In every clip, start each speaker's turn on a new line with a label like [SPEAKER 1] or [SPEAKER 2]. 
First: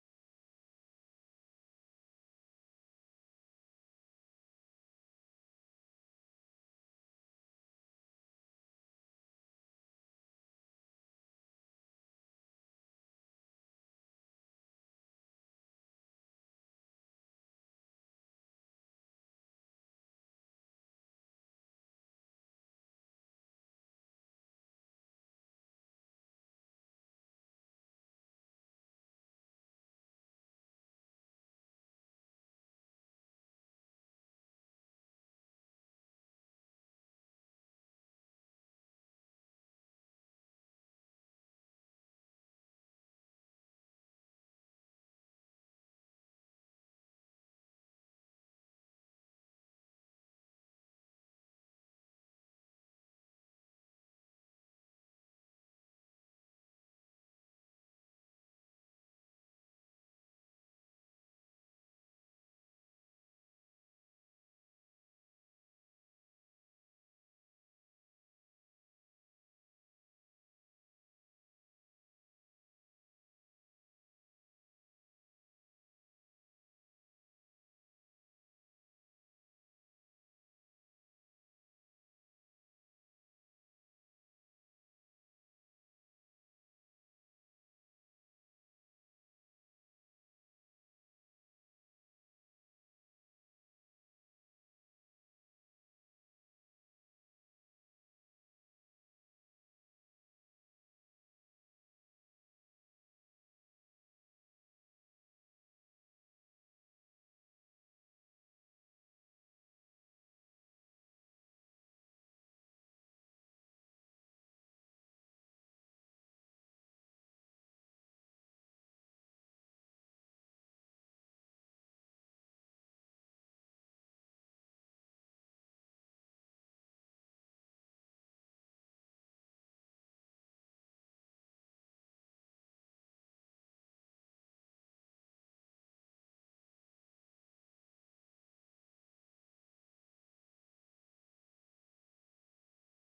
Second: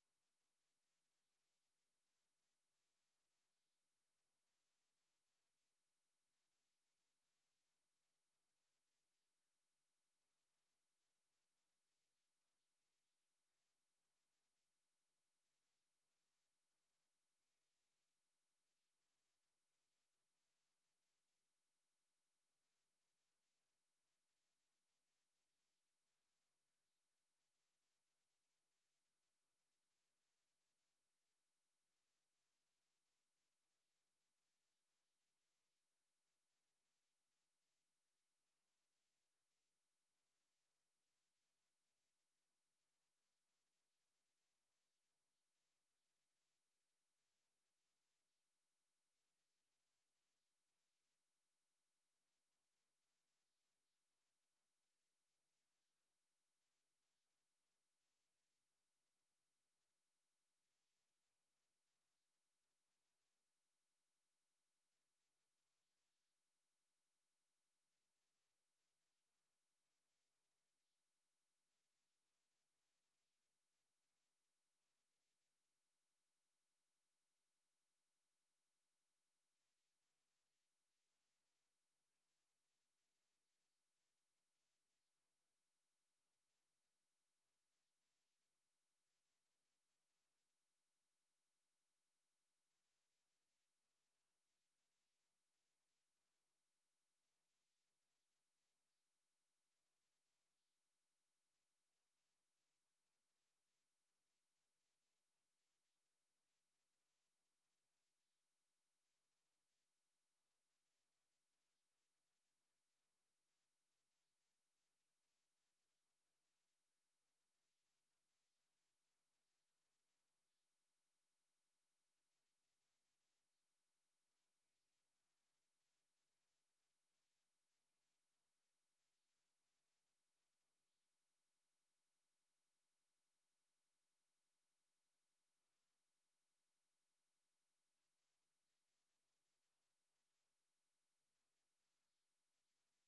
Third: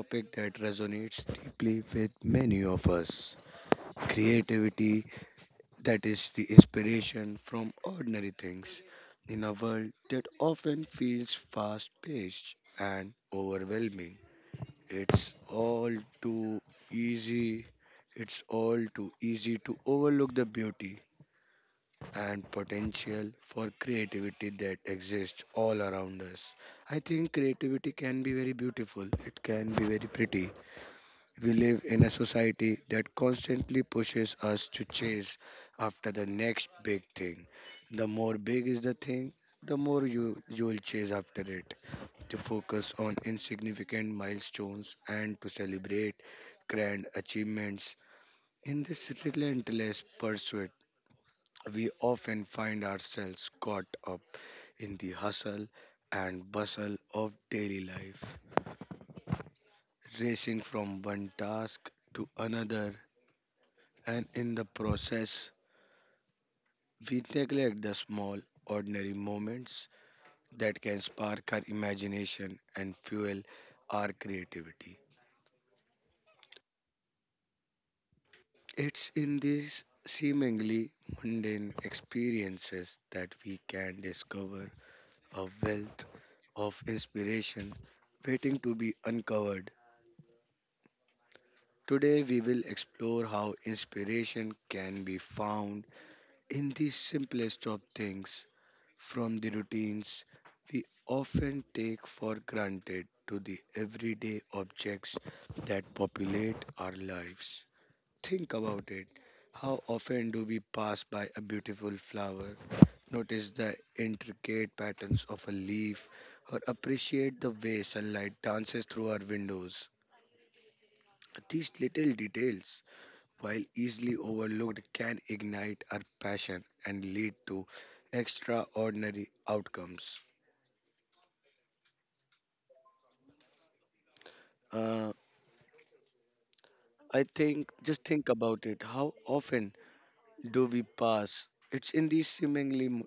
[SPEAKER 1] topic that resonates deeply with many of us: creativity, that is, the inspiration from ordinary things. In a world that often feels fast paced and overwhelming, it's all too easy. It's all too easy to overlook the beauty and potential for creativity that exists all around us. I think creativity can be very beautiful, it can be very pretty. We live in a society that constantly pushes us to chase after the next big thing. The more big is the thing, the more you will chase after it to focus on insignificant milestones and to celebrate grand achievements. In this relentless pursuit, we often find ourselves caught up in the hustle and bustle of daily life, racing from one task to another, and in the process, we neglect the small, ordinary moments that can spark our imagination and fuel our creativity. It's in these seemingly mundane experiences that we can discover a wealth of inspiration waiting to be uncovered. Today, we will explore how inspiration can be found in the simplest of things, from the routines we often take for granted to the everyday objects that populate our lives. Think about it. How often do we pass by a beautiful flower, notice the intricate patterns of a leaf, or appreciate the way sunlight dances through our windows? These little details, while easily overlooked, can ignite our passion and lead to extraordinary outcomes. Uh, I think, just think about it. How often do we pass? It's in these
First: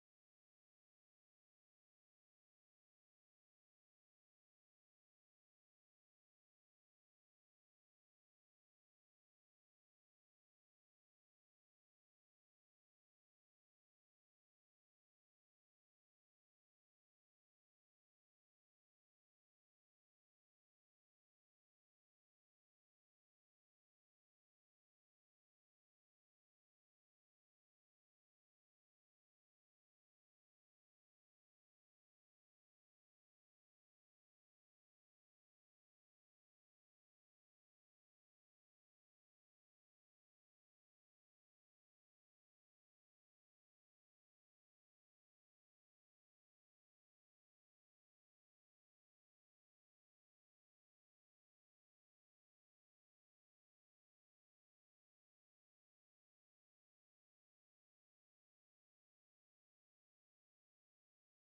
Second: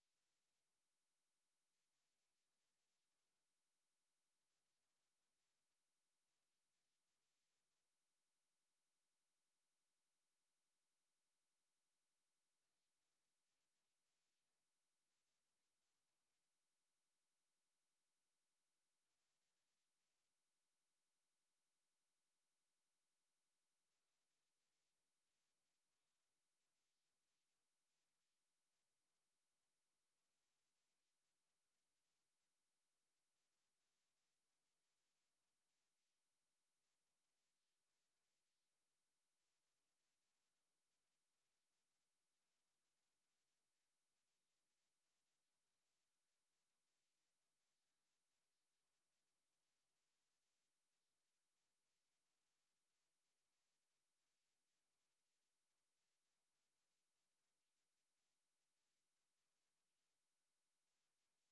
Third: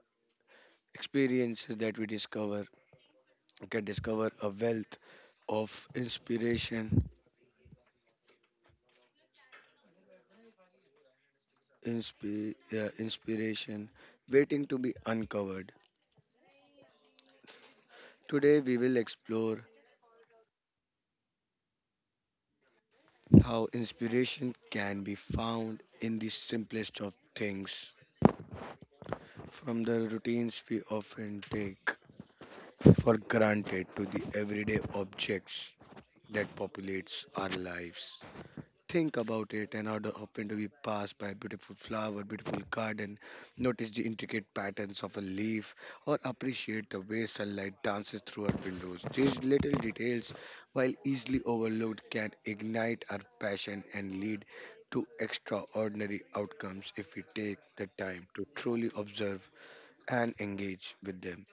[SPEAKER 1] experiences that we discover can discover a wealth of inspiration, inspiration waiting to be uncovered. Today, we will explore how inspiration can be found in the simplest of things, from the routines we often take for granted to the everyday objects that populates our lives. Think about it and often do we pass by a beautiful flower, beautiful garden, notice the intricate patterns of a leaf, or appreciate the way sunlight dances through our windows. These little details, while easily overlooked, can ignite our passion and lead to extraordinary outcomes if we take the time to truly observe and engage with them.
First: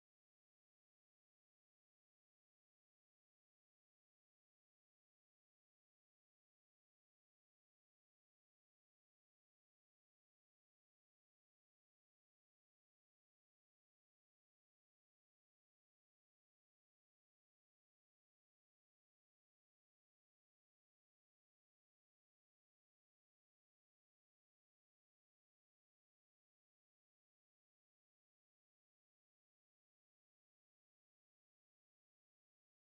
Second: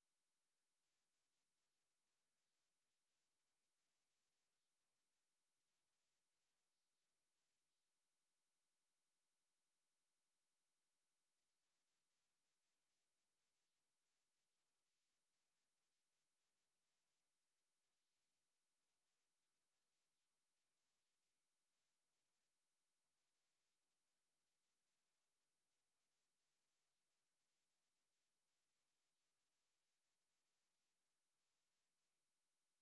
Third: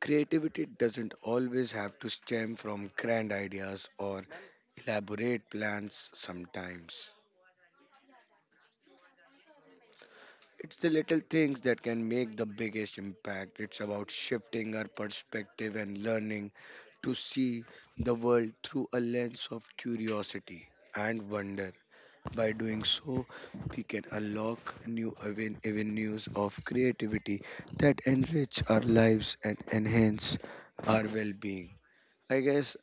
[SPEAKER 1] Creativity doesn't always have to stem from grand ideas or elaborate plans sometimes. It's the little things that can make the biggest impact. It's about shifting our perspective and learning to see the world through a lens of curiosity and wonder. By doing so, we can unlock avenues of creativity that enrich our lives and enhance our well being. I guess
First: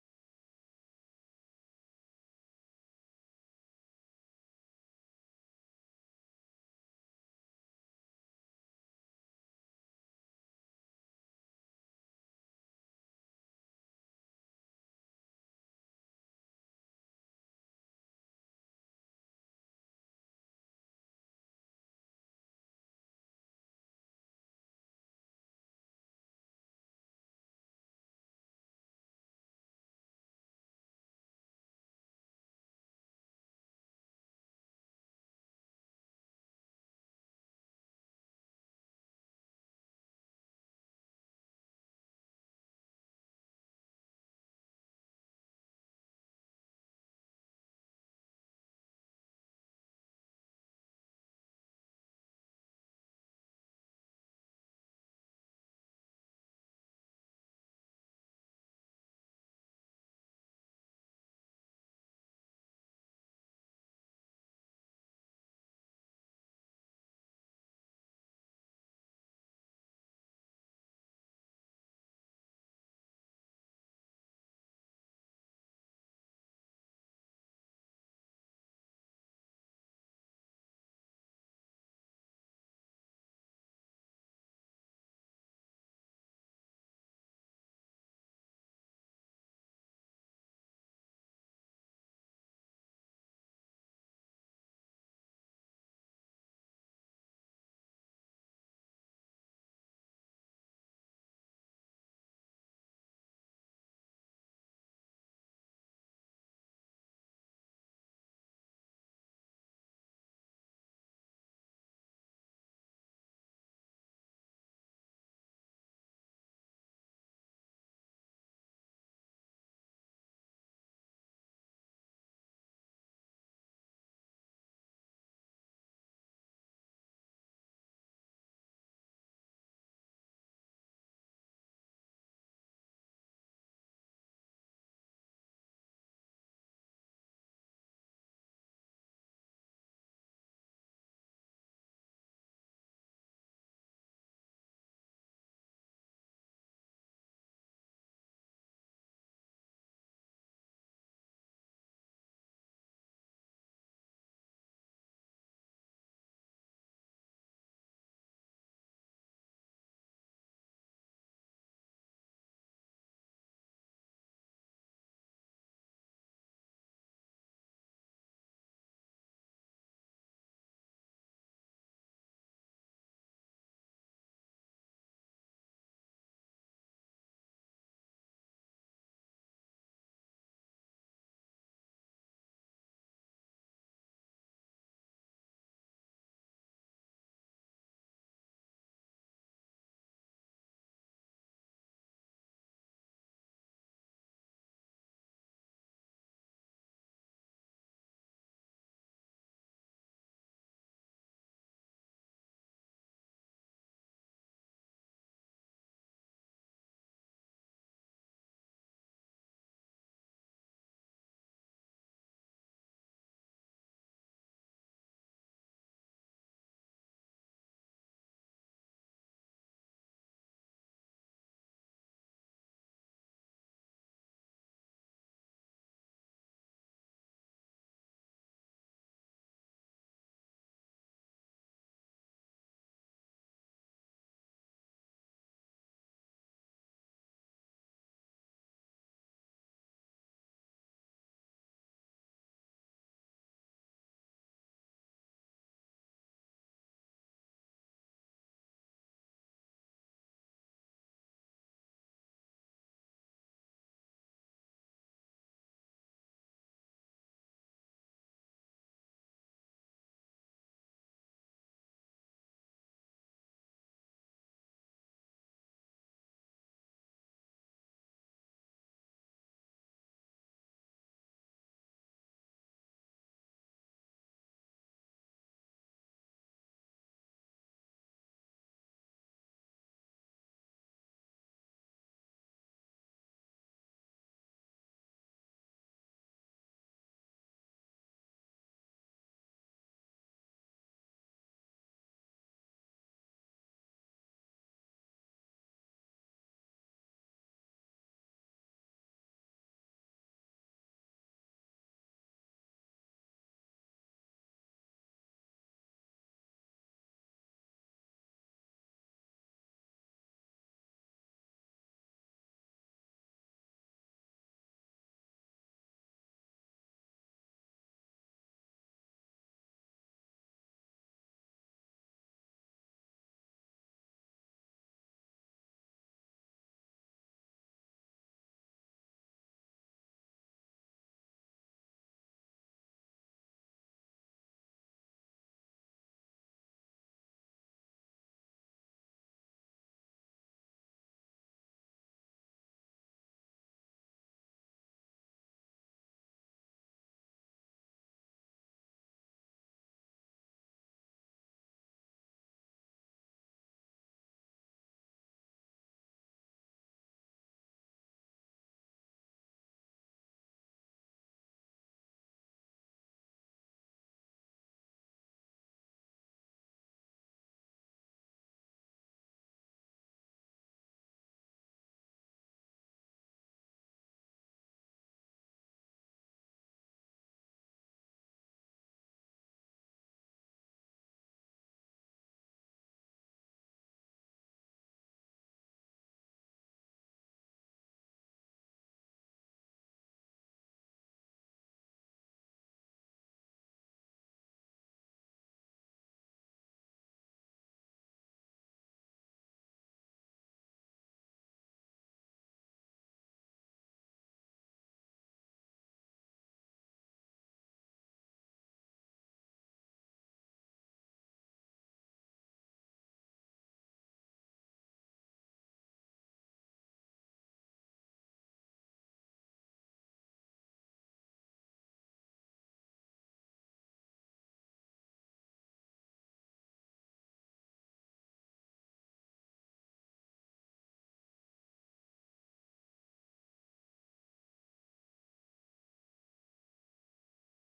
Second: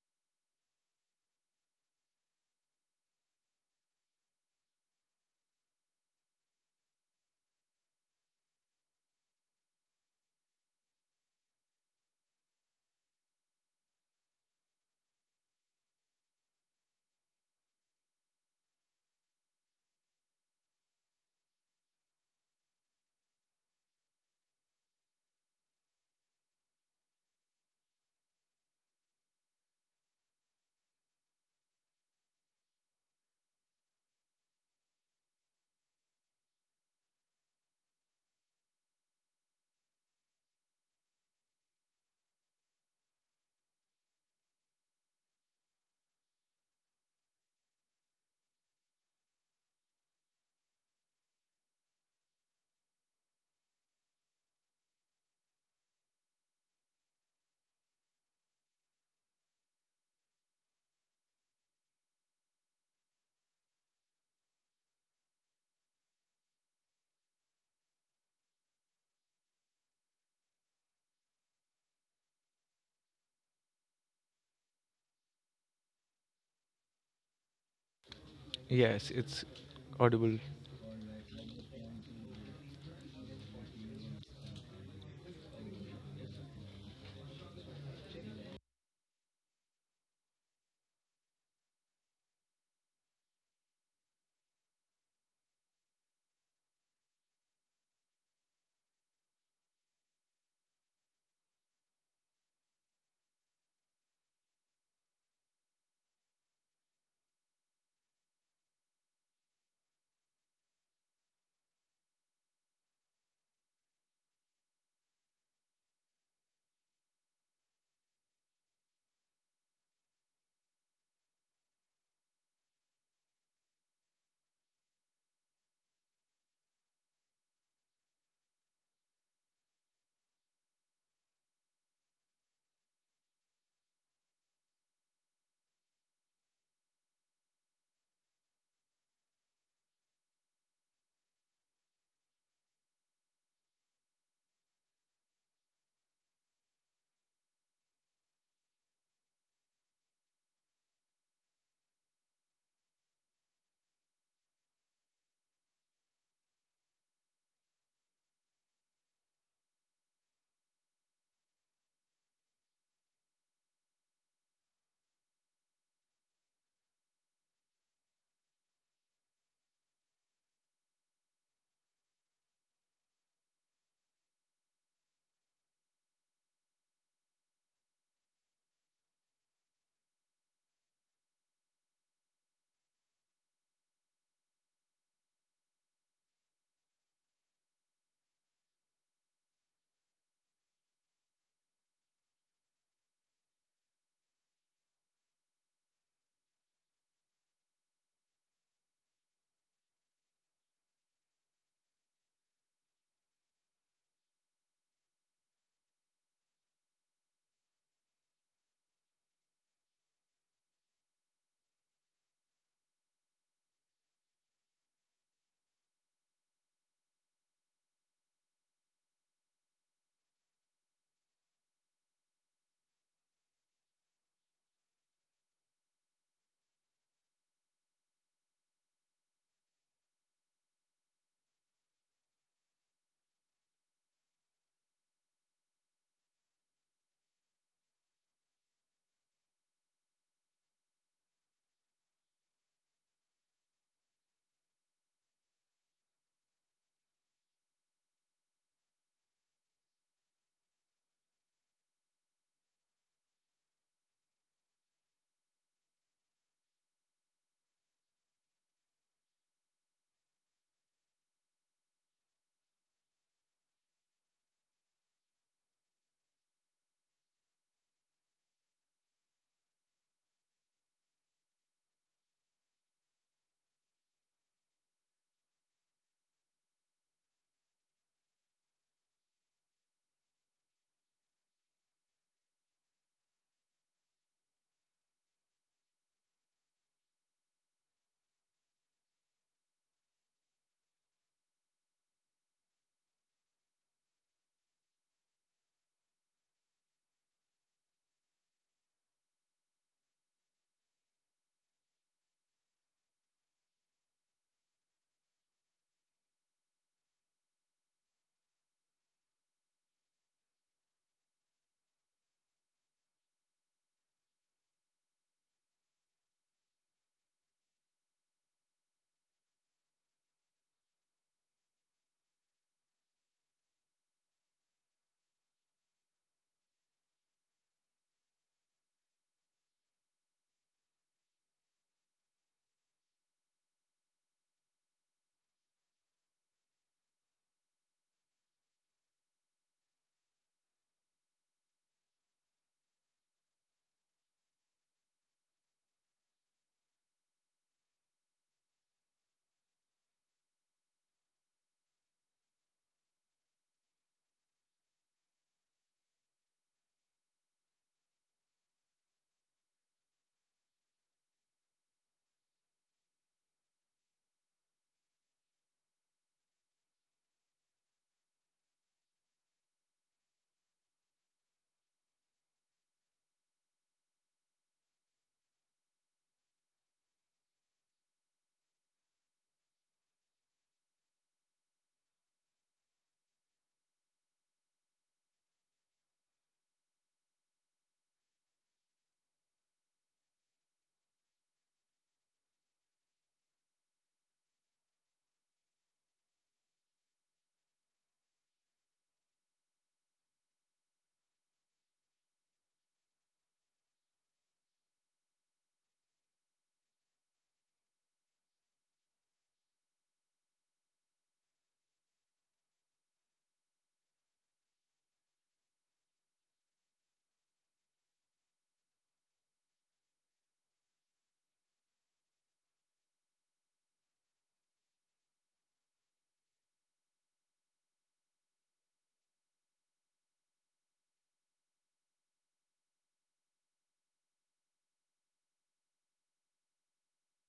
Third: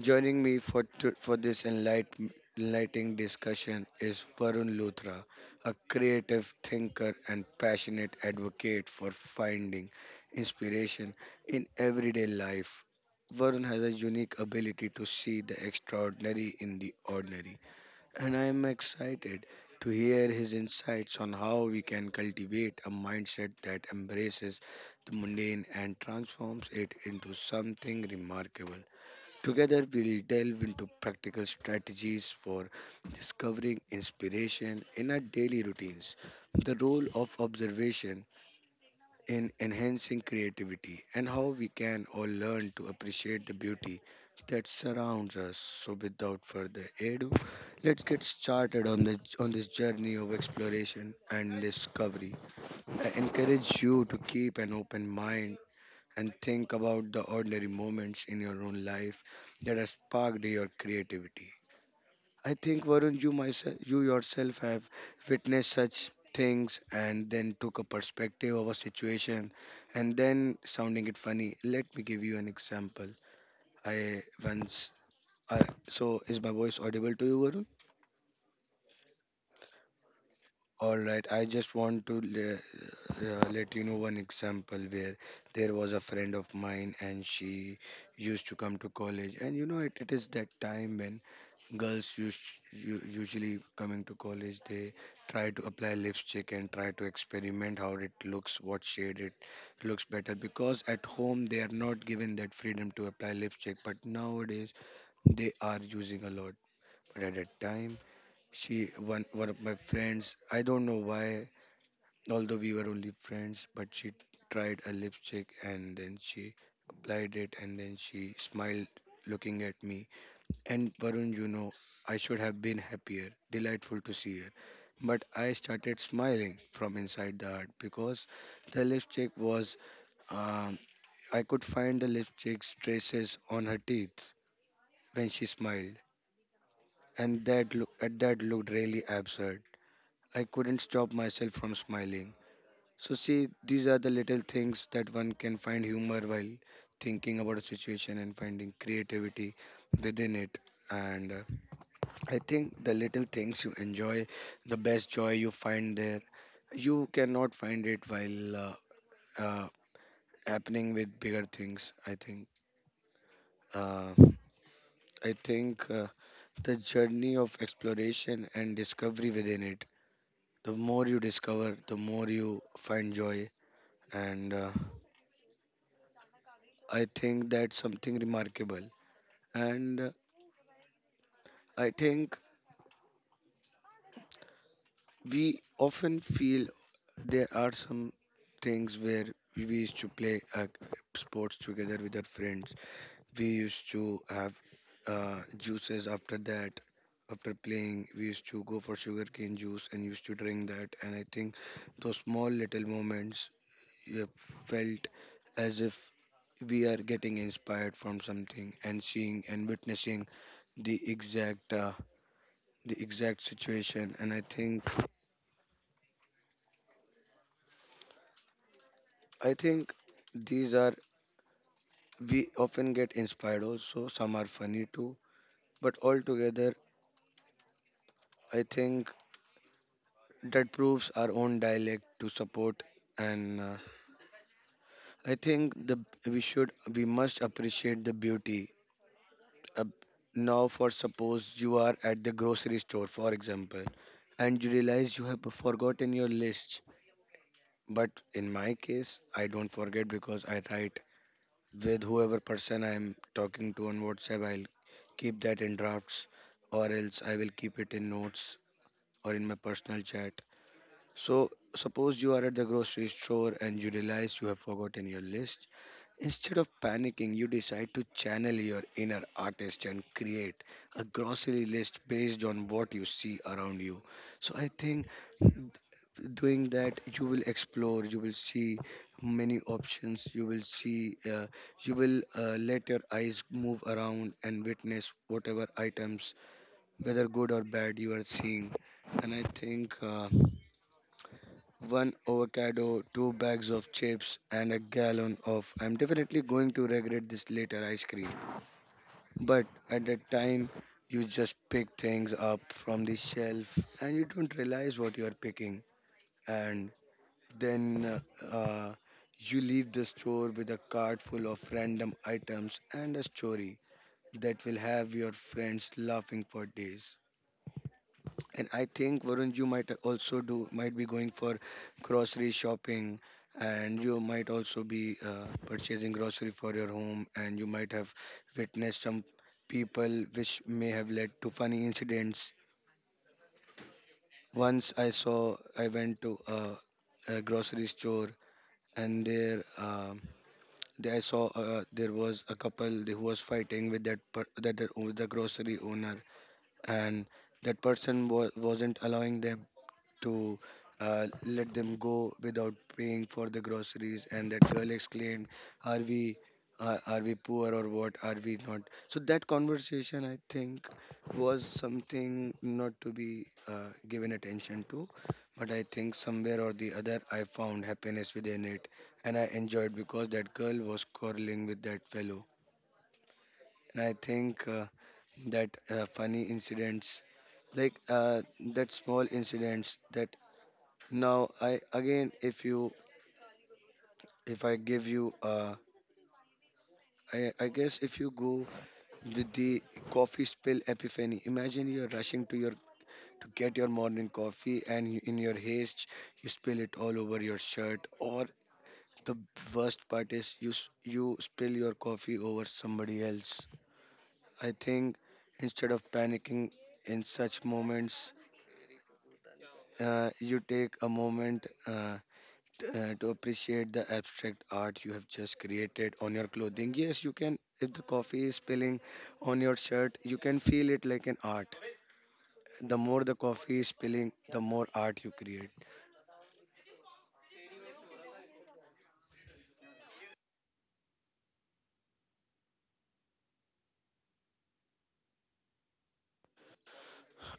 [SPEAKER 1] joining me for this enlightening discussion is Varun Luthra, a creative thinker and passionate advocate for finding inspiration in everyday life. Varun has a unique ability to see the extraordinary in the ordinary, and I am excited to hear his insights on how we can cultivate a mindset that embraces the mundane and transforms it into something remarkable. Together, we'll delve into practical strategies for discovering inspiration in our daily routines, the role of observation in enhancing creativity, and how we can all learn to appreciate the beauty that surrounds us. So, without further ado, let's get started on this journey of exploration and discovery. I encourage you to keep an open mind and think about the ordinary moments in your own life that have sparked your creativity. I think Varun, you yourself have witnessed such things and then took a perspective of a situation and then sounding it funny. Let me give you an example. I once, I, so is my voice audible to you, Varun?
[SPEAKER 2] Yes, it's audible.
[SPEAKER 1] All right, I just want to let you know one example where there was a friend of mine and she used to come to college. And you know, it is that time when girls us usually coming to college, they try to apply lipstick and try to experiment how it looks, what shade it looks better. Because at home, they are not given that freedom to apply lipstick, but nowadays they are using a lot. But at that time, she one of my friends, I don't know why. Although we were only friends, but she tried a lipstick and then she applied it and then she smiled looking at me. And Varun, you know, I should have been happier, delightful to see her. But I started smiling from inside the heart because the lipstick was, um, I could find the lipstick's traces on her teeth when she smiled. And at that looked really absurd. I couldn't stop myself from smiling. So, see, these are the little things that one can find humor while thinking about a situation and finding creativity within it. And I think the little things you enjoy, the best joy you find there, you cannot find it while uh, happening with bigger things, I think. Uh, I think uh, the journey of exploration and discovery within it. The more you discover, the more you find joy. And. I think that's something remarkable. And I think we often feel there are some things where we used to play sports together with our friends. We used to have juices after that. After playing, we used to go for sugarcane juice and used to drink that. And I think those small little moments you have felt as if we are getting inspired from something and seeing and witnessing the exact uh, the exact situation. And I think these are, we often get inspired, also some are funny too, but altogether I think that proves our own dialect to support. And I think the we must appreciate the beauty. uh, Now for suppose you are at the grocery store, for example, and you realize you have forgotten your list. But in my case, I don't forget because I write with whoever person I'm talking to on WhatsApp. I'll keep that in drafts, or else I will keep it in notes or in my personal chat. So, suppose you are at the grocery store and you realize you have forgotten your list. Instead of panicking, you decide to channel your inner artist and create a grocery list based on what you see around you. So, I think doing that you will explore, you will see many options, you will see you will, let your eyes move around and witness whatever items, whether good or bad, you are seeing. And I think one avocado, two bags of chips, and a gallon of I'm definitely going to regret this later ice cream. But at that time, you just pick things up from the shelf and you don't realize what you are picking. And then uh, uh, you leave the store with a cart full of random items and a story that will have your friends laughing for days. And I think Varun, you might also do, might be going for grocery shopping, and you might also be purchasing grocery for your home, and you might have witnessed some people which may have led to funny incidents. Once I went to a grocery store, and there I saw there was a couple who was fighting with that per- that that- with the grocery owner, and that person was wasn't allowing them to, let them go without paying for the groceries. And that girl exclaimed, "Are we, are we poor or what? Are we not?" So that conversation, I think, was something not to be given attention to, but I think somewhere or the other, I found happiness within it, and I enjoyed because that girl was quarreling with that fellow. And I think that funny incidents like uh, that small incidents that, now, I again, if you, if I give you, I guess if you go with the coffee spill epiphany, imagine you're rushing to get your morning coffee, and you, in your haste, you spill it all over your shirt. Or the worst part is you spill your coffee over somebody else. I think instead of panicking in such moments, you take a moment, to appreciate the abstract art you have just created on your clothing. Yes, you can. If the coffee is spilling on your shirt, you can feel it like an art. The more the coffee is spilling, the more art you create.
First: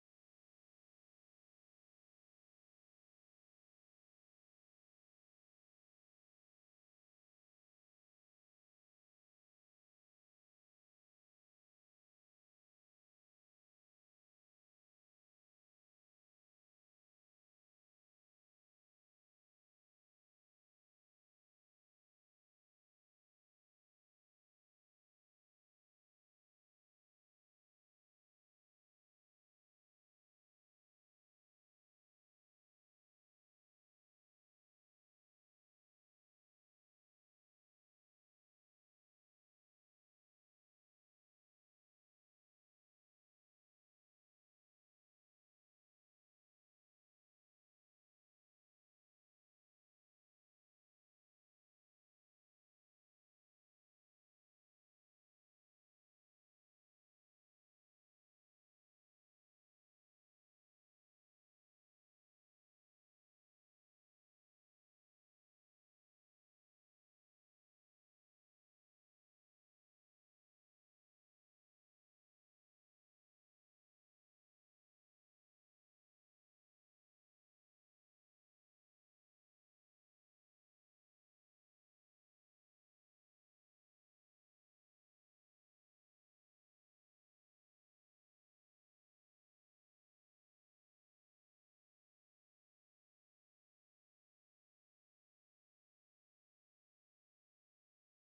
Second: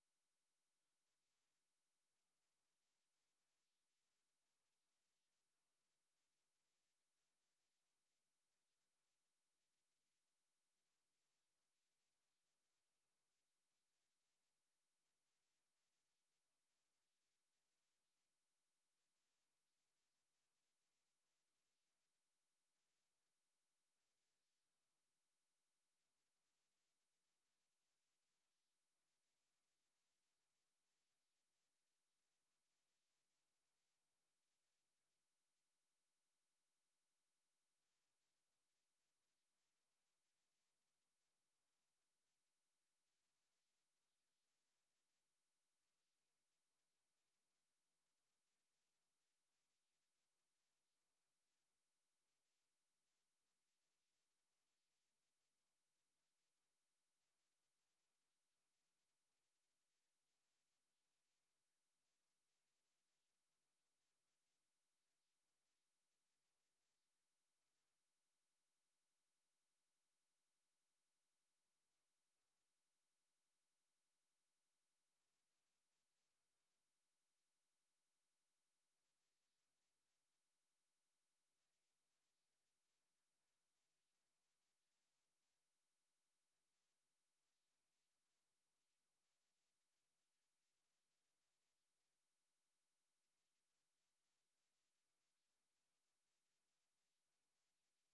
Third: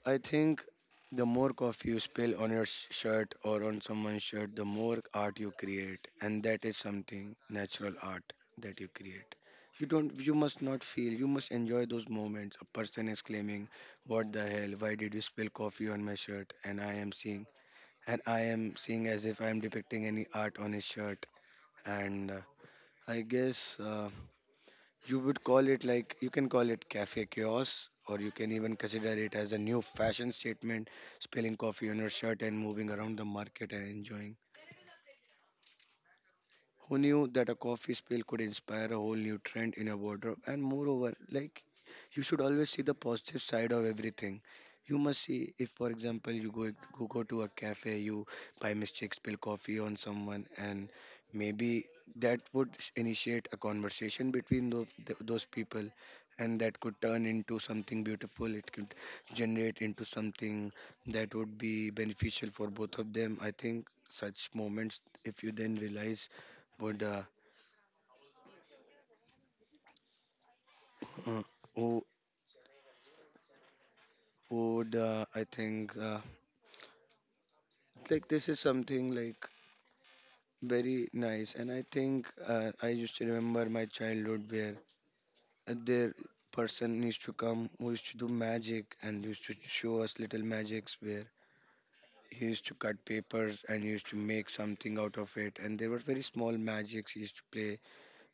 [SPEAKER 1] I think the more coffee you spill on your shirt or on someone's shirt, the more art you create, and that is something natural art that you create. You don't. You must not feel. You must enjoy those moments. A person is claiming, "What the hell? Why did you spill coffee on my shirt?" And I am seeing as if I am depicting any art on his shirt. And I guess you would call it like, you can call it cafe chaos, or you can even consider it as a new fashion statement, spilling coffee on your shirt and moving around the market and enjoying. Who knew that a coffee spill could inspire a whole new trend in a wardrobe? And moreover, like, you should always see the positive side of everything. You must see if, for example, you go to a cafe, you by mistake spill coffee on someone, and maybe that would initiate a conversation between those people, and that could turn into something beautiful. It could generate into something that would be beneficial for both of them. I think such moments, if you then realize, would uh, who would I think, like, this is something like very nice. And I think, I used to remember my childhood where, there, person used to come who used to do magic and used to show us little magics, where he used to cut papers and he used to make something out of it, and there were very small magics he used to play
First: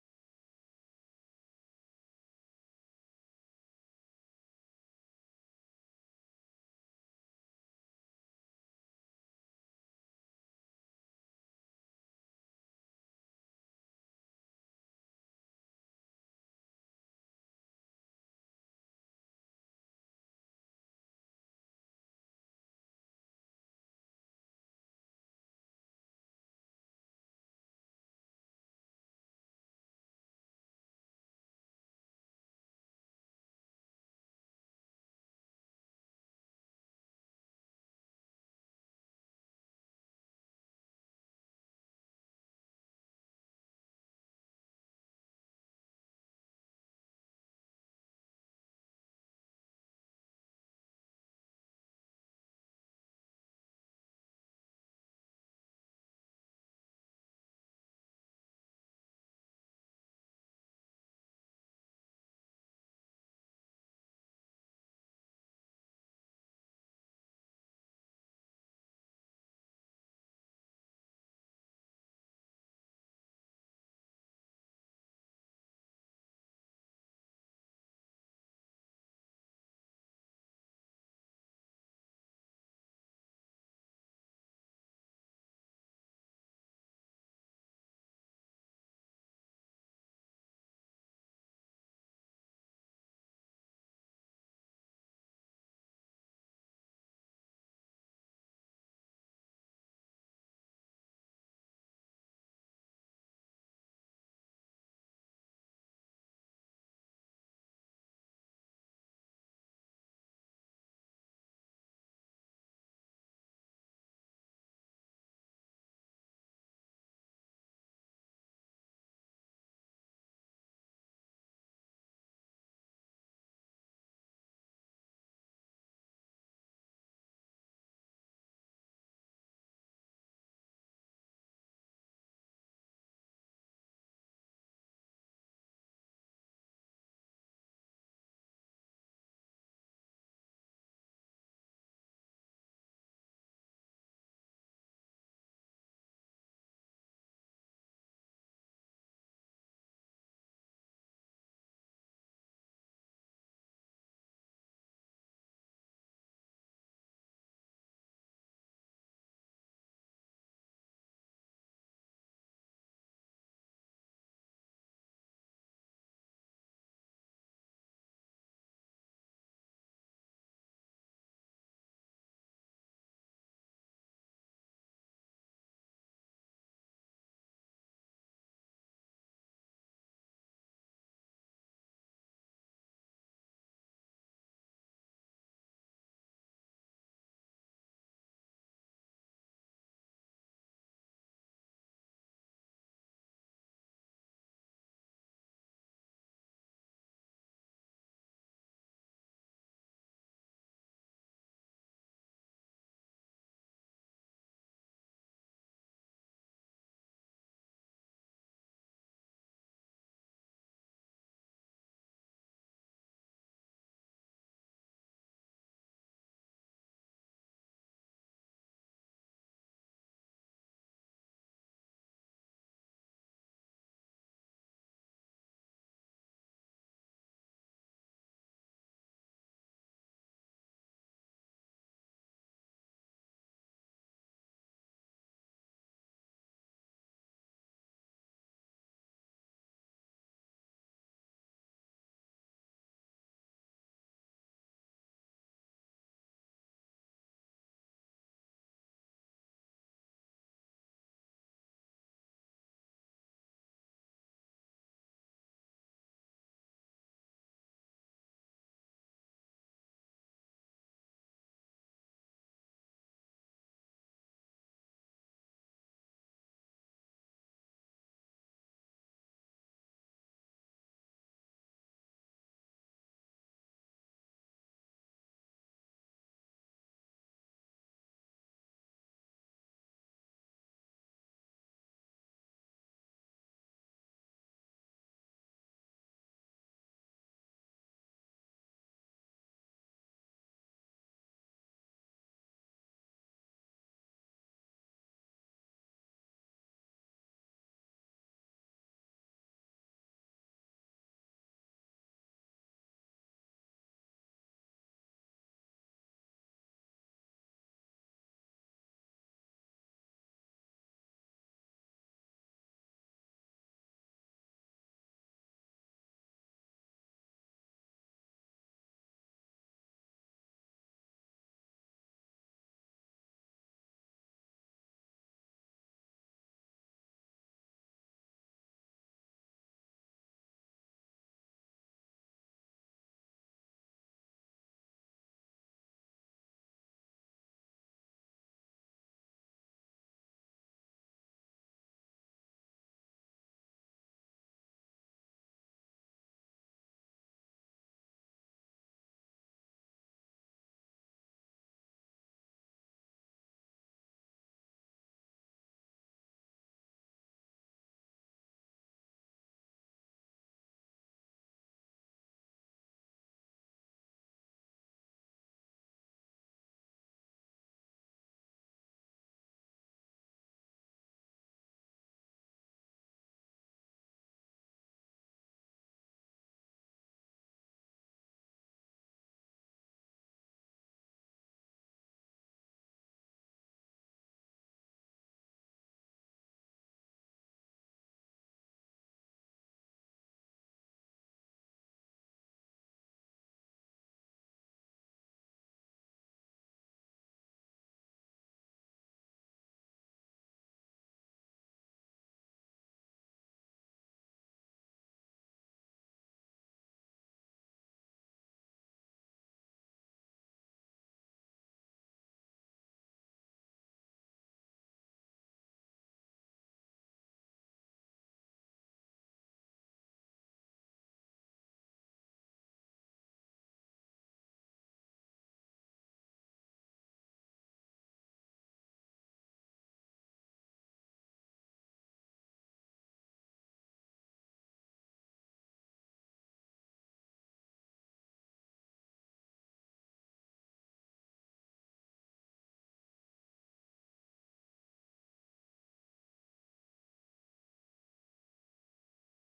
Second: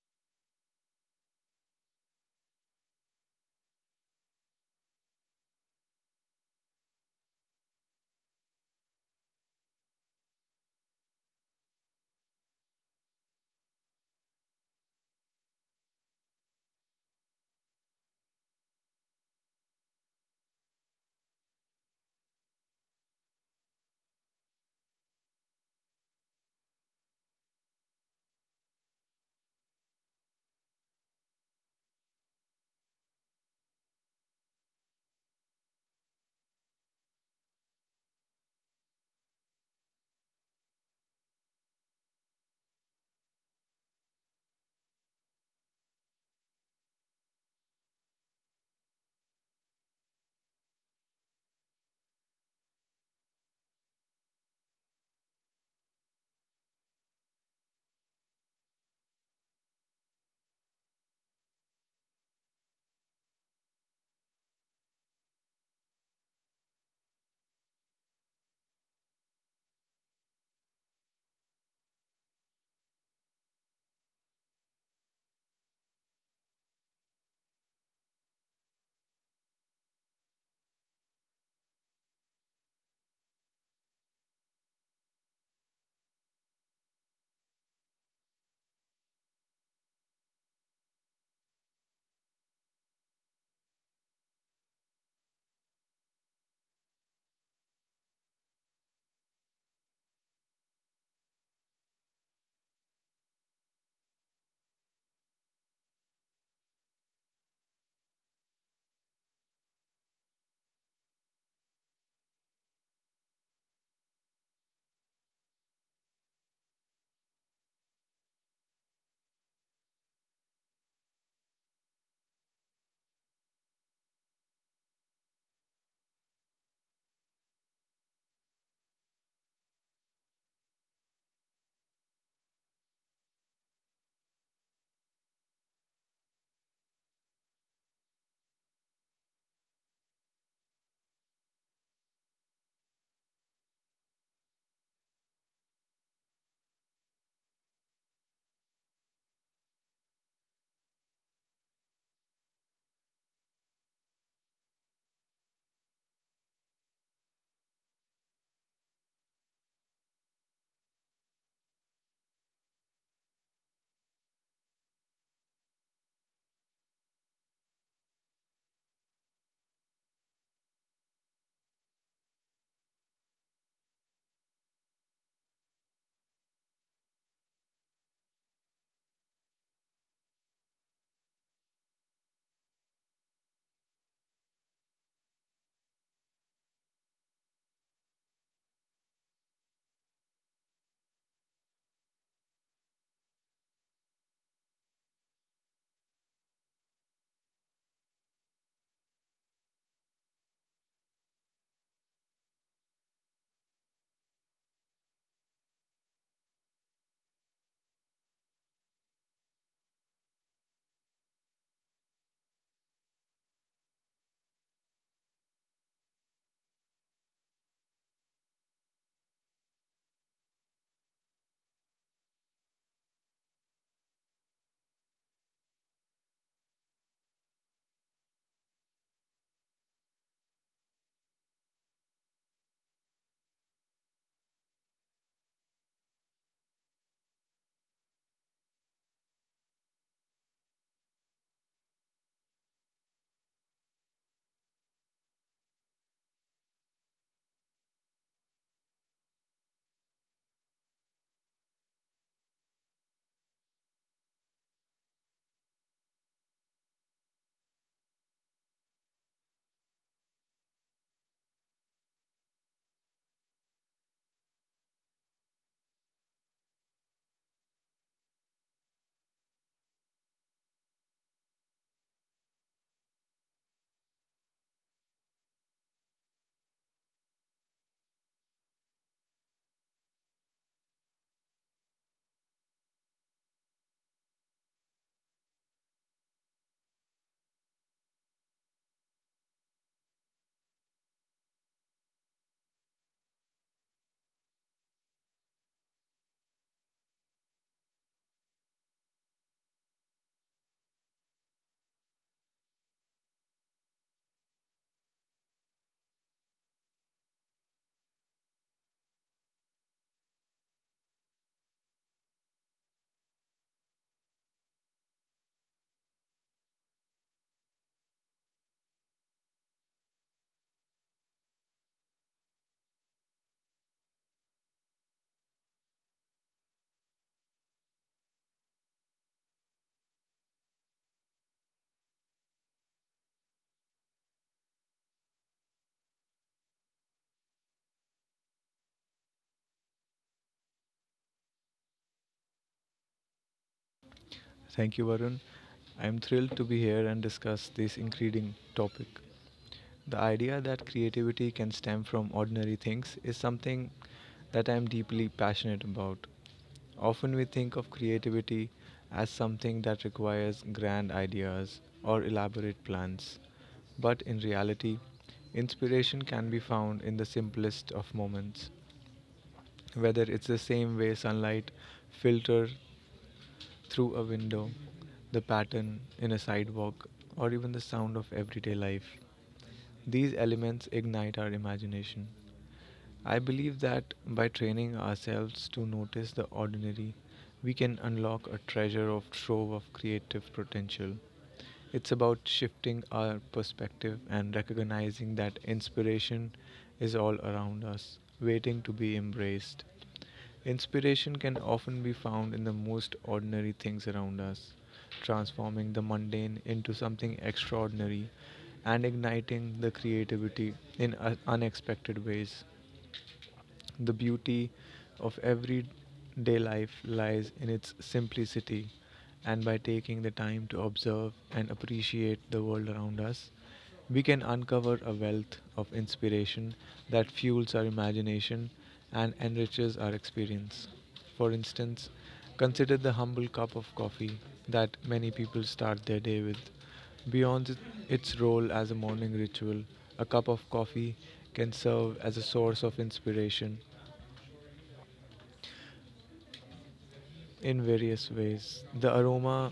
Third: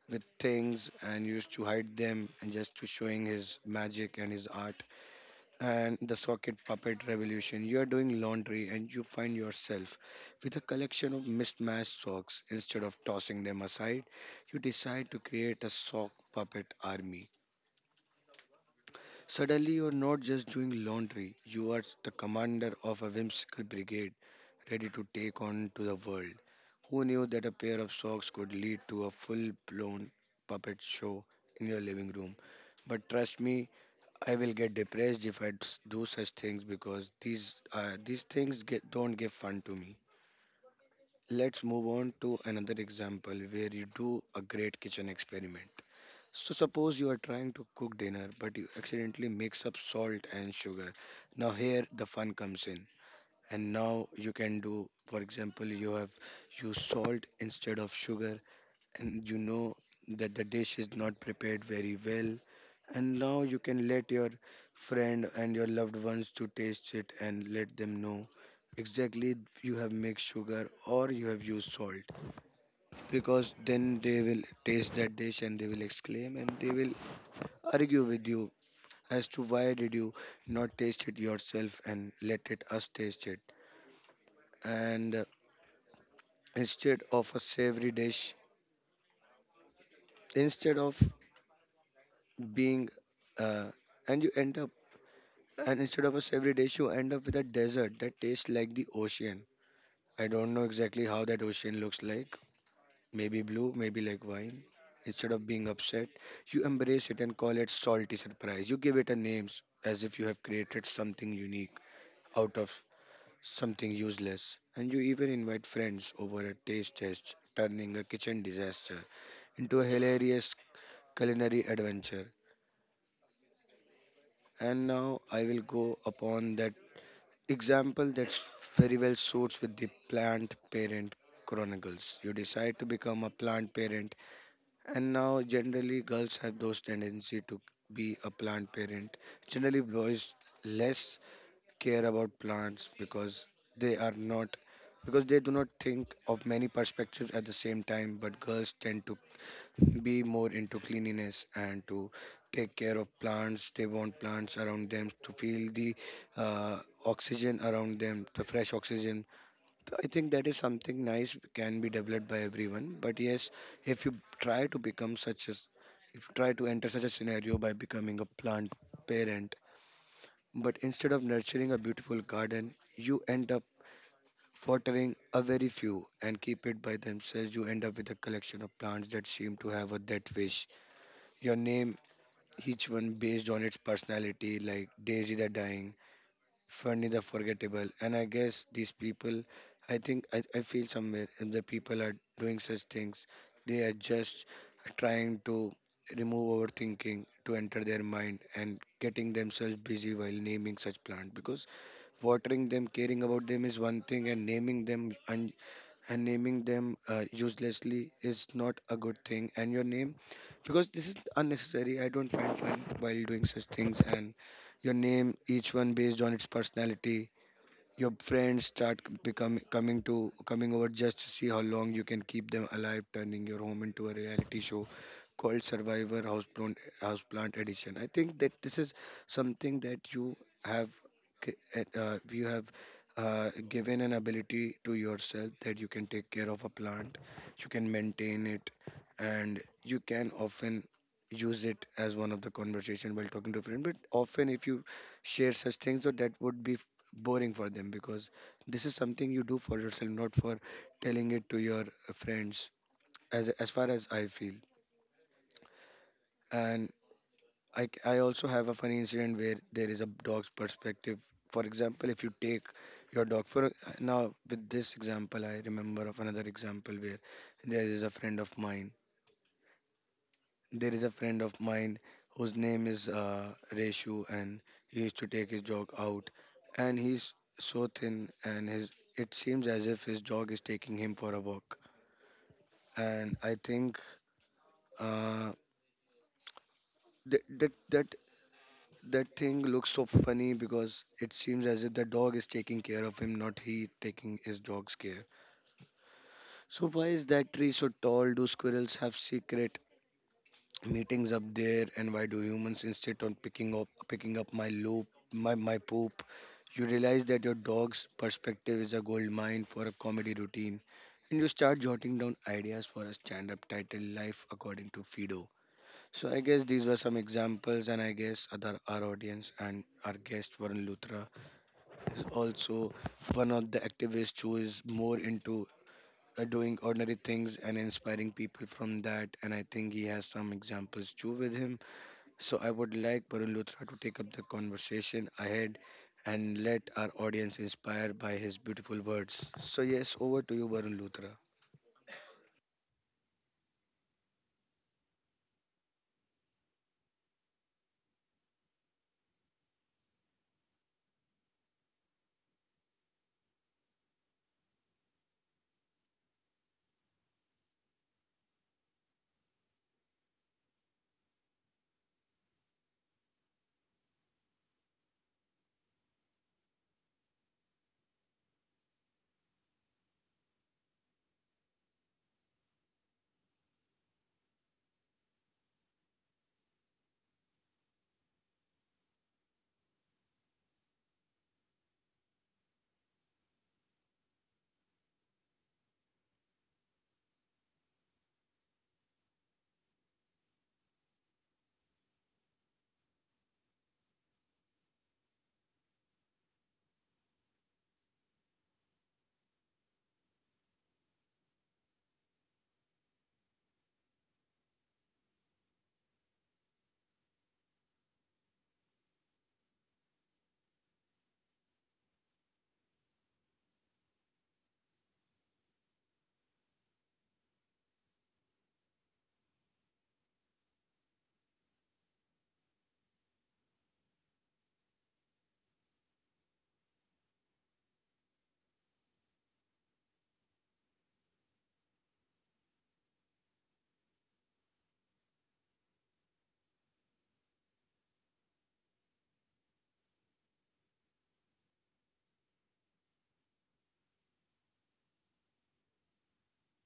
[SPEAKER 1] with things and used to hide them and just to showing his magic and his art. And the socket puppet revolution. You are doing laundry and you find yourself with a collection of mismatched socks. Instead of tossing them aside, you decide to create a sock puppet army. Suddenly, you're not just doing laundry, you are the commander of a whimsical brigade ready to take on to the world. Who knew that a pair of socks could lead to a full blown puppet show in your living room? But trust me, I will get depressed if I do such things, because these things get, don't give fun to me. Let's move on to another example where you do a great kitchen experiment. So suppose you are trying to cook dinner but you accidentally mix up salt and sugar. Now here the fun comes in. And now you can do, for example, you have used salt instead of sugar, and you know that the dish is not prepared very well, and now you can let your friend and your loved ones to taste it and let them know exactly you have mixed sugar or you have used salt, because then they will taste that dish and they will exclaim and they will argue with you as to why did you not taste it yourself and let it us taste it. And instead of a savory dish, instead of being uh, and you end up. And instead of a savory dish, you end up with a dessert that tastes like the ocean. I don't know exactly how that ocean looks like. Maybe blue, maybe like wine. Instead of being upset, you embrace it and call it salty surprise. You give it a name as if you have created something unique out of something useless. And you even invite friends over a taste test, turning a kitchen disaster into a hilarious culinary adventure. And now I will go upon that example that's very well suits with the plant parent chronicles. You decide to become a plant parent, and now generally girls have those tendency to be a plant parent. Generally, boys less care about plants because they are not, because they do not think of many perspectives at the same time, but girls tend to be more into cleanliness and to take care of plants. They want plants around them to feel the uh, oxygen around them, the fresh oxygen. So I think that is something nice can be developed by everyone. But yes, if you try to become such as, if you try to enter such a scenario by becoming a plant parent, but instead of nurturing a beautiful garden, you end up watering a very few and keep it by themselves, you end up with a collection of plants that seem to have a death wish. Your name, each one based on its personality, like Daisy the Dying, Funny the Forgettable. And I guess these people, I think, I feel somewhere if the people are doing such things, they are just trying to remove overthinking to enter their mind and getting themselves busy while naming such plant, because watering them, caring about them is one thing, and naming them, and naming them uselessly is not a good thing. And your name, because this is unnecessary, I don't find fun while doing such things. And your name each one based on its personality, your friends start becoming coming to coming over just to see how long you can keep them alive, turning your home into a reality show called survivor houseplant, houseplant edition. I think that this is something that you have you have given an ability to yourself, that you can take care of a plant, you can maintain it, and you can often use it boring for them, because this is something you do for yourself, not for telling it to your friends, as far as I feel. And I also have a funny incident where there is a dog's perspective. For example, if you take your dog for, now with this example I remember of another example where there is a friend of mine there is a friend of mine whose name is Reshu, and he used to take his dog out. And he's so thin, and his, it seems as if his dog is taking him for a walk. And I think, uh, that that that that thing looks so funny because it seems as if the dog is taking care of him, not he taking his dog's care. So why is that tree so tall? Do squirrels have secret meetings up there, and why do humans insist on picking up my loop, my poop? You realize that your dog's perspective is a gold mine for a comedy routine, and you start jotting down ideas for a stand-up title, life according to Fido. So I guess these were some examples, and I guess other, our audience and our guest Varun Luthra is also one of the activists who is more into doing ordinary things and inspiring people from that, and I think he has some examples too with him. So I would like Varun Luthra to take up the conversation ahead and let our audience inspire by his beautiful words. So yes, over to you, Varun Luthra.
[SPEAKER 2] Thank you, Varun. I am thrilled to be here and discuss this intriguing topic. The idea that creativity can stem from ordinary things is something that I am deeply passionate about. Often we think of creativity as something that requires grand ideas or elaborate plans, but in reality, inspiration can be found in the simplest of moments. Whether it's the same way sunlight filter through a window, the pattern in a sidewalk, or even the sound of everyday life. These elements ignite our imagination. I believe that by training ourselves to notice the ordinary, we can unlock a treasure of trove of creative potential. It's about shifting our perspective and recognizing that inspiration is all around us, waiting to be embraced. Inspiration can often be found in the most ordinary things around us, transforming the mundane into something extraordinary and igniting the creativity in unexpected ways. The beauty of everyday life lies in its simplicity, and by taking the time to observe and appreciate the world around us, we can uncover a wealth of inspiration that fuels our imagination and enriches our experience. For instance, consider the humble cup of coffee that many people start their day with. Beyond its role as a morning ritual, a cup of coffee can serve as a source of inspiration in various ways. The aroma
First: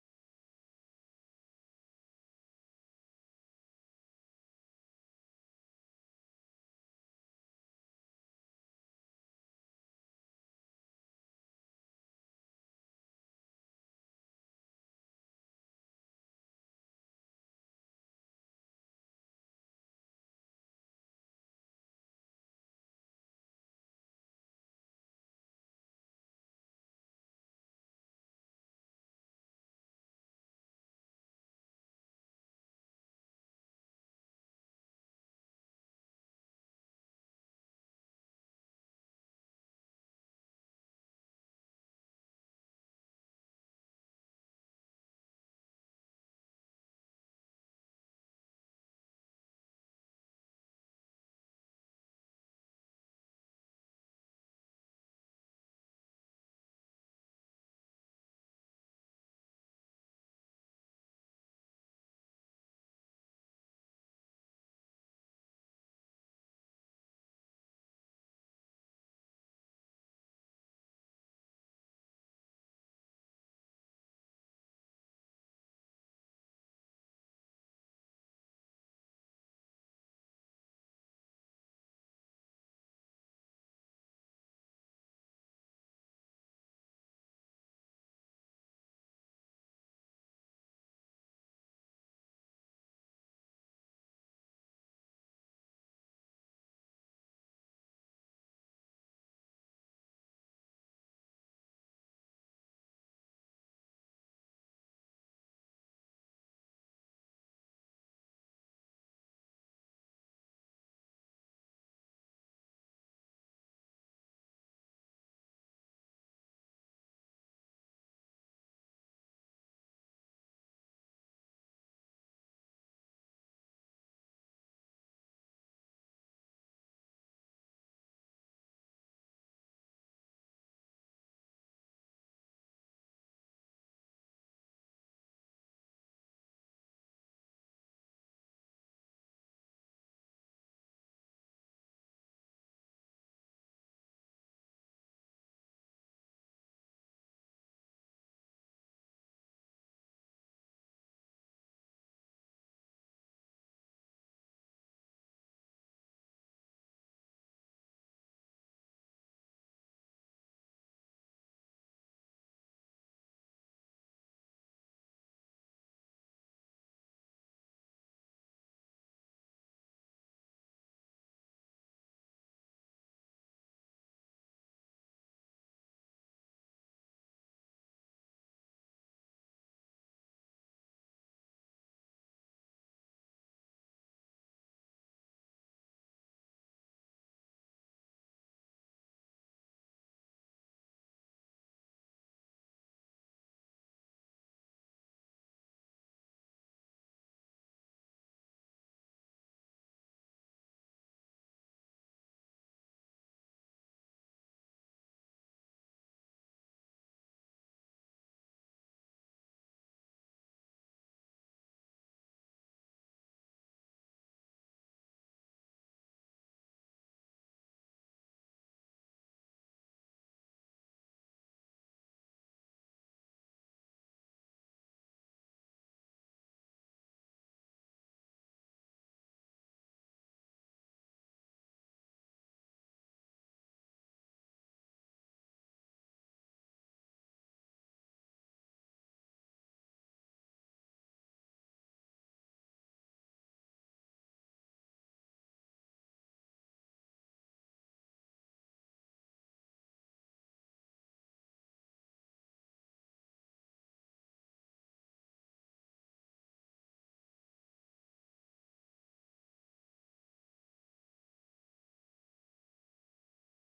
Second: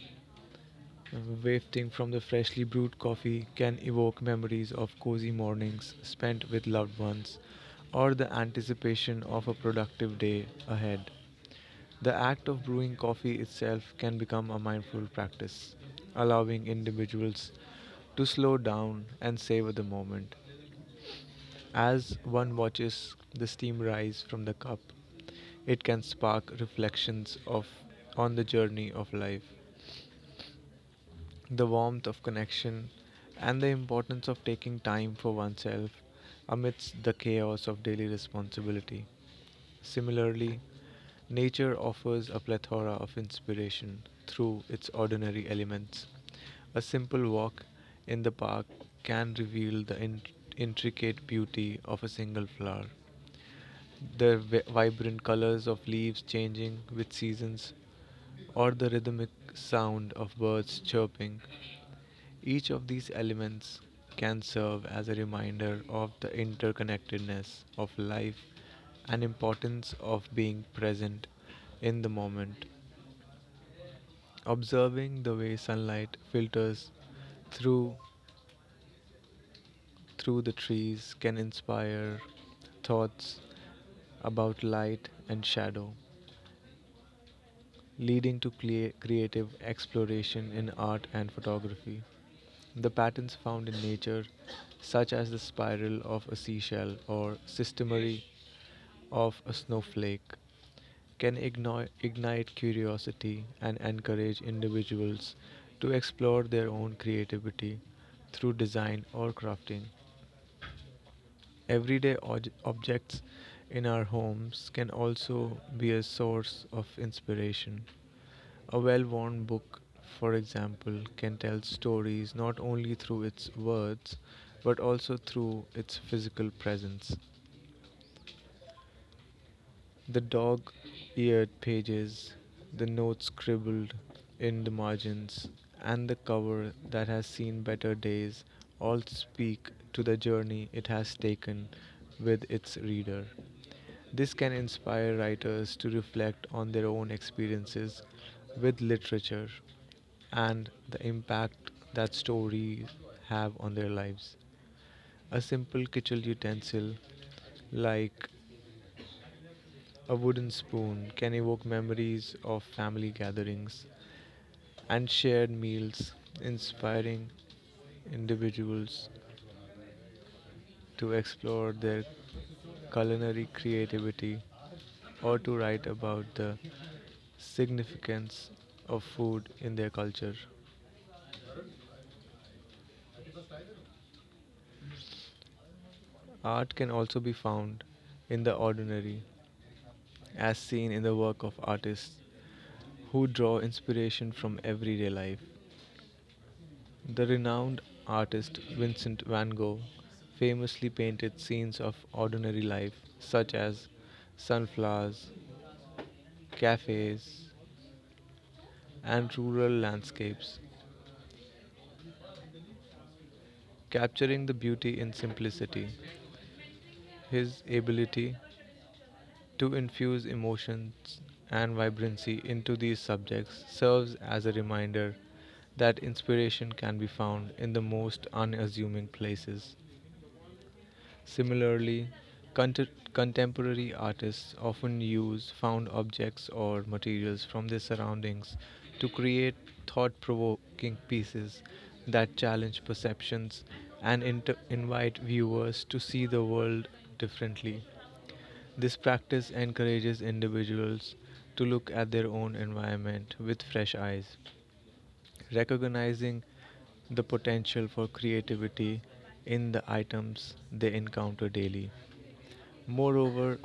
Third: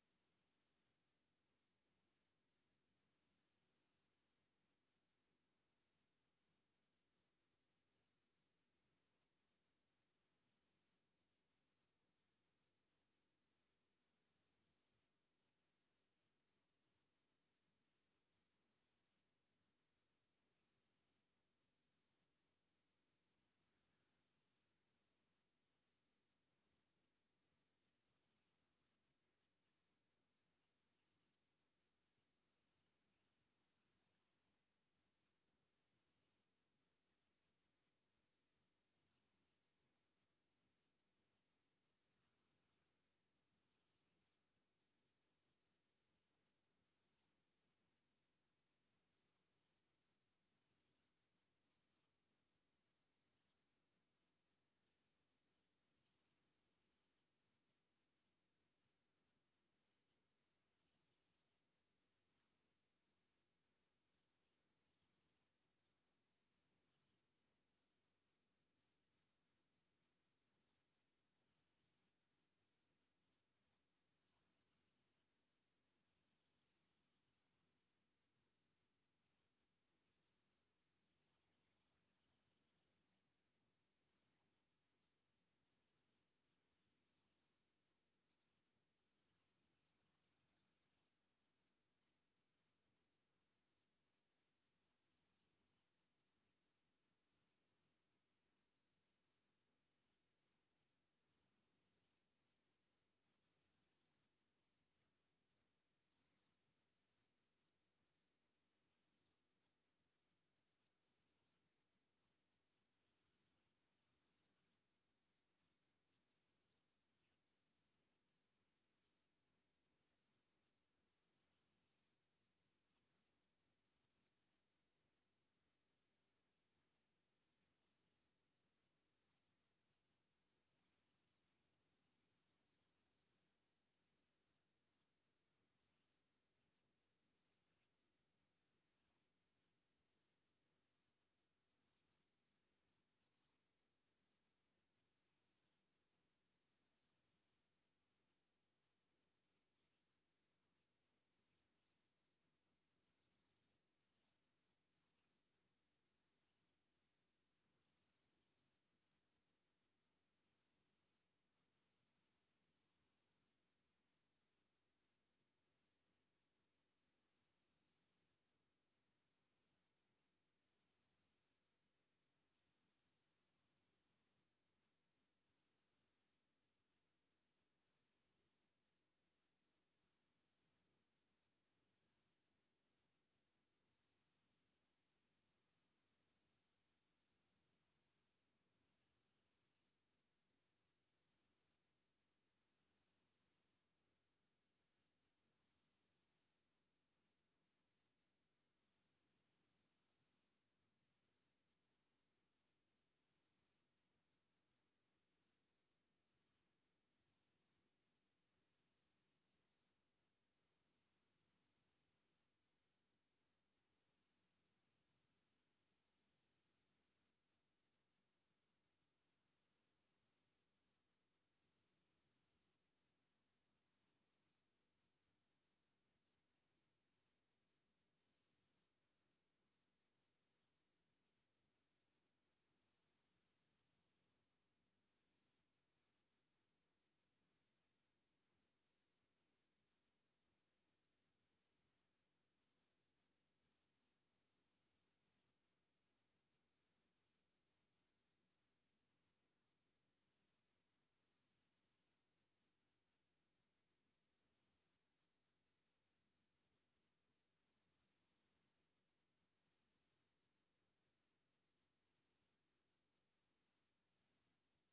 [SPEAKER 2] uh, wafting from the freshly brewed coffee can evoke memories of cozy mornings spent with loved ones or the anticipation of a productive day ahead. The act of brewing coffee itself can become a mindful practice, allowing individuals to slow down and savor the moment. As one watches the steam rise from the cup, it can spark reflections of on the journey of life, the warmth of connection, and the importance of taking time for oneself amidst the chaos of daily responsibility. Similarly, nature offers a plethora of inspiration through its ordinary elements. A simple walk in the park can reveal the intricate beauty of a single flower, their vibrant colors of leaves changing with seasons, or the rhythmic sound of birds chirping. Each of these elements can serve as a reminder of the interconnectedness of life and importance of being present in the moment. Observing the way sunlight filters through through the trees can inspire thoughts about light and shadow, leading to creative exploration in art and photography. The patterns found in nature, such as the spiral of a seashell or systemery of a snowflake, can ignite curiosity and encourage individuals to explore their own creativity through design or crafting. Everyday objects in our homes can also be a source of inspiration. A well worn book, for example, can tell stories not only through its words but also through its physical presence. The dog eared pages, the notes scribbled in the margins, and the cover that has seen better days all speak to the journey it has taken with its reader. This can inspire writers to reflect on their own experiences with literature and the impact that stories have on their lives. A simple kitchen utensil like a wooden spoon can evoke memories of family gatherings and shared meals, inspiring individuals to explore their culinary creativity or to write about the significance of food in their culture. Art can also be found in the ordinary, as seen in the work of artists who draw inspiration from everyday life. The renowned artist Vincent van Gogh famously painted scenes of ordinary life, such as sunflowers, cafes, and rural landscapes, capturing the beauty in simplicity. His ability to infuse emotions and vibrancy into these subjects serves as a reminder that inspiration can be found in the most unassuming places. Similarly, contemporary artists often use found objects or materials from their surroundings to create thought provoking pieces that challenge perceptions and invite viewers to see the world differently. This practice encourages individuals to look at their own environment with fresh eyes, recognizing the potential for creativity in the items they encounter daily. Moreover,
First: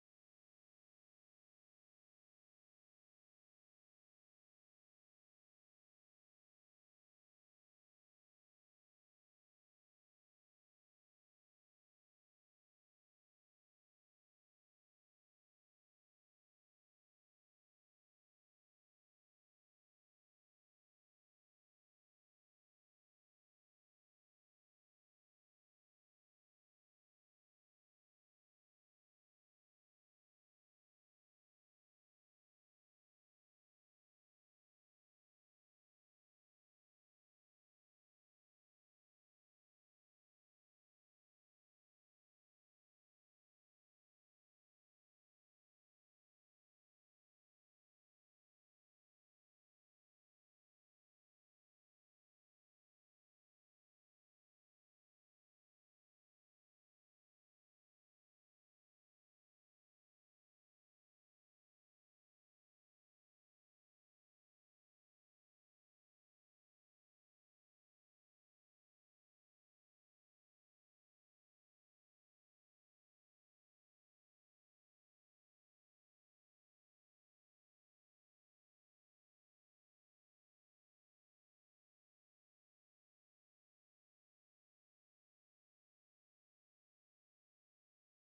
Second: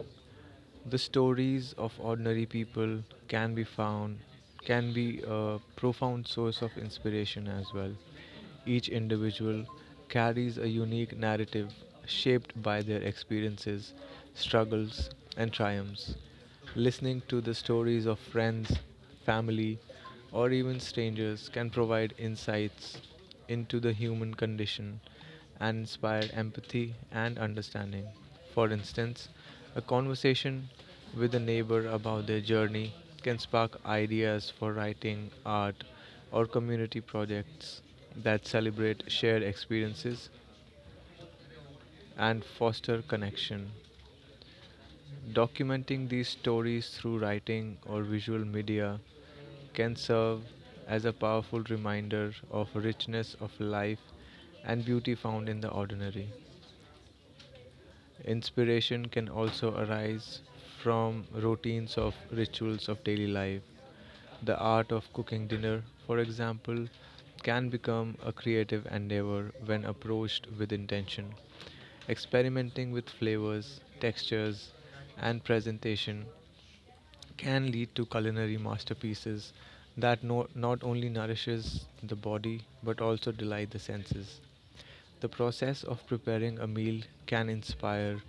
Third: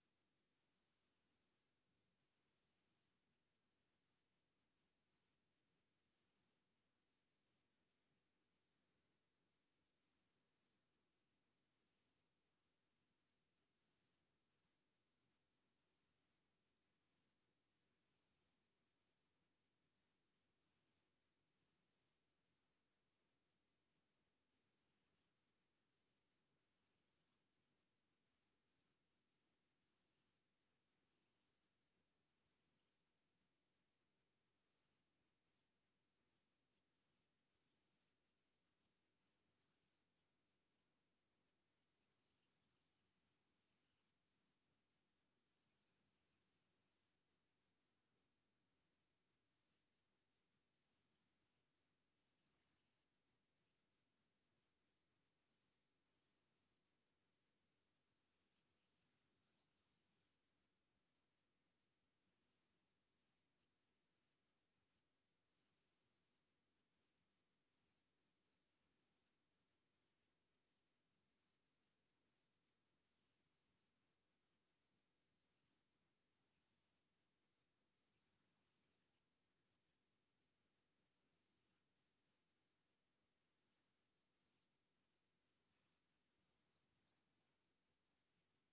[SPEAKER 2] the stories of ordinary people can be found can be a profound source of inspiration as well. Each individual carries a unique narrative shaped by their experiences, struggles, and triumphs. Listening to the stories of friends, family, or even strangers can provide insights into the human condition and inspire empathy and understanding. For instance, a conversation with a neighbor about their journey can spark ideas for writing, art, or community projects that celebrate shared experiences and foster connection. Documenting these stories through writing or visual media can serve as a powerful reminder of richness of life and beauty found in the ordinary. Inspiration can also arise from routines of rituals of daily life. The art of cooking dinner, for example, can become a creative endeavor when approached with intention. Experimenting with flavors, textures, and presentation can lead to culinary masterpieces that not only nourishes the body but also delight the senses. The process of preparing a meal can inspire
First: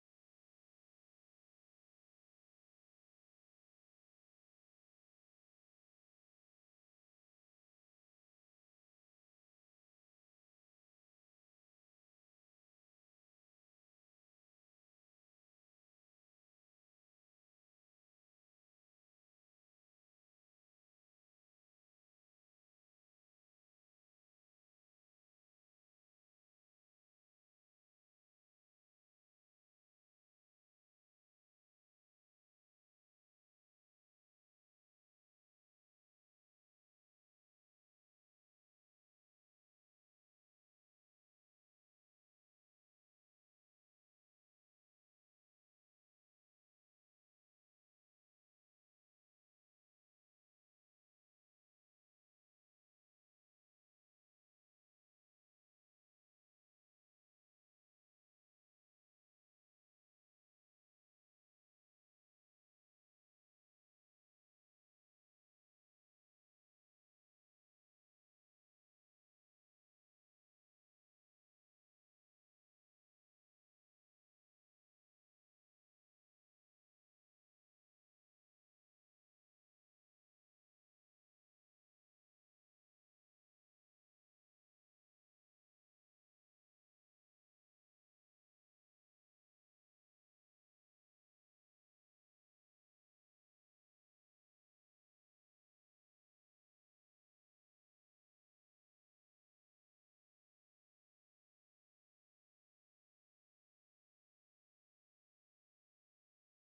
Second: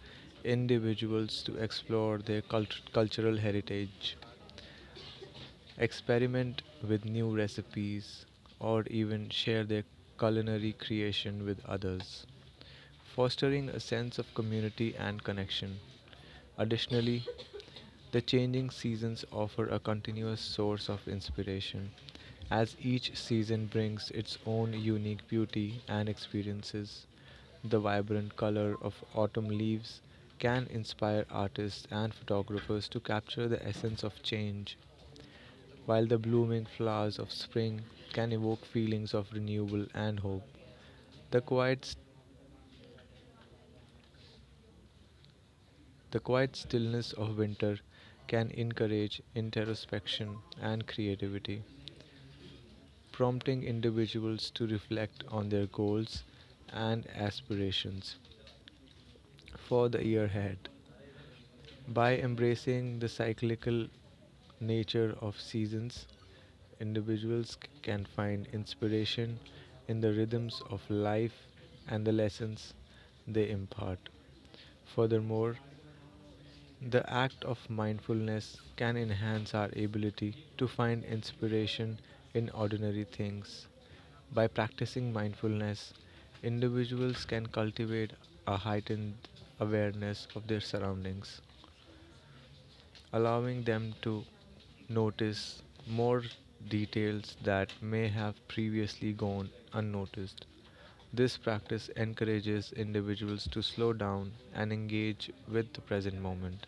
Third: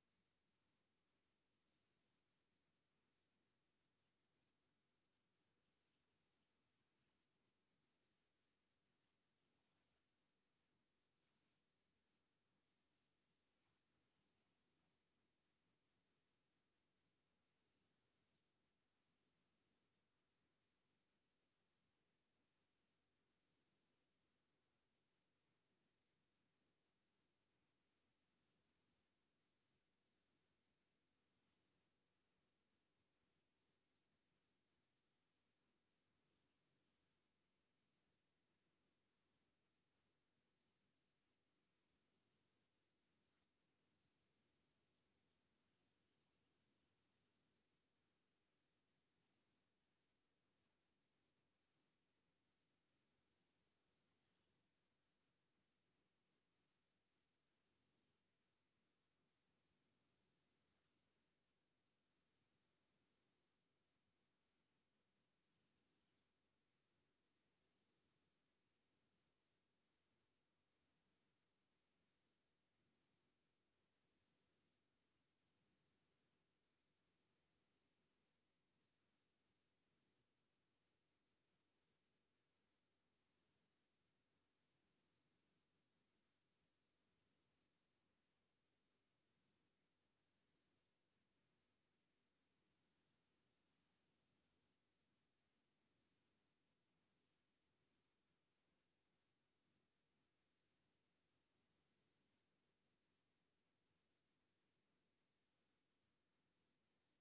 [SPEAKER 2] individuals to explore their cultural heritage, experiment with new recipes, or even share their culinary creation with others, fostering a sense of community and connection. Additionally, the changing seasons offer a continuous source of inspiration, as each season brings its own unique beauty and experiences. The vibrant color of autumn leaves can inspire artists and photographers to capture the essence of change, while the blooming flowers of spring can evoke feelings of renewal and hope. The quiet, the quiet stillness of winter can encourage introspection and creativity, prompting individuals to reflect on their goals and aspirations for the year ahead. By embracing the cyclical nature of seasons, individuals can find inspiration in the rhythms of life and the lessons they impart. Furthermore, the act of mindfulness can enhance our ability to find inspiration in ordinary things. By practicing mindfulness, individuals can cultivate a heightened awareness of their surroundings, allowing them to notice more details that may have previously gone unnoticed. This practice encourages individuals to slow down and engage with the present moment,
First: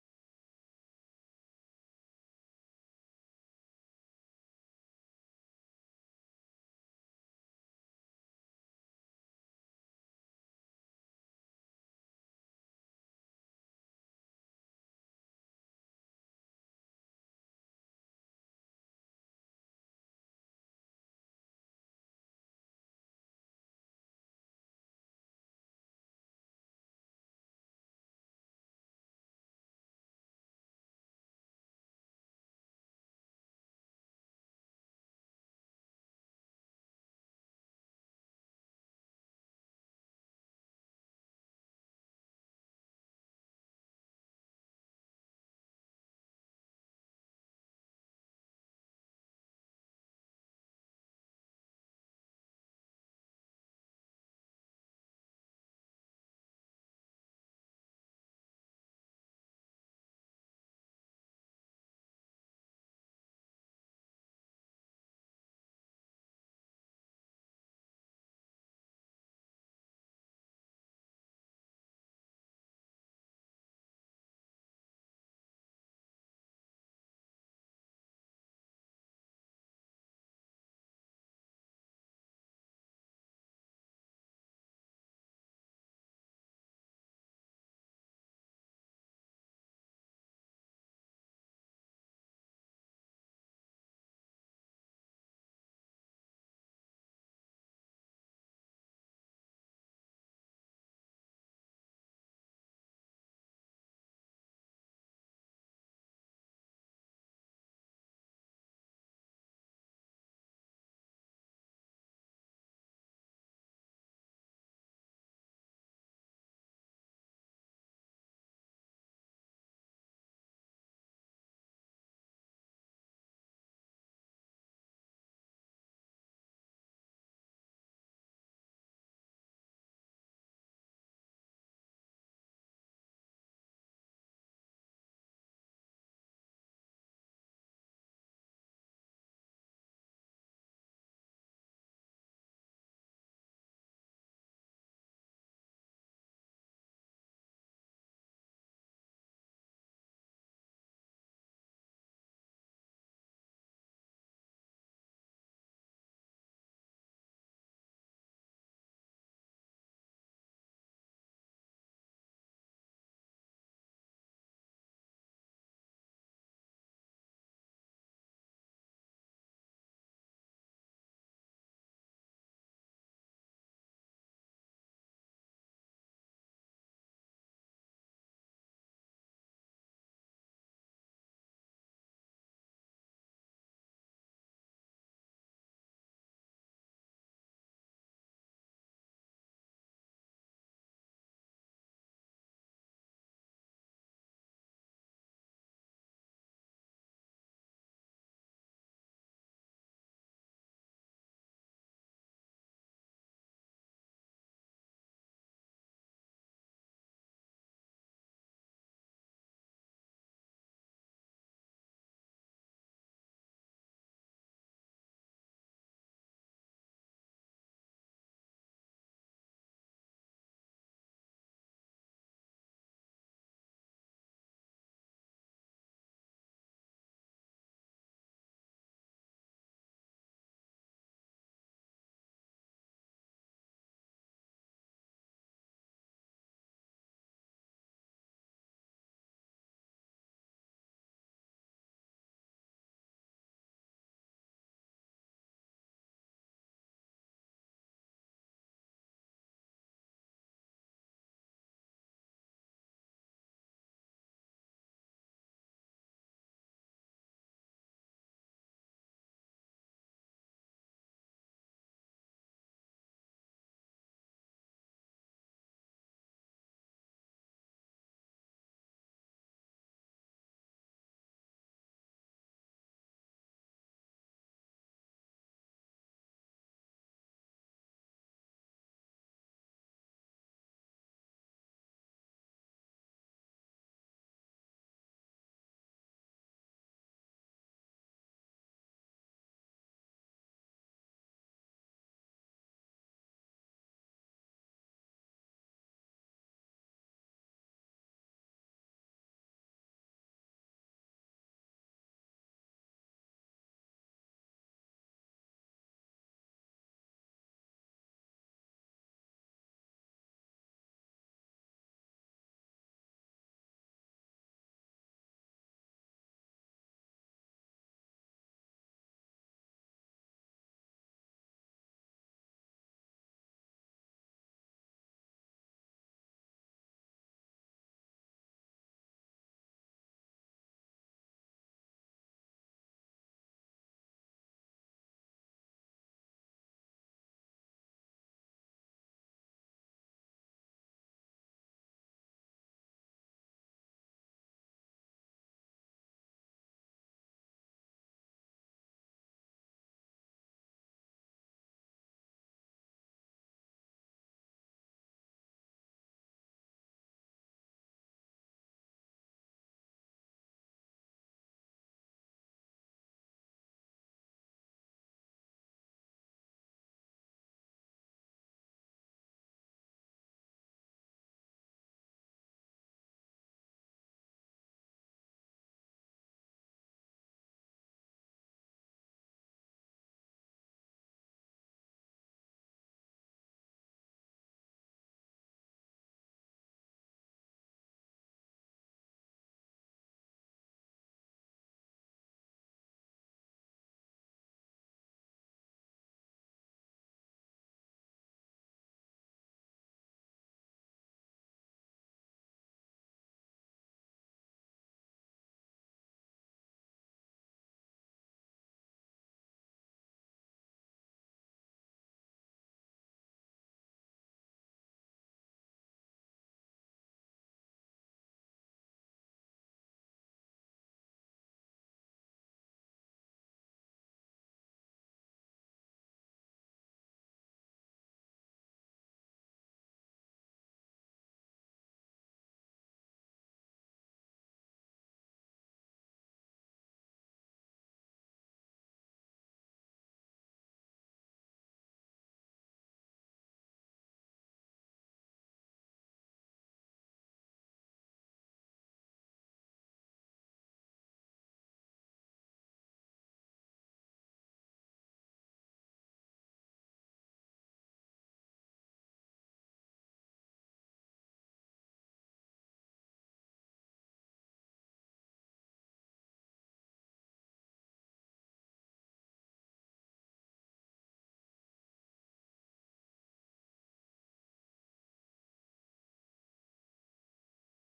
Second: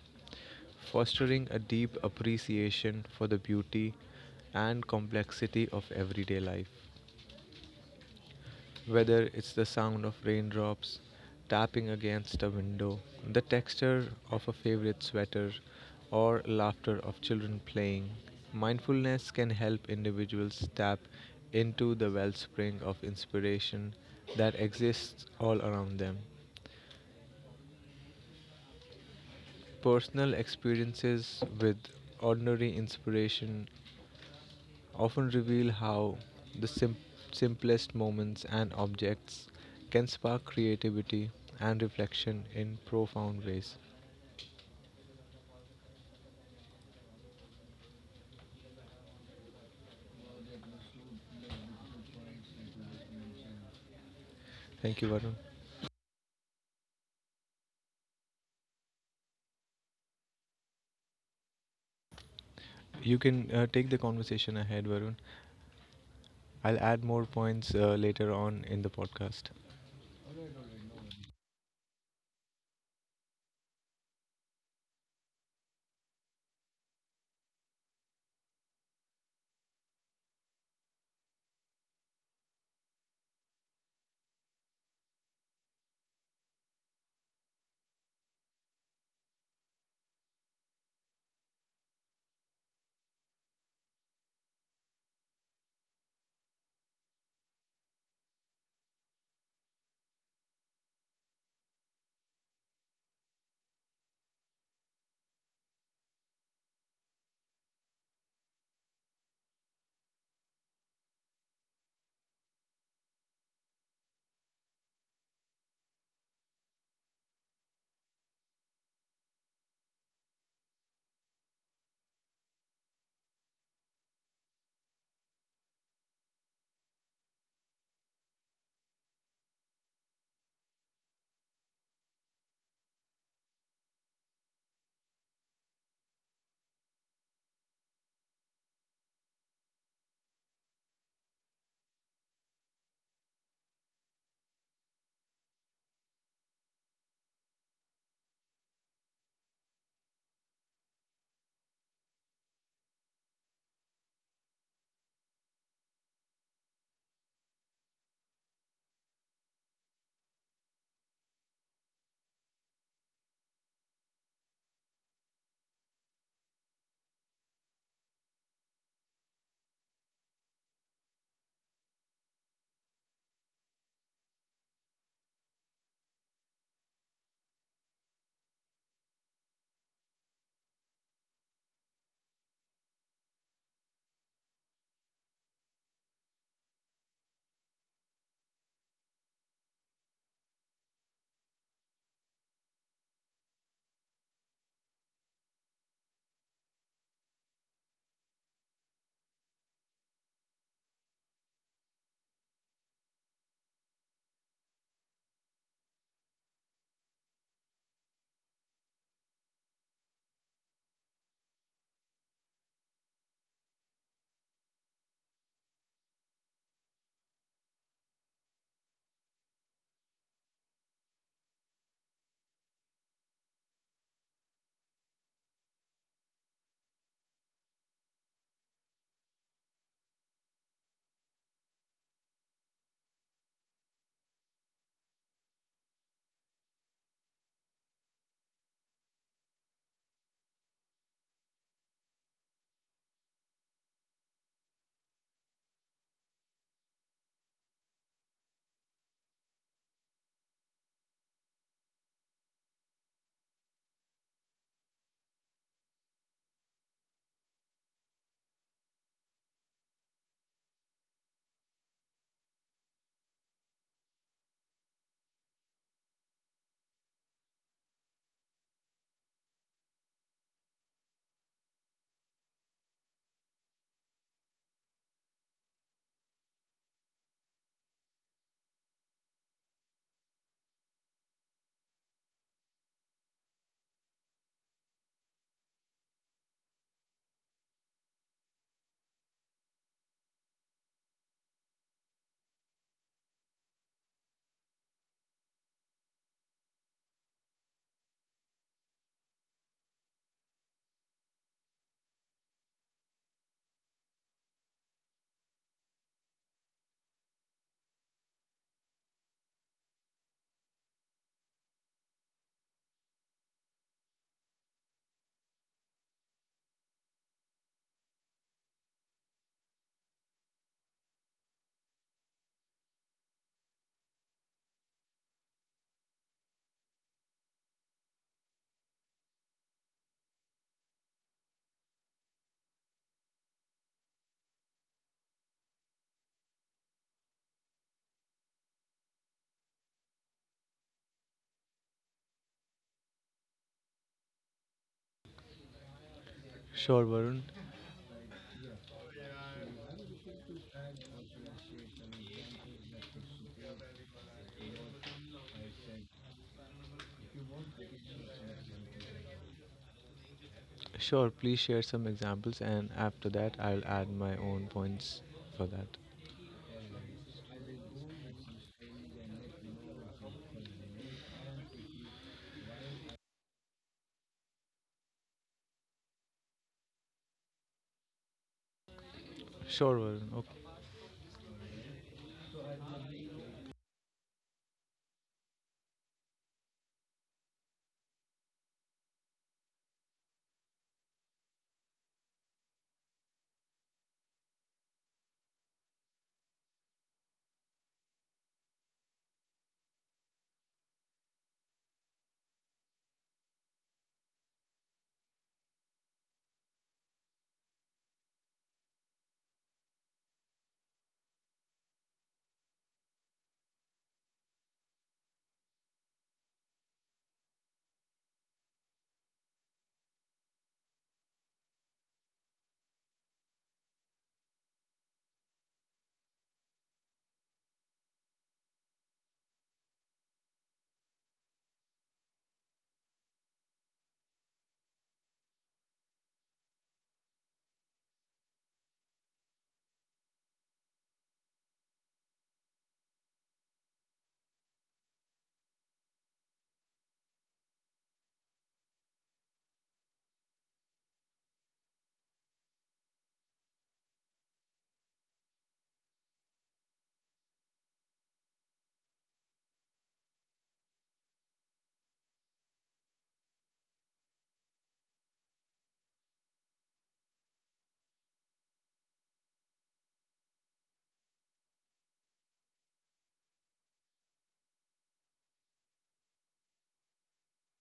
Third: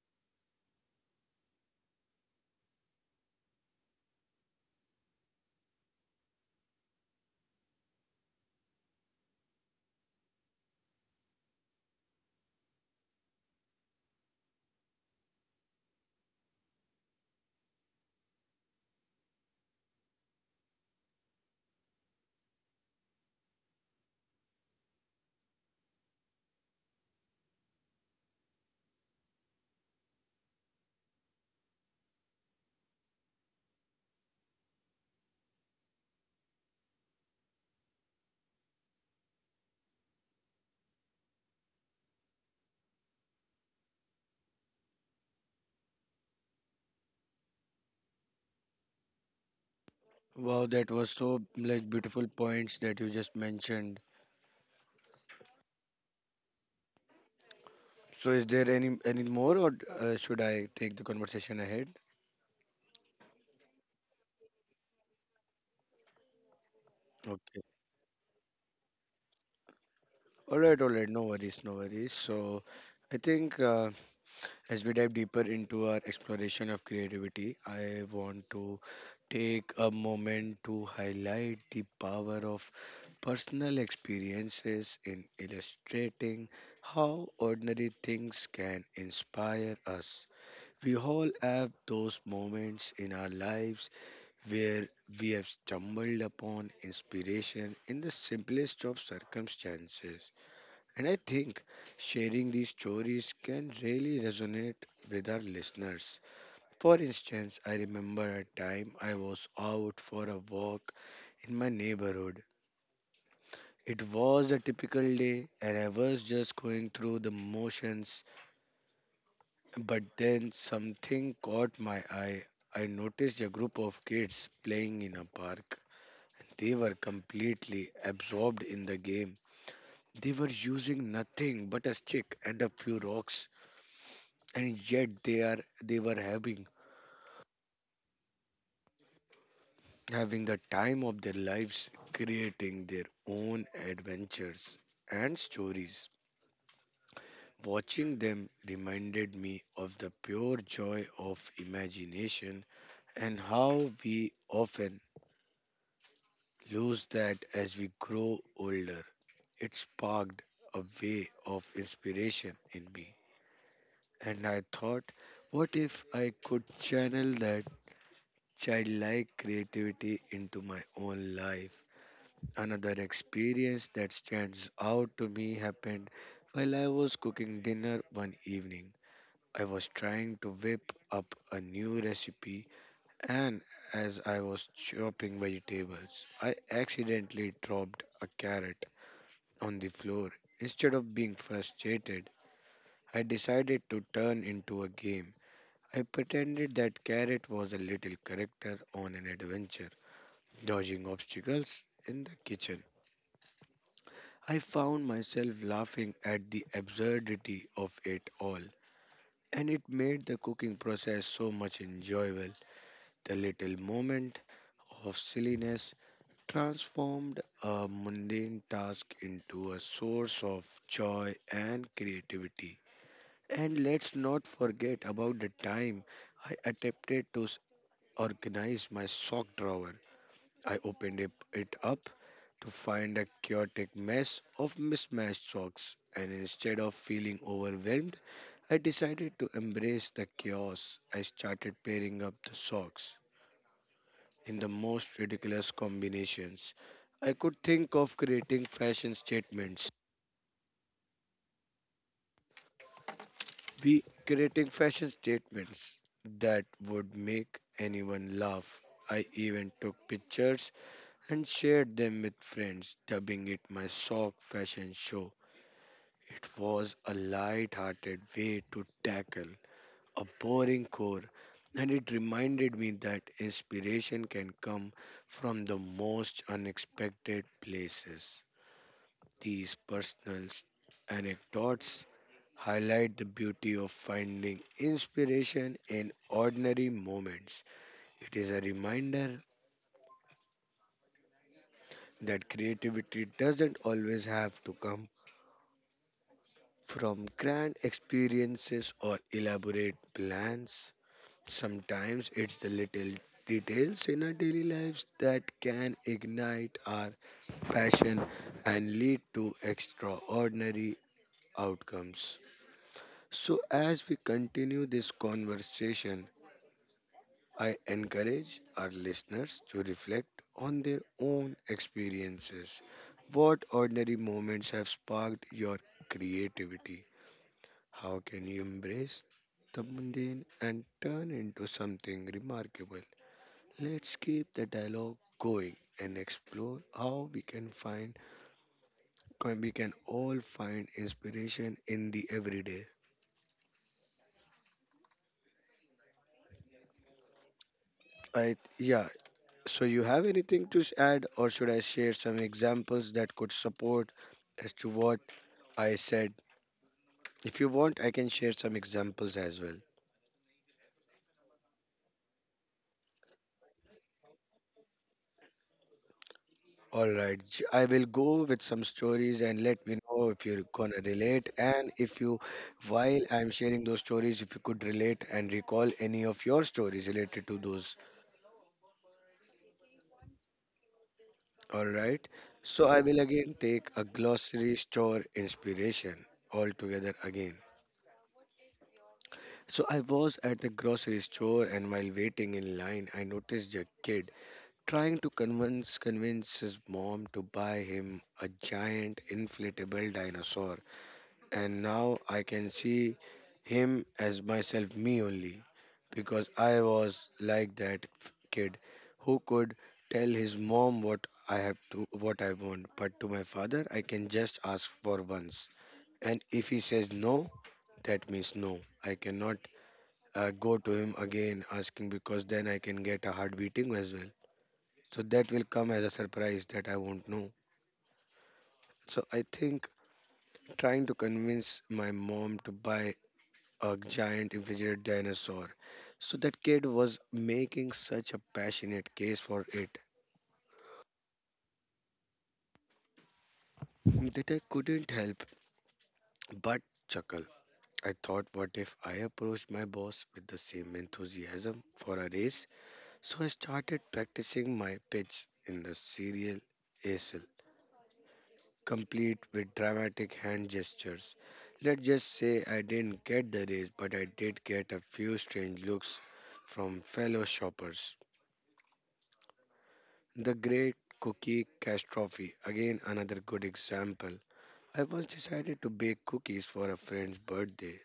[SPEAKER 2] fostering a deep appreciation for the beauty and complexity of everyday life. Whether it's the sound of raindrops tapping against a window, the texture of a favorite sweater, or laughter of children playing, mindfulness can help individuals tap into the wellspring of inspiration that exists all around them. Personal experiences with ordinary inspiration often reveal how the simplest moments and objects can spark creativity and reflection in profound ways.
[SPEAKER 1] Wow, that was so like beautiful points that you just mentioned.
[SPEAKER 2] Thank you, Varun.
[SPEAKER 1] So is there any more, or should I take the conversation ahead?
[SPEAKER 2] You can take the conversation ahead, Varun. I'll add more
[SPEAKER 1] Okay.
[SPEAKER 2] points later on in the podcast.
[SPEAKER 1] All right, all right. No worries, no worries. So I think. As we dive deeper into our exploration of creativity, I want to take a moment to highlight the power of personal experiences in illustrating how ordinary things can inspire us. We all have those moments in our lives where we have stumbled upon inspiration in the simplest of circumstances, and I think sharing these stories can really resonate with our listeners. For instance, I remember a time I was out for a walk in my neighborhood. It was a typical day, and I was just going through the motions. But then something caught my eye. I noticed a group of kids playing in a park. They were completely absorbed in the game. They were using nothing but a stick and a few rocks, and yet they were having the time of their lives, creating their own adventures and stories. Watching them reminded me of the pure joy of imagination, and how we often lose that as we grow older. It sparked a way of inspiration in me, and I thought, what if I could channel that childlike creativity into my own life? Another experience that stands out to me happened while I was cooking dinner one evening. I was trying to whip up a new recipe, and as I was chopping vegetables, I accidentally dropped a carrot on the floor. Instead of being frustrated, I decided to turn into a game. I pretended that carrot was a little character on an adventure, dodging obstacles in the kitchen. I found myself laughing at the absurdity of it all, and it made the cooking process so much enjoyable. The little moment of silliness transformed a mundane task into a source of joy and creativity. And let's not forget about the time I attempted to organize my sock drawer. I opened it up to find a chaotic mess of mismatched socks, and instead of feeling overwhelmed, I decided to embrace the chaos. I started pairing up the socks in the most ridiculous combinations I could think of, creating fashion statements. We Creating fashion statements that would make anyone laugh. I even took pictures and shared them with friends, dubbing it my sock fashion show. It was a light-hearted way to tackle a boring core, and it reminded me that inspiration can come from the most unexpected places. These personal anecdotes highlight the beauty of finding inspiration in ordinary moments. It is a reminder that creativity doesn't always have to come from grand experiences or elaborate plans. Sometimes it's the little details in our daily lives that can ignite our passion and lead to extraordinary outcomes. So, as we continue this conversation, I encourage our listeners to reflect on their own experiences. What ordinary moments have sparked your creativity? How can you embrace the mundane and turn into something remarkable? Let's keep the dialogue going and explore how we we can all find inspiration in the everyday.
[SPEAKER 2] Sure, Varun.
[SPEAKER 1] I, yeah, so you have anything to add, or should I share some examples that could support as to what I said? If you want, I can share some examples as well.
[SPEAKER 2] Sure, please share some examples, and after that, I'll add my own points for that.
[SPEAKER 1] All right, I will go with some stories and let me know if you're gonna relate, and if you, while I'm sharing those stories, if you could relate and recall any of your stories related to those.
[SPEAKER 2] Sure, Varun. Okay.
[SPEAKER 1] All right, so I will again take a grocery store inspiration altogether again. So I was at the grocery store, and while waiting in line, I noticed a kid trying to convince his mom to buy him a giant inflatable dinosaur. And now I can see him as myself, me only, because I was like that kid who could tell his mom what I what I want, but to my father, I can just ask for once, and if he says no, that means no. I cannot go to him again asking, because then I can get a heart beating as well. So that will come as a surprise that I won't know. So I think trying to convince my mom to buy a giant refrigerated dinosaur. So that kid was making such a passionate case for it that I couldn't help but chuckle. I thought, what if I approached my boss with the same enthusiasm for a race? So I started practicing my pitch in the serial ASL, complete with dramatic hand gestures. Let's just say I didn't get the race, but I did get a few strange looks from fellow shoppers. The Great Cookie Catastrophe, again, another good example. I once decided to bake cookies for a friend's birthday.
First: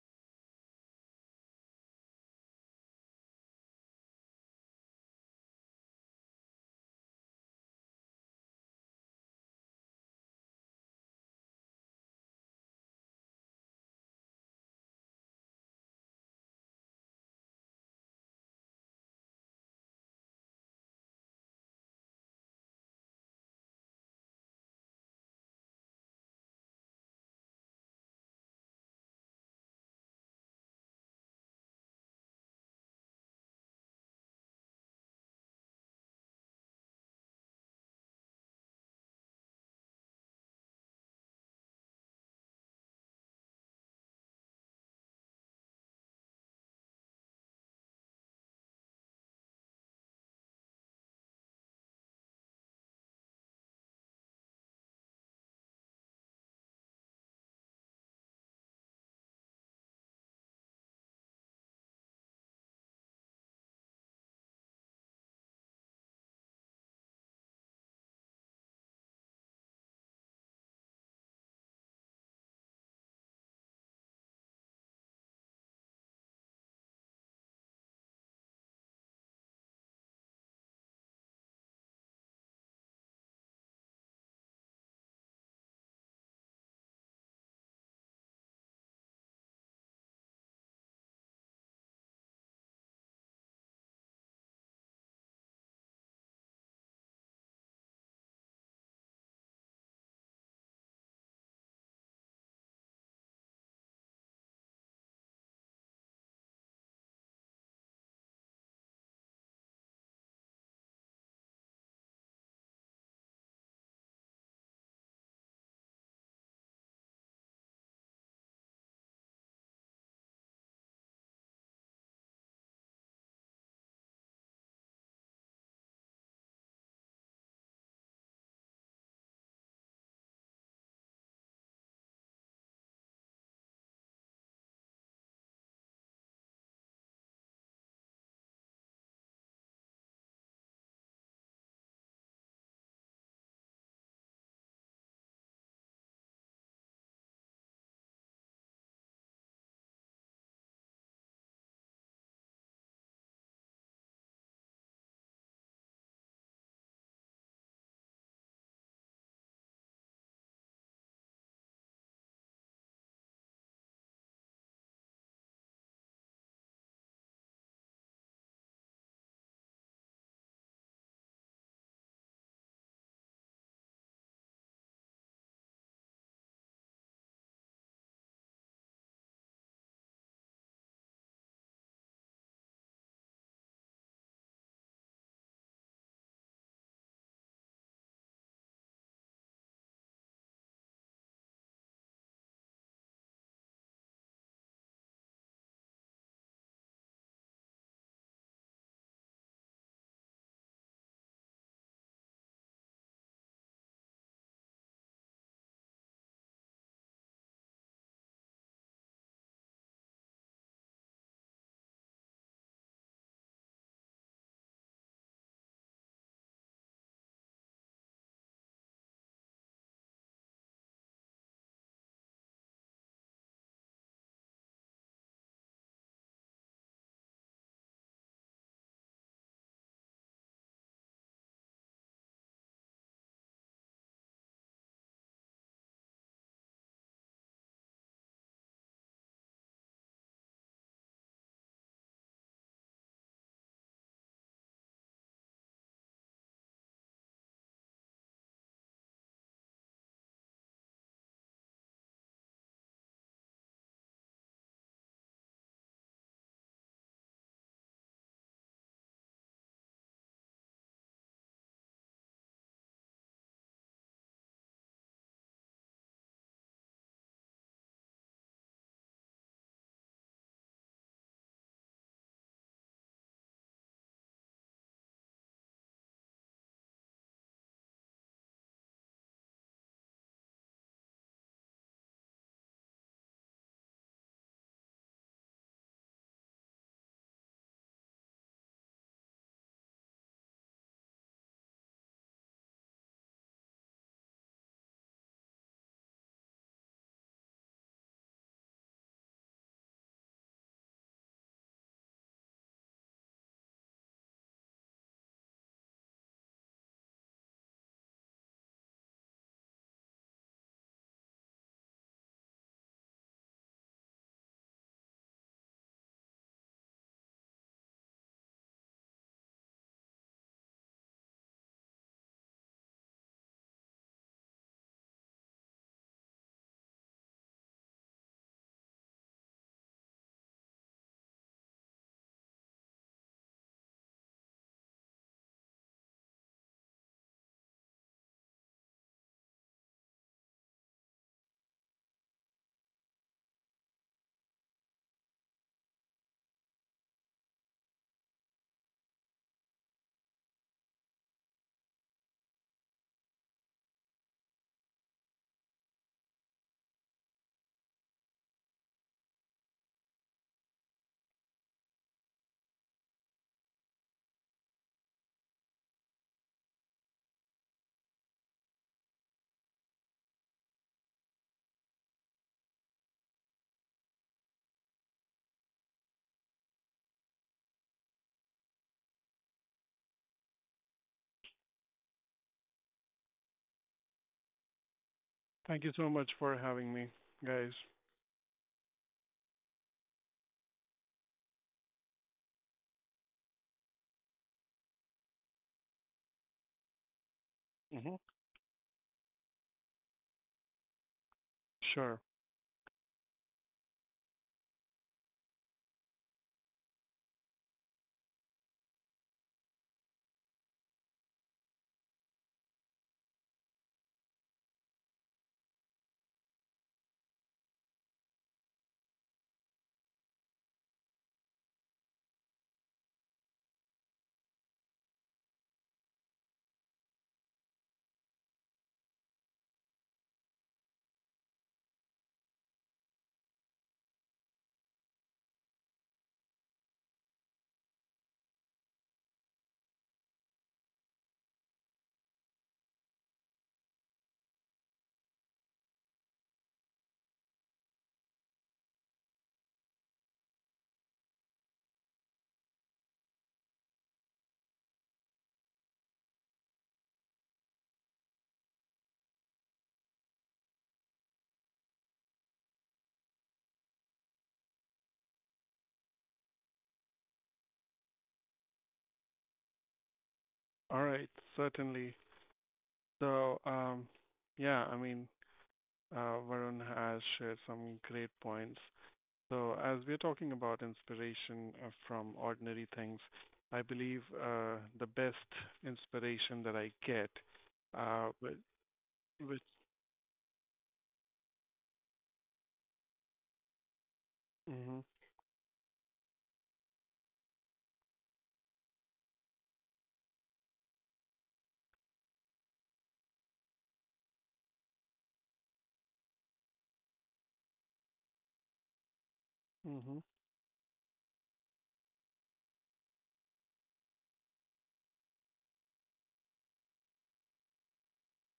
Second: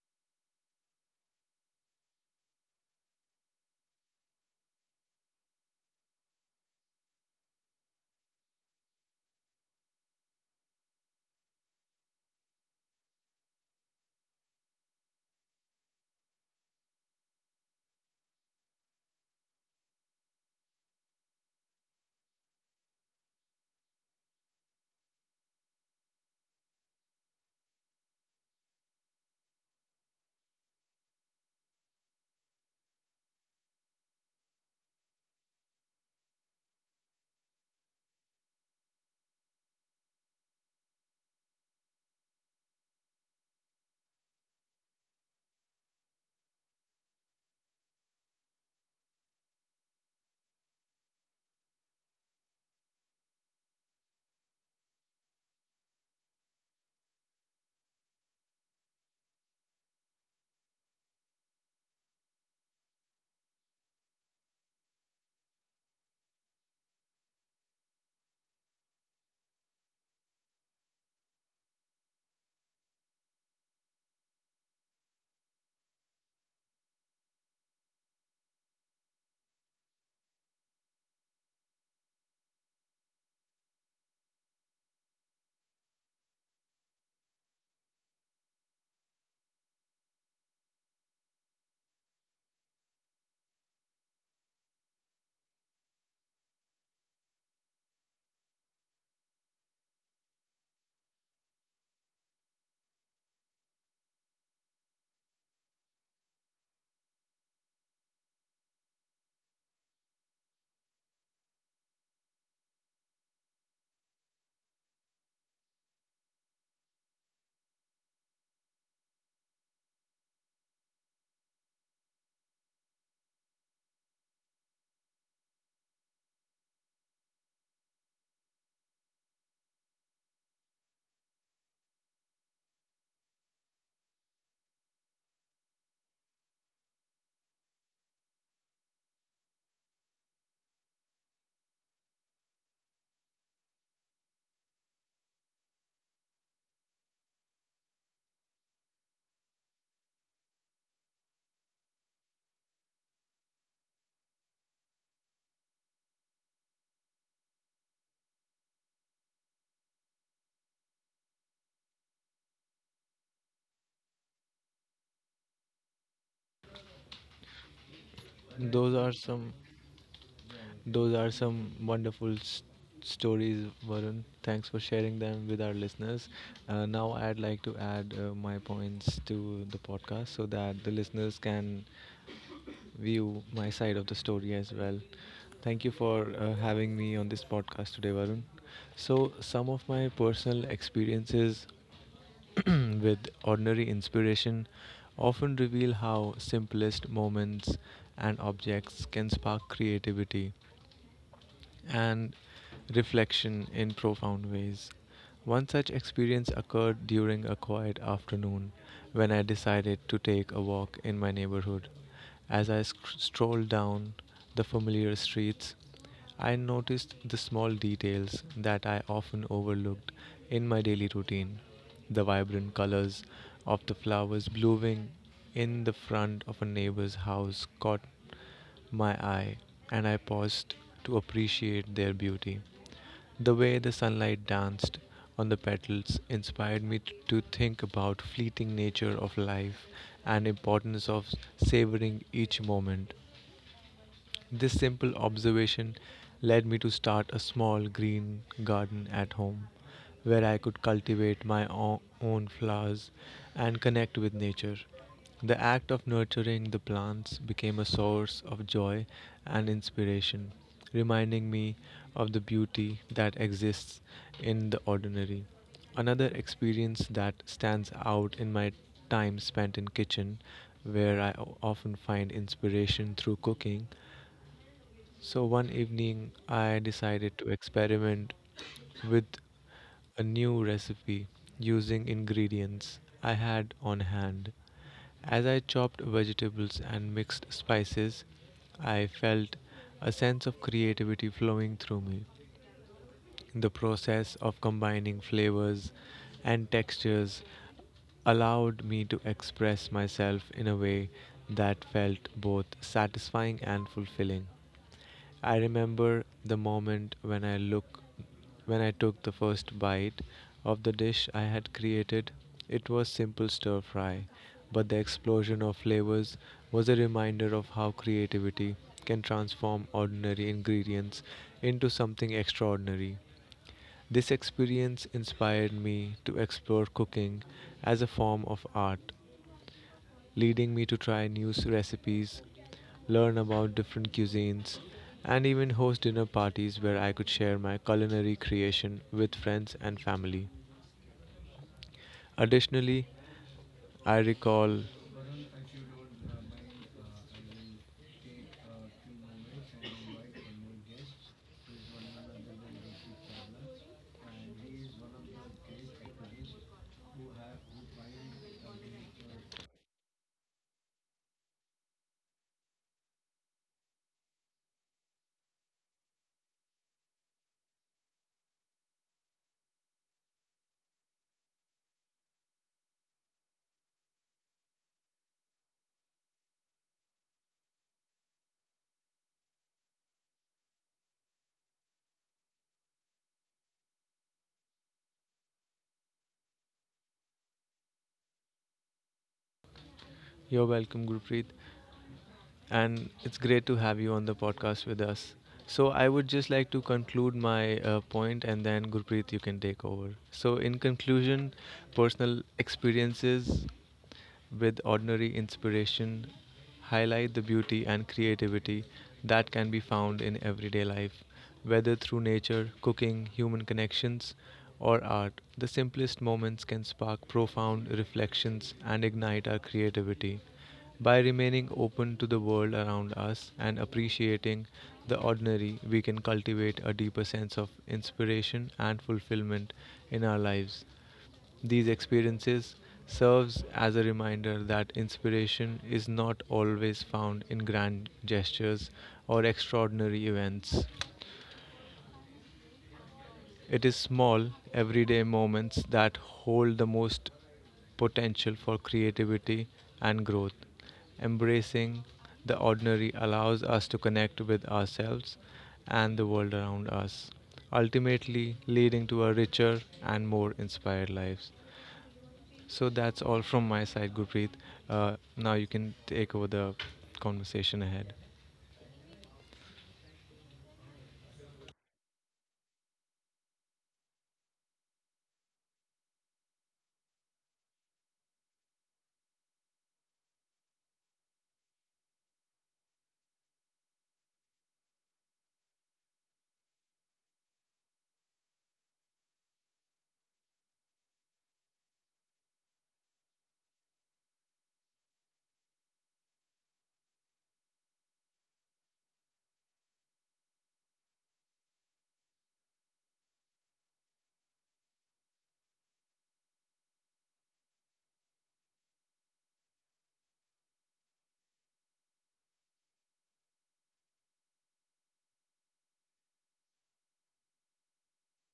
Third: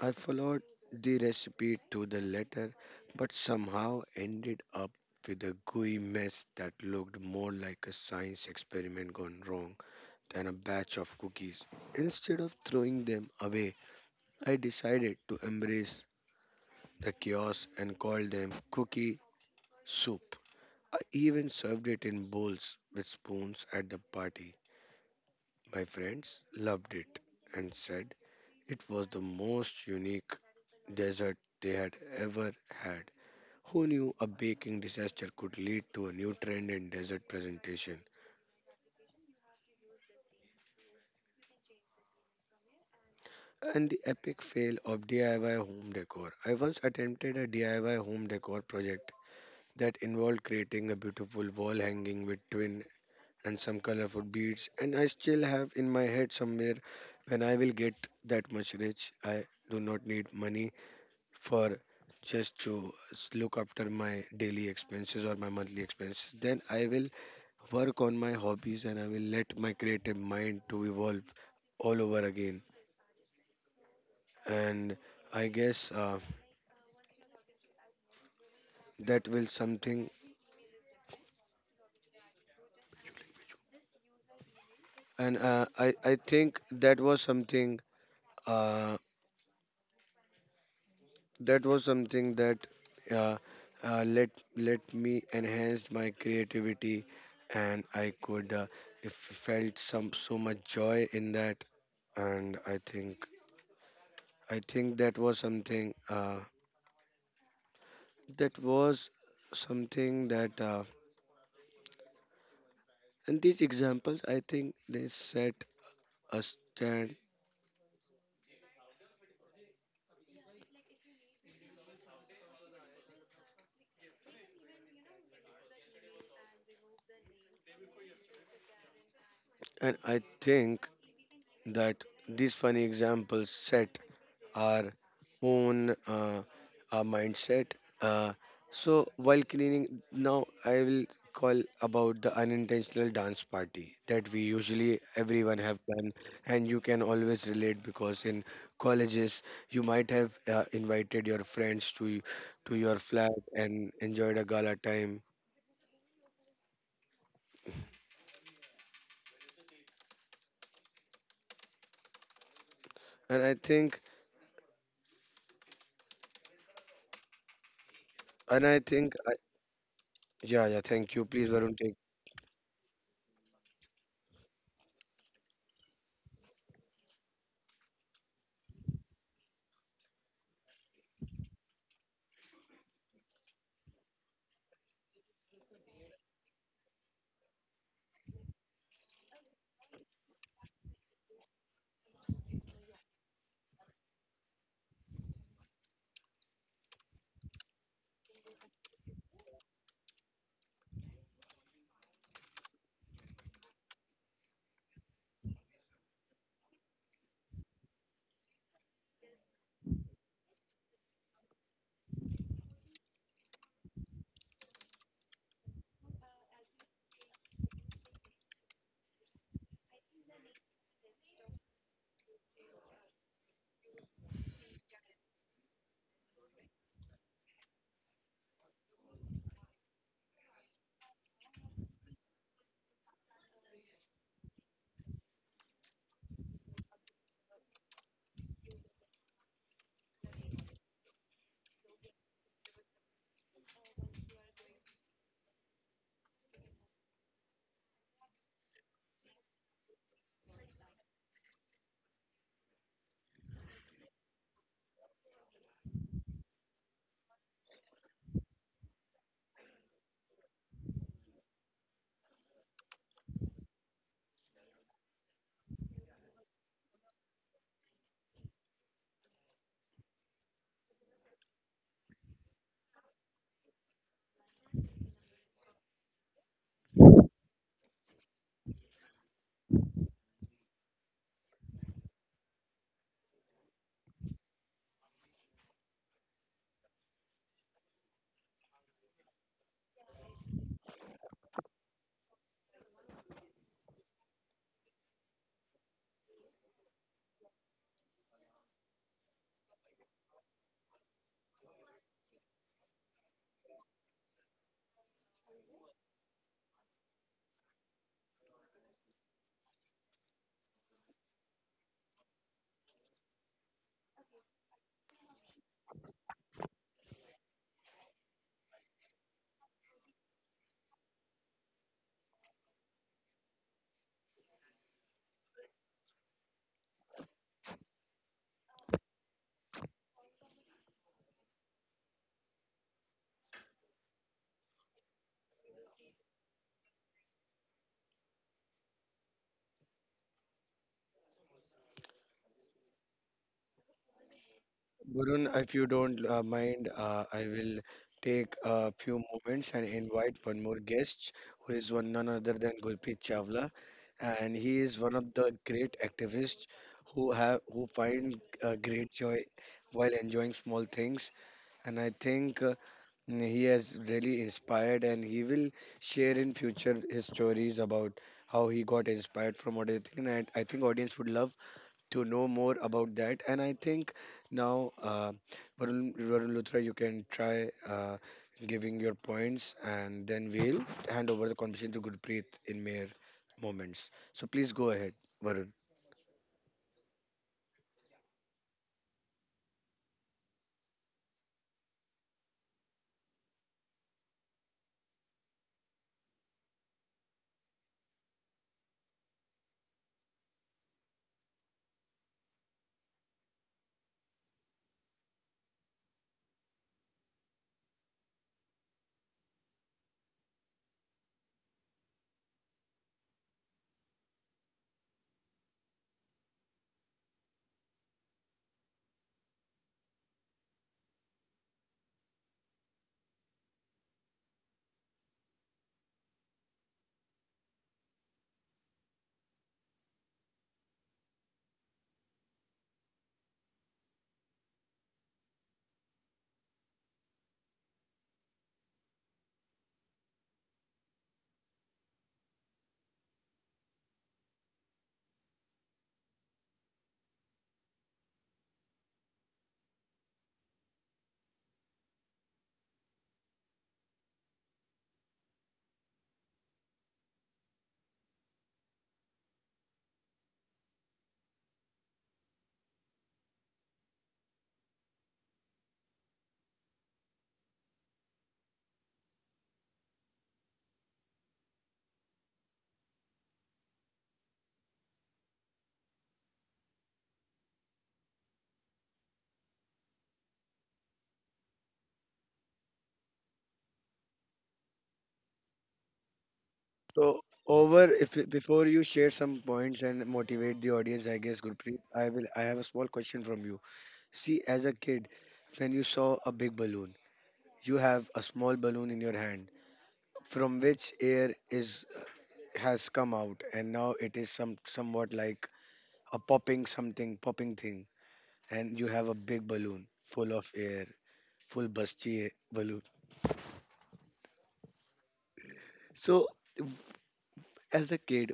[SPEAKER 1] I followed the recipe to the letter, but somehow ended up with a gooey mess that looked more like a science experiment gone wrong than a batch of cookies. Instead of throwing them away, I decided to embrace the chaos and call them cookie soup. I even served it in bowls with spoons at the party. My friends loved it and said it was the most unique dessert they had ever had. Who knew a baking disaster could lead to a new trend in dessert presentation? And the epic fail of DIY home decor. I once attempted a DIY home decor project that involved creating a beautiful wall hanging with twin and some colorful beads, and I still have in my head somewhere when I will get that much rich. I do not need money for just to look after my daily expenses or my monthly expenses. Then I will work on my hobbies and I will let my creative mind to evolve all over again. And I guess that will something. And I think that was something. Uh, that was something that uh, uh, let let me enhance my creativity, and I could if felt some so much joy in that, and I think that was something that was something that and these examples, I think, they set a stand, and I think that these funny examples set our own mindset. Uh, so while cleaning, now I will call about the unintentional dance party that we usually everyone have done, and you can always relate because in colleges you might have invited your friends to your flat and enjoyed a gala time. And I think, and I
[SPEAKER 2] Those are
[SPEAKER 1] think, I,
[SPEAKER 2] some.
[SPEAKER 1] Yeah, yeah.
[SPEAKER 2] Those
[SPEAKER 1] Thank you.
[SPEAKER 2] are
[SPEAKER 1] Please,
[SPEAKER 2] some
[SPEAKER 1] Varun, take.
[SPEAKER 2] wonderful stories, Varun. Thanks for sharing them with our listeners. Now, I'd like to add my points to the podcast so that the listeners can view my side of the story as well. Thank you for having me on this podcast today, Varun. So, some of my personal experiences with ordinary inspiration often reveal how simplest moments and objects can spark creativity and reflection in profound ways. One such experience occurred during a quiet afternoon when I decided to take a walk in my neighborhood. As I strolled down the familiar streets, I noticed the small details that I often overlooked in my daily routine. The vibrant colors of the flowers blooming in the front of a neighbor's house caught my eye, and I paused to appreciate their beauty. The way the sunlight danced on the petals inspired me to think about fleeting nature of life and importance of savoring each moment. This simple observation led me to start a small green garden at home where I could cultivate my own flowers and connect with nature. The act of nurturing the plants became a source of joy and inspiration, reminding me of the beauty that exists in the ordinary. Another experience that stands out in my time spent in kitchen where I often find inspiration through cooking. So one evening, I decided to experiment with a new recipe using ingredients I had on hand. As I chopped vegetables and mixed spices, I felt a sense of creativity flowing through me. The process of combining flavors and textures allowed me to express myself in a way that felt both satisfying and fulfilling. I remember the moment when I took the first bite of the dish I had created. It was simple stir fry, but the explosion of flavors was a reminder of how creativity can transform ordinary ingredients into something extraordinary. This experience inspired me to explore cooking as a form of art, leading me to try new recipes, learn about different cuisines, and even host dinner parties where I could share my culinary creation with friends and family. Additionally, I recall
[SPEAKER 1] Varun, if you don't mind, I will take a few moments and invite one more guest, who is one none other than Gurpreet Chawla, and he is one of the great activists who find great joy while enjoying small things. And I think he has really inspired, and he will share in future his stories about how he got inspired from what I think. And I think audience would love to know more about that. And I think now, Varun Luthra, you can try giving your points, and then we'll hand over the conversation to Gurpreet in mere moments. So please go ahead, Varun.
[SPEAKER 3] Thank you so much for having me, guys.
[SPEAKER 2] you're welcome, Gurpreet, and it's great to have you on the podcast with us. So, I would just like to conclude my
[SPEAKER 3] hmm
[SPEAKER 2] point, and then Gurpreet, you can take over. So, in conclusion,
[SPEAKER 3] Sure.
[SPEAKER 2] personal experiences with ordinary inspiration highlight the beauty and creativity that can be found in everyday life, whether through nature, cooking, human connections, or art. The simplest moments can spark profound reflections and ignite our creativity. By remaining open to the world around us and appreciating the ordinary, we can cultivate a deeper sense of inspiration and fulfillment in our lives. These experiences serves as a reminder that inspiration is not always found in grand gestures or extraordinary events. It is small, everyday moments that hold the most potential for creativity and growth. Embracing the ordinary allows us to connect with ourselves and the world around us, ultimately leading to a richer and more inspired lives. So that's all from my side, Gurpreet. Now you can take over the conversation ahead.
[SPEAKER 3] All right. Certainly. So, um, yeah, I mean, Varun has shared some great points. So, as we're talking about inspiration from ordinary things, I believe the best inspiration that I get,
[SPEAKER 1] So over,
[SPEAKER 3] uh,
[SPEAKER 1] if
[SPEAKER 3] which,
[SPEAKER 1] before you share
[SPEAKER 3] which,
[SPEAKER 1] some points and motivate the audience, I guess, Gurpreet, I will. I have a small question from you. See, as a
[SPEAKER 3] mm-hmm,
[SPEAKER 1] kid, when you saw a big balloon, you have a small balloon in your hand from which air is has come out, and now it is somewhat like a popping, something popping thing, and you have a big balloon
[SPEAKER 3] mm-hmm,
[SPEAKER 1] full of air, full busty balloon. So, w- as a kid,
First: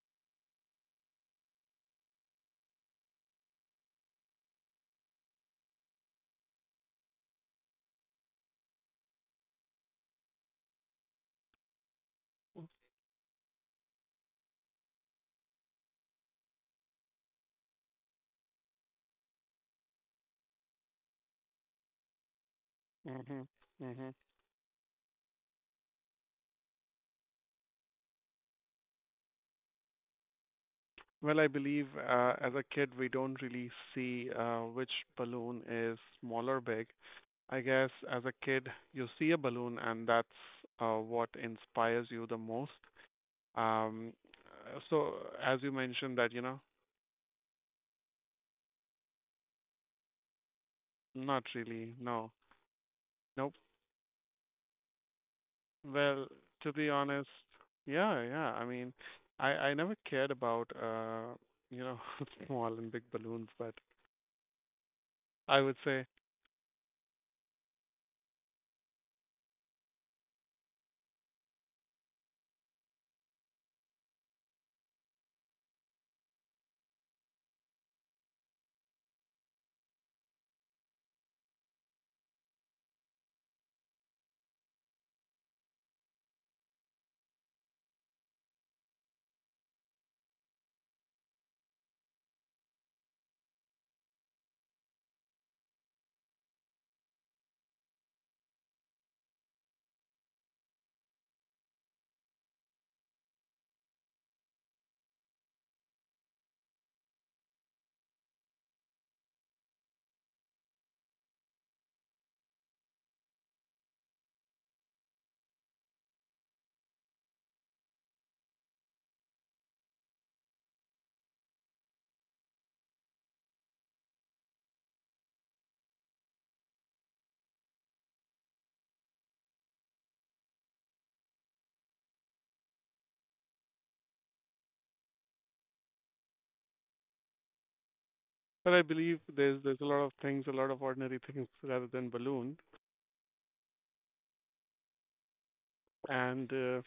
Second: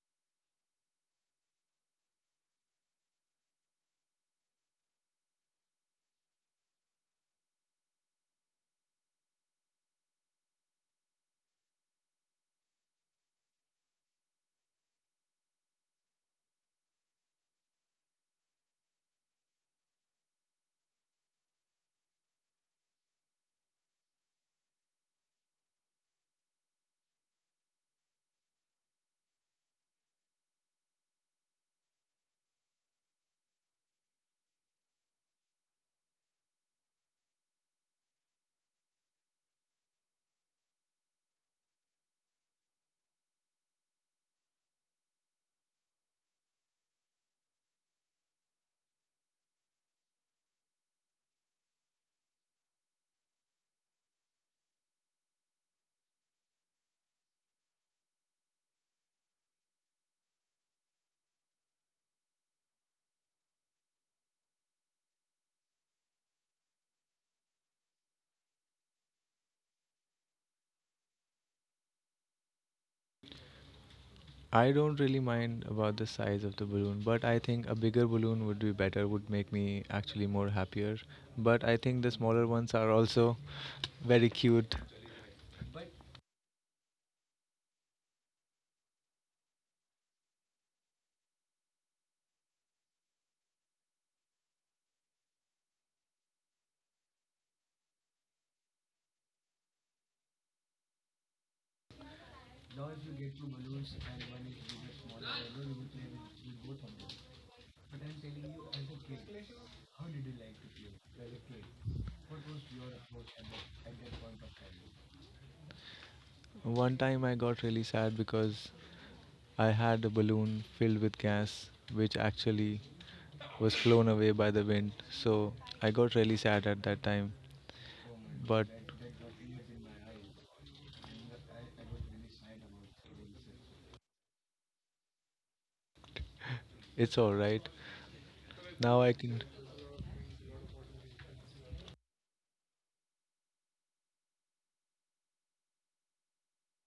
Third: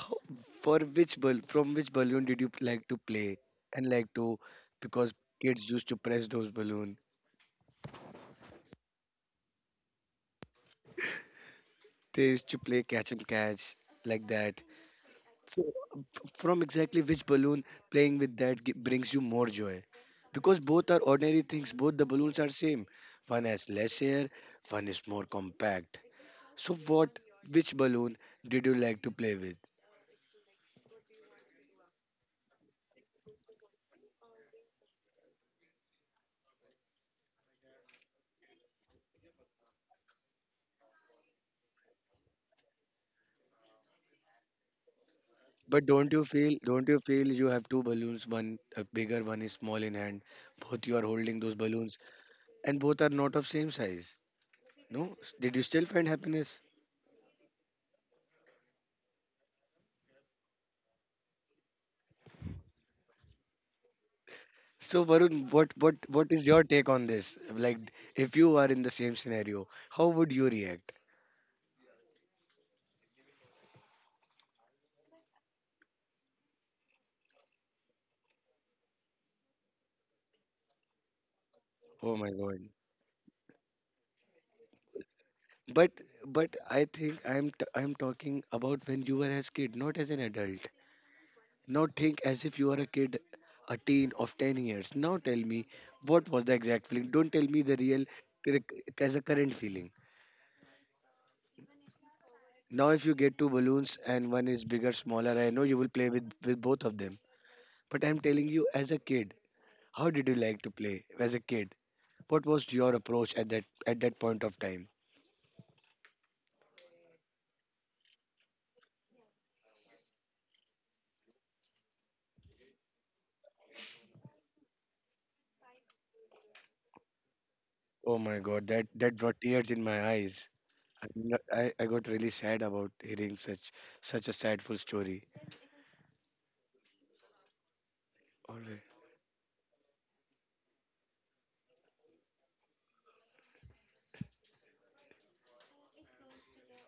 [SPEAKER 1] how, from which balloon did you like to play and like to, because kids used to press those balloon. They used to play catch and catch like that. So, from exactly which balloon playing with that brings you more joy? Because both are ordinary things, both the balloons are same.
[SPEAKER 3] mm-hmm,
[SPEAKER 1] One has less
[SPEAKER 3] mm-hmm,
[SPEAKER 1] air, one is more compact. So, which balloon did you like to play with?
[SPEAKER 3] Well, I believe as a kid, we don't really see which balloon is small or big. I guess as a kid, you see a balloon, and that's what inspires you the most. Um, so, as you
[SPEAKER 1] But
[SPEAKER 3] mentioned, that you know,
[SPEAKER 1] don't you feel you have two balloons, one a bigger, one is small in hand. Both you are holding
[SPEAKER 3] not
[SPEAKER 1] those
[SPEAKER 3] really,
[SPEAKER 1] balloons,
[SPEAKER 3] no,
[SPEAKER 1] and both are not of
[SPEAKER 3] nope.
[SPEAKER 1] same size. No, did you still find
[SPEAKER 3] Well,
[SPEAKER 1] happiness?
[SPEAKER 3] to be honest, yeah, yeah. I mean, I never cared about you know, small and big balloons, but
[SPEAKER 1] So Varun,
[SPEAKER 3] I
[SPEAKER 1] what
[SPEAKER 3] would
[SPEAKER 1] what
[SPEAKER 3] say.
[SPEAKER 1] what is your take on this? Like, if you are in the same scenario, how would you react?
[SPEAKER 2] I don't really mind about the size of the balloon, but I think a bigger balloon would be better, would make me actually more happier. But I think the
[SPEAKER 1] Oh my
[SPEAKER 2] smaller
[SPEAKER 1] God!
[SPEAKER 2] ones are also very cute.
[SPEAKER 1] But I think I'm talking about when you were as kid, not as an adult. Now think as if you are a kid, a teen of 10 years. Now tell me what was the exact feeling. Don't tell me the real cur- as a current feeling. Now if you get two balloons and one is bigger, smaller, I know you will play with both of them. But I'm telling you as a kid, how did you like to play as a kid? What was your approach at that point of time?
[SPEAKER 2] One time I got really sad because I had a balloon filled with gas, which actually was flown away by the wind. So I got really sad at that time,
[SPEAKER 1] Oh my
[SPEAKER 2] but
[SPEAKER 1] God, that brought tears in my eyes. I got really sad about hearing such a sadful story.
[SPEAKER 2] it's all right.
[SPEAKER 1] All
[SPEAKER 3] But
[SPEAKER 1] right.
[SPEAKER 3] I
[SPEAKER 2] Now I
[SPEAKER 3] believe
[SPEAKER 2] can.
[SPEAKER 3] there's a lot of things, a lot of ordinary things rather than balloon. And uh,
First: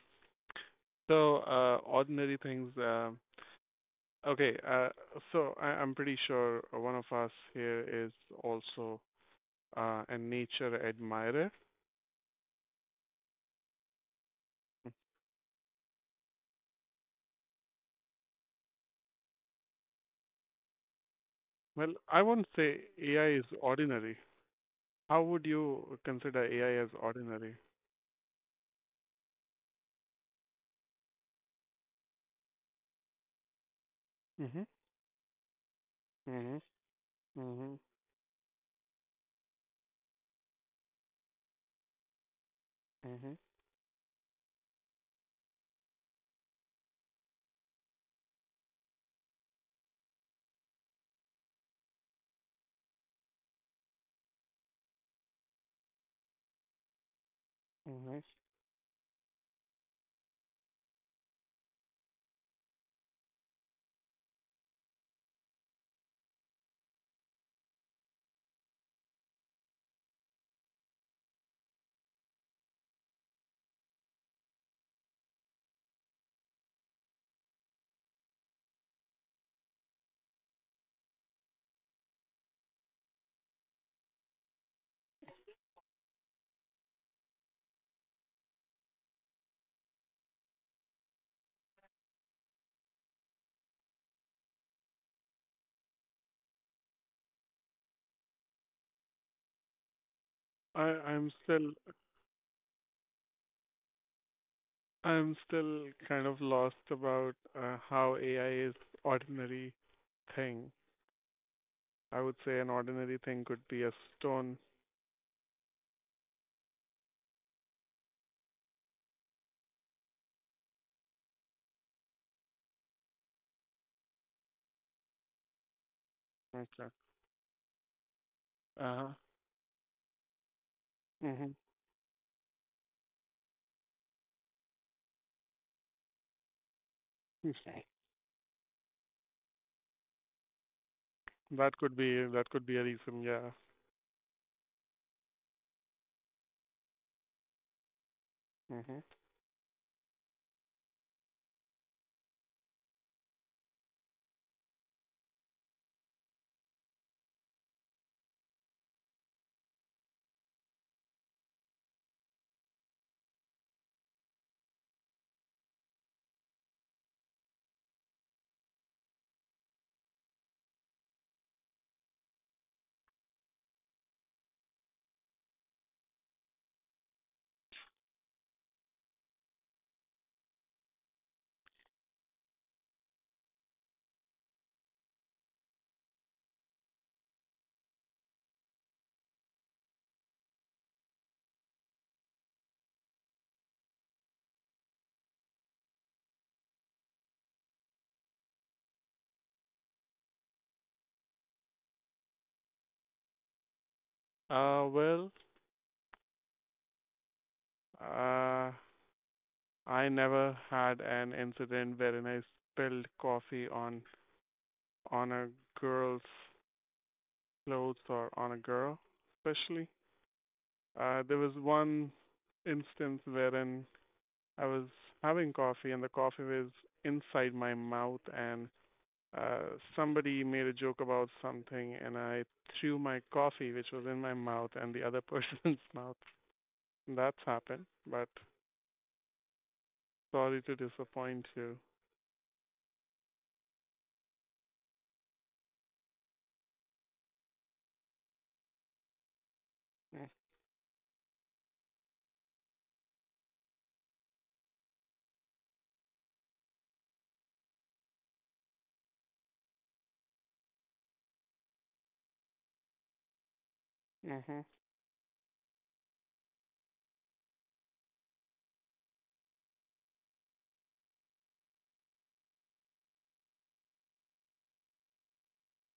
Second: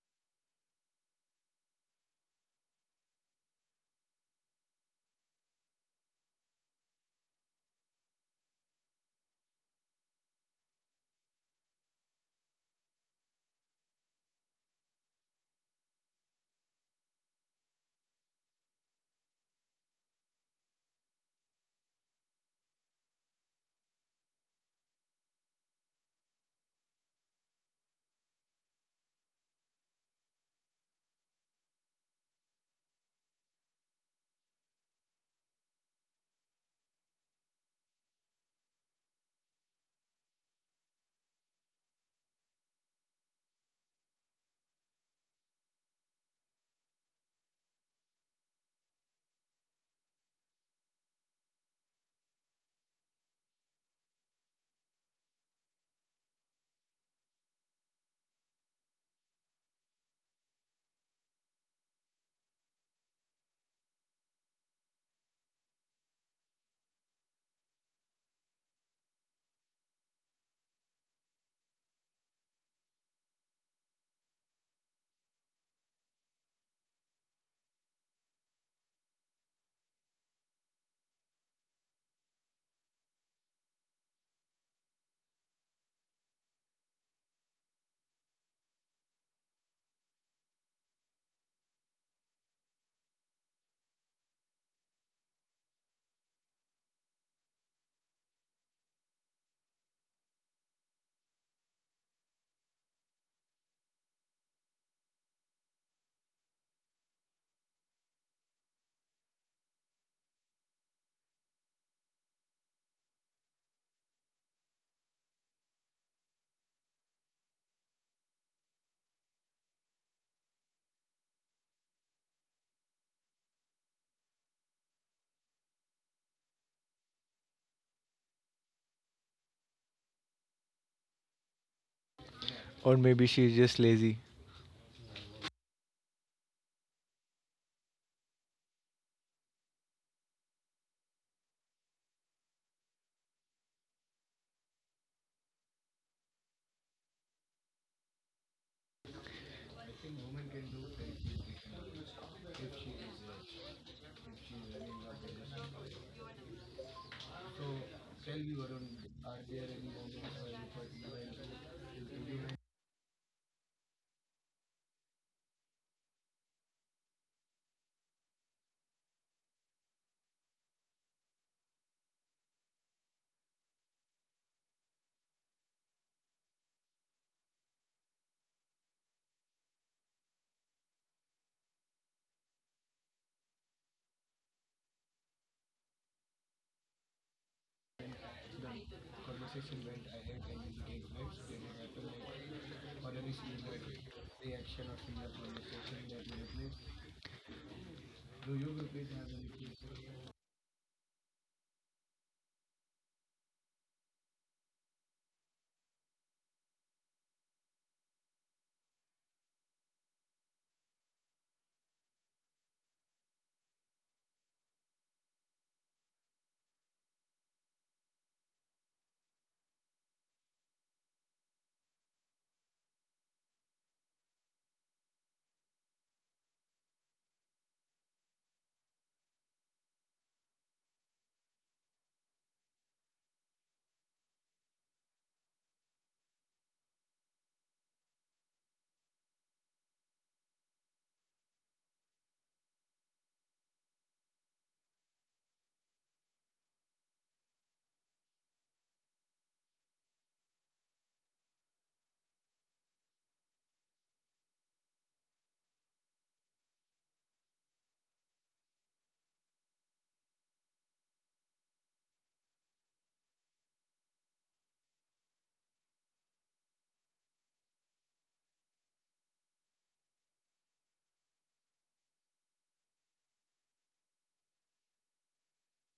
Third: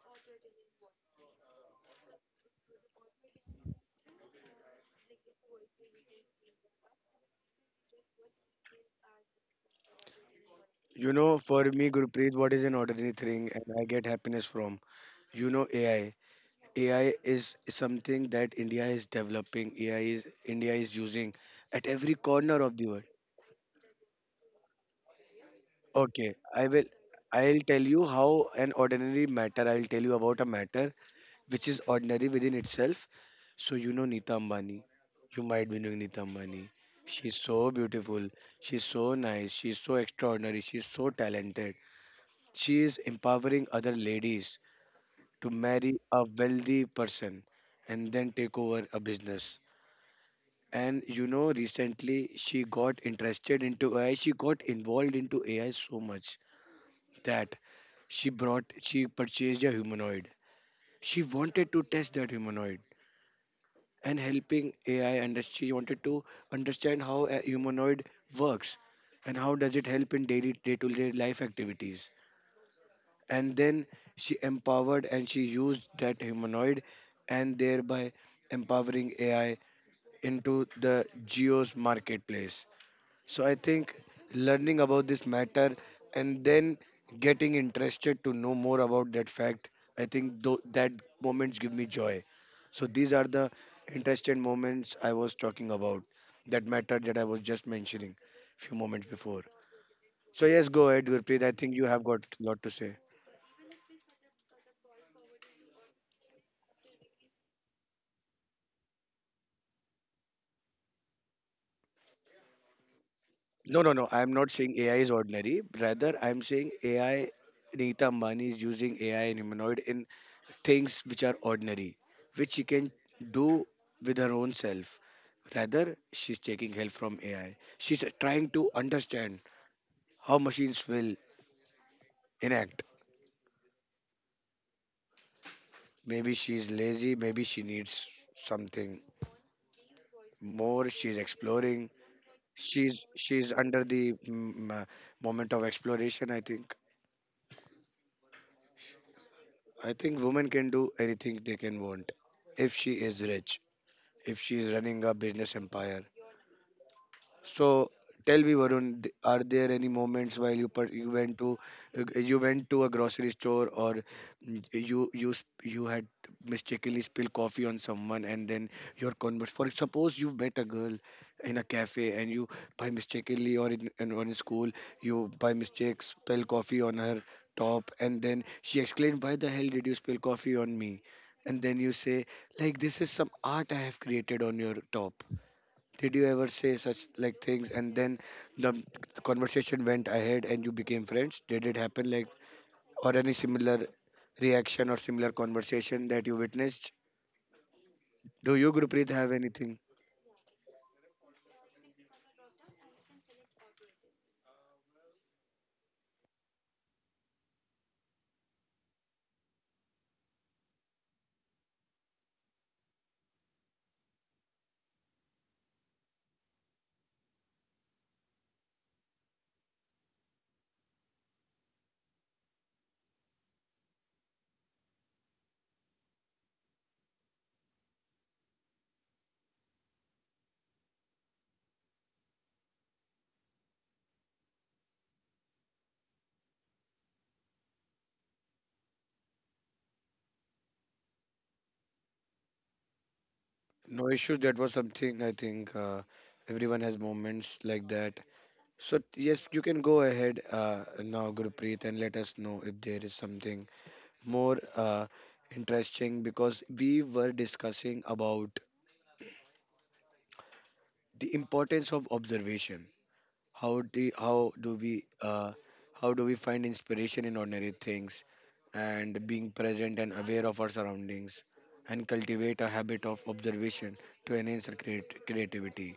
[SPEAKER 3] so uh, ordinary things. Okay, so I'm pretty sure one of us here is also a nature
[SPEAKER 1] You know,
[SPEAKER 3] admirer.
[SPEAKER 1] for me, Gurpreet, what is an ordinary thing and I get happiness from? You know, AI. AI is something that India is developing. AI is India is using at
[SPEAKER 3] Well,
[SPEAKER 1] every
[SPEAKER 3] I won't
[SPEAKER 1] corner of
[SPEAKER 3] say
[SPEAKER 1] the world.
[SPEAKER 3] AI is ordinary. How would you
[SPEAKER 1] Okay,
[SPEAKER 3] consider
[SPEAKER 1] I will.
[SPEAKER 3] AI as ordinary?
[SPEAKER 1] I'll tell you how an ordinary matter. I'll tell you about a matter which is ordinary within itself. So you know Nita
[SPEAKER 3] Mhm.
[SPEAKER 1] Ambani. You might be knowing Nita
[SPEAKER 3] Mhm.
[SPEAKER 1] Ambani. She's so
[SPEAKER 3] Mhm.
[SPEAKER 1] beautiful. She's so nice. She's so extraordinary. She's so talented. She is
[SPEAKER 3] Mhm.
[SPEAKER 1] empowering other ladies to marry a wealthy person and then take over a business. And you know, recently she got interested into AI. She got involved into AI so much that
[SPEAKER 3] Mhm.
[SPEAKER 1] she purchased a humanoid. She wanted to test that humanoid and helping AI industry. You wanted to understand how a humanoid works and how does it help in daily day-to-day life activities. And then she empowered and she used that humanoid and thereby empowering AI into the Geo's marketplace. So I think learning about this matter and then getting interested to know more about that fact, I think that moments give me joy. So these are the interesting moments I was talking about, that matter that I was just mentioning few moments before. So yes,
[SPEAKER 3] I
[SPEAKER 1] go ahead,
[SPEAKER 3] I'm
[SPEAKER 1] Gurpreet. I
[SPEAKER 3] still
[SPEAKER 1] think you have got a lot to say.
[SPEAKER 3] I'm still kind of lost about how AI is ordinary thing. I would say an ordinary thing could
[SPEAKER 1] No,
[SPEAKER 3] be a
[SPEAKER 1] no, no. I'm not
[SPEAKER 3] stone.
[SPEAKER 1] saying AI is ordinary. Rather, I'm saying AI. Neeta Ambani is using AI and humanoid in things which are ordinary, which she can do with her own self. Rather, she's taking
[SPEAKER 3] Okay.
[SPEAKER 1] help from AI. She's trying to
[SPEAKER 3] Uh-huh.
[SPEAKER 1] understand how machines will
[SPEAKER 3] Mm-hmm.
[SPEAKER 1] enact.
[SPEAKER 2] Or maybe she's just lazy.
[SPEAKER 1] Maybe she's lazy, maybe she
[SPEAKER 3] Okay.
[SPEAKER 1] needs something more. She's
[SPEAKER 3] That
[SPEAKER 1] exploring.
[SPEAKER 3] could be that could be a
[SPEAKER 1] She's
[SPEAKER 3] reason, yeah.
[SPEAKER 1] she's under the moment of exploration, I think.
[SPEAKER 3] Mm-hmm.
[SPEAKER 1] I think women can do anything they can want if she is rich, if she is running a business empire. So tell me, Varun, are there any moments while you you went to you went to a grocery store or you had mistakenly spilled coffee on someone and then your converse? For suppose you met a girl in a cafe and you by mistakenly or in on school, you by mistake spill coffee on her top and then she exclaimed, why the hell did you spill coffee on me? And then you say, like, this is some art I have created on your top. Did you ever say such like things, and then the conversation went ahead and you became friends? Did it happen like, or any similar reaction or similar conversation that you witnessed? Do you, Gurpreet, have anything?
[SPEAKER 3] Well, uh, I never had an incident wherein I spilled coffee on a girl's clothes or on a girl, especially. There was one instance wherein I was having coffee and the coffee was inside my mouth and somebody made a joke about something and I threw my coffee which was in my mouth and the other person's mouth. That's happened, but sorry to disappoint you.
[SPEAKER 1] No issues. That was something, I think everyone has moments like that. So yes, you can go ahead, now, Gurpreet, and let us know if there is something more, interesting, because we were discussing about the importance of observation. How do how
[SPEAKER 3] Mhm.
[SPEAKER 1] do we how do we find inspiration in ordinary things and being present and aware of our surroundings, and cultivate a habit of observation to enhance our creativity.